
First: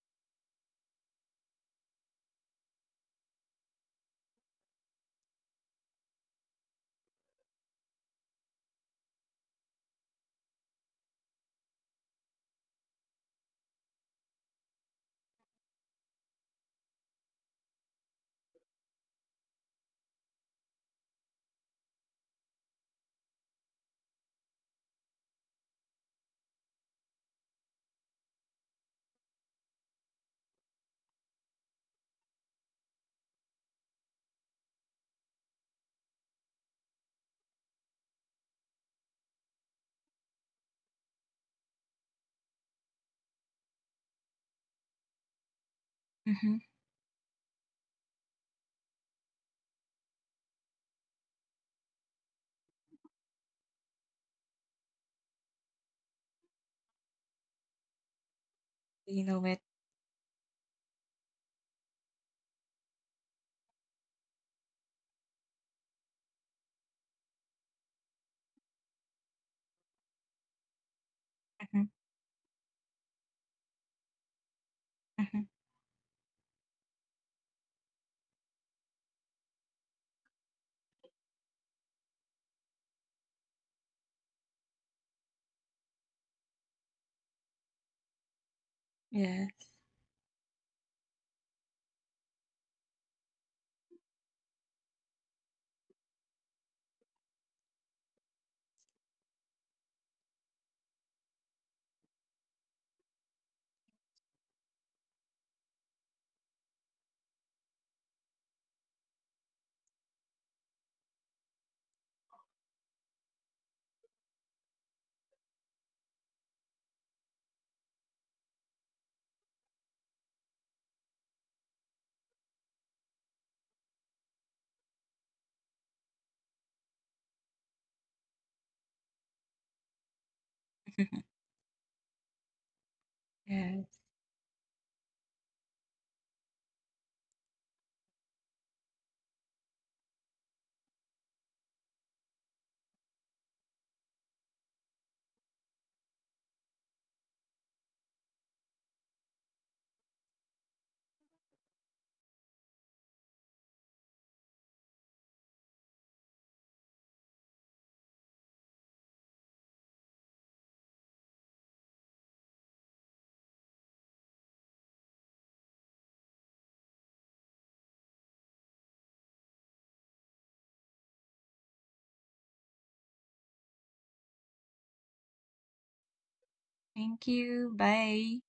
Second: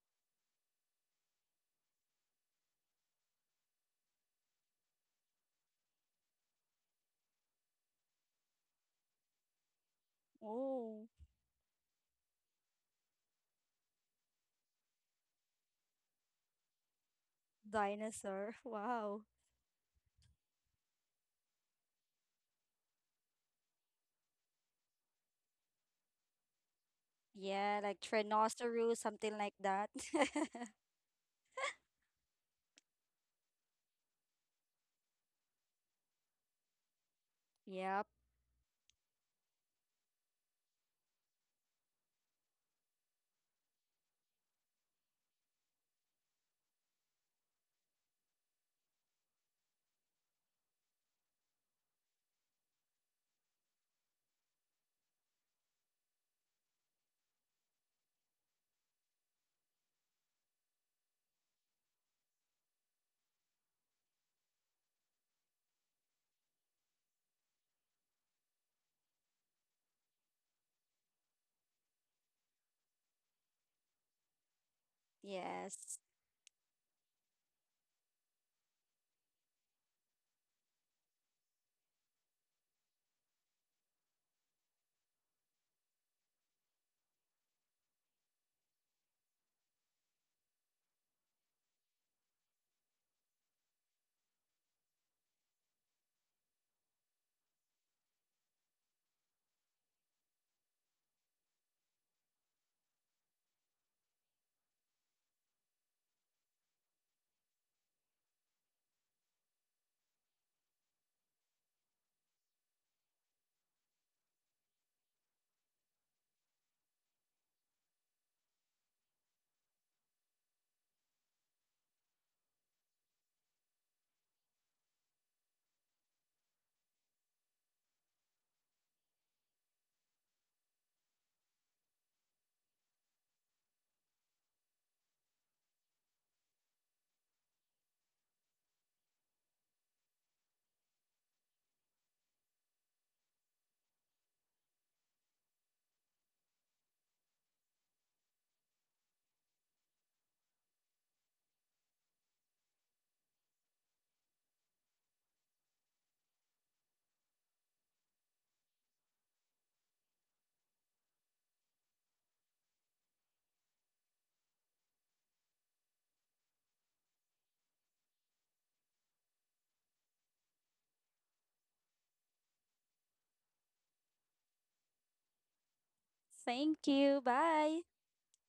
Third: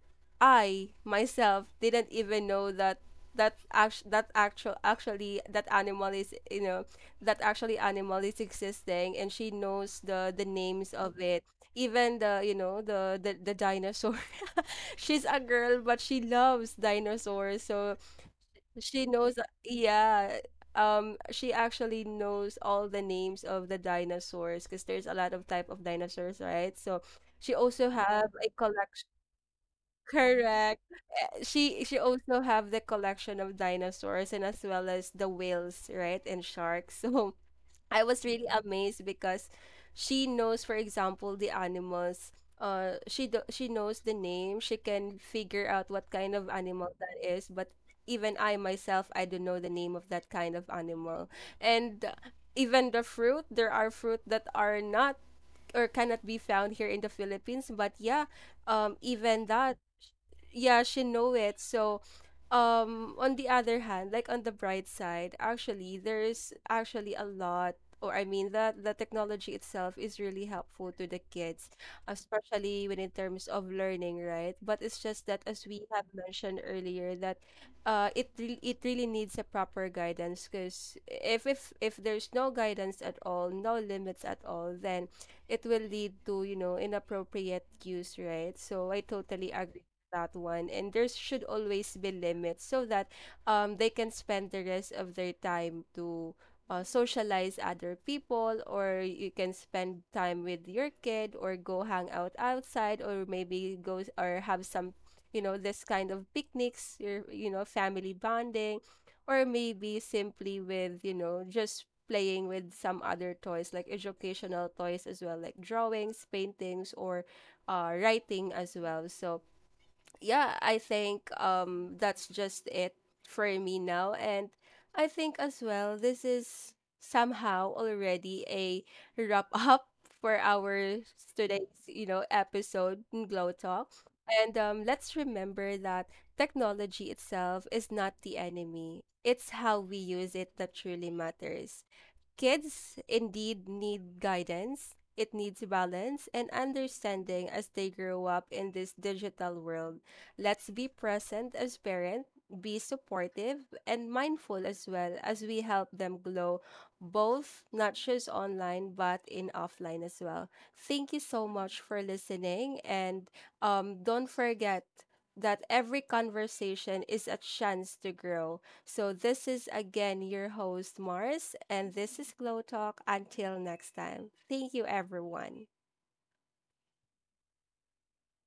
A: I myself didn't even know that actually that animal is, you know, that actually animal is existing, and she knows the names
B: Oh,
A: of it. Even the, you know, the dinosaur. (laughs) She's a girl, but she loves dinosaurs, so
B: dinosaur.
A: she
B: (laughs) Wow.
A: knows, yeah. She actually knows all the names of the dinosaurs, because there's a lot of type of dinosaurs, right? So she
B: Yeah,
A: also
B: like
A: have a
B: Trinosaurus,
A: collection.
B: something like that. (laughs)
A: Correct. She also have the collection of dinosaurs, and as well as the whales, right? And sharks. (laughs) So I
B: Yep.
A: was really amazed, because she knows, for example, the animals. She knows the name. She can figure out what kind of
C: Mm-hmm.
A: animal that is. But even I myself, I don't know the name of that kind of animal. And even the fruit, there are fruit that are not or cannot be found here in the Philippines. But yeah, even that, yeah, she know it. So, on the other hand, like on the bright side, actually, there's actually a lot, or I mean, that the technology itself is really helpful to the kids, especially when in terms of learning, right? But it's just
C: Mm-hmm.
A: that, as we
B: Yes.
A: have mentioned earlier, that it really needs a proper guidance, because if there's no guidance at all, no limits at all, then it will lead to, you know, inappropriate use, right? So I totally
C: Yes.
A: agree that one, and there should always be limits, so that they can spend the rest of their time to socialize other people, or you can spend time with your kid, or go hang out outside, or maybe or have some, you know, this kind of picnics, your, you know, family bonding, or maybe simply with, you know, just playing with some other toys, like educational toys as well, like drawings, paintings, or writing as well. So yeah, I think that's just it for me now. And I think as well, this is somehow already a wrap (laughs) up for our
C: (laughs)
A: today's, you know, episode in Glow
C: Yes.
A: Talk. And let's remember that technology itself is not the enemy. It's how we use it that truly matters. Kids indeed need guidance, it needs balance and understanding as they grow up in this digital world. Let's be present as parents, be supportive, and mindful, as well, as we help them glow, both not just online but in offline as well. Thank you so much for listening, and don't forget that every conversation is a chance to grow. So, this is again your host, Mars, and this is Glow Talk. Until next time, thank you, everyone.
B: Thank you.
C: Thank you.
B: Bye.
C: Bye.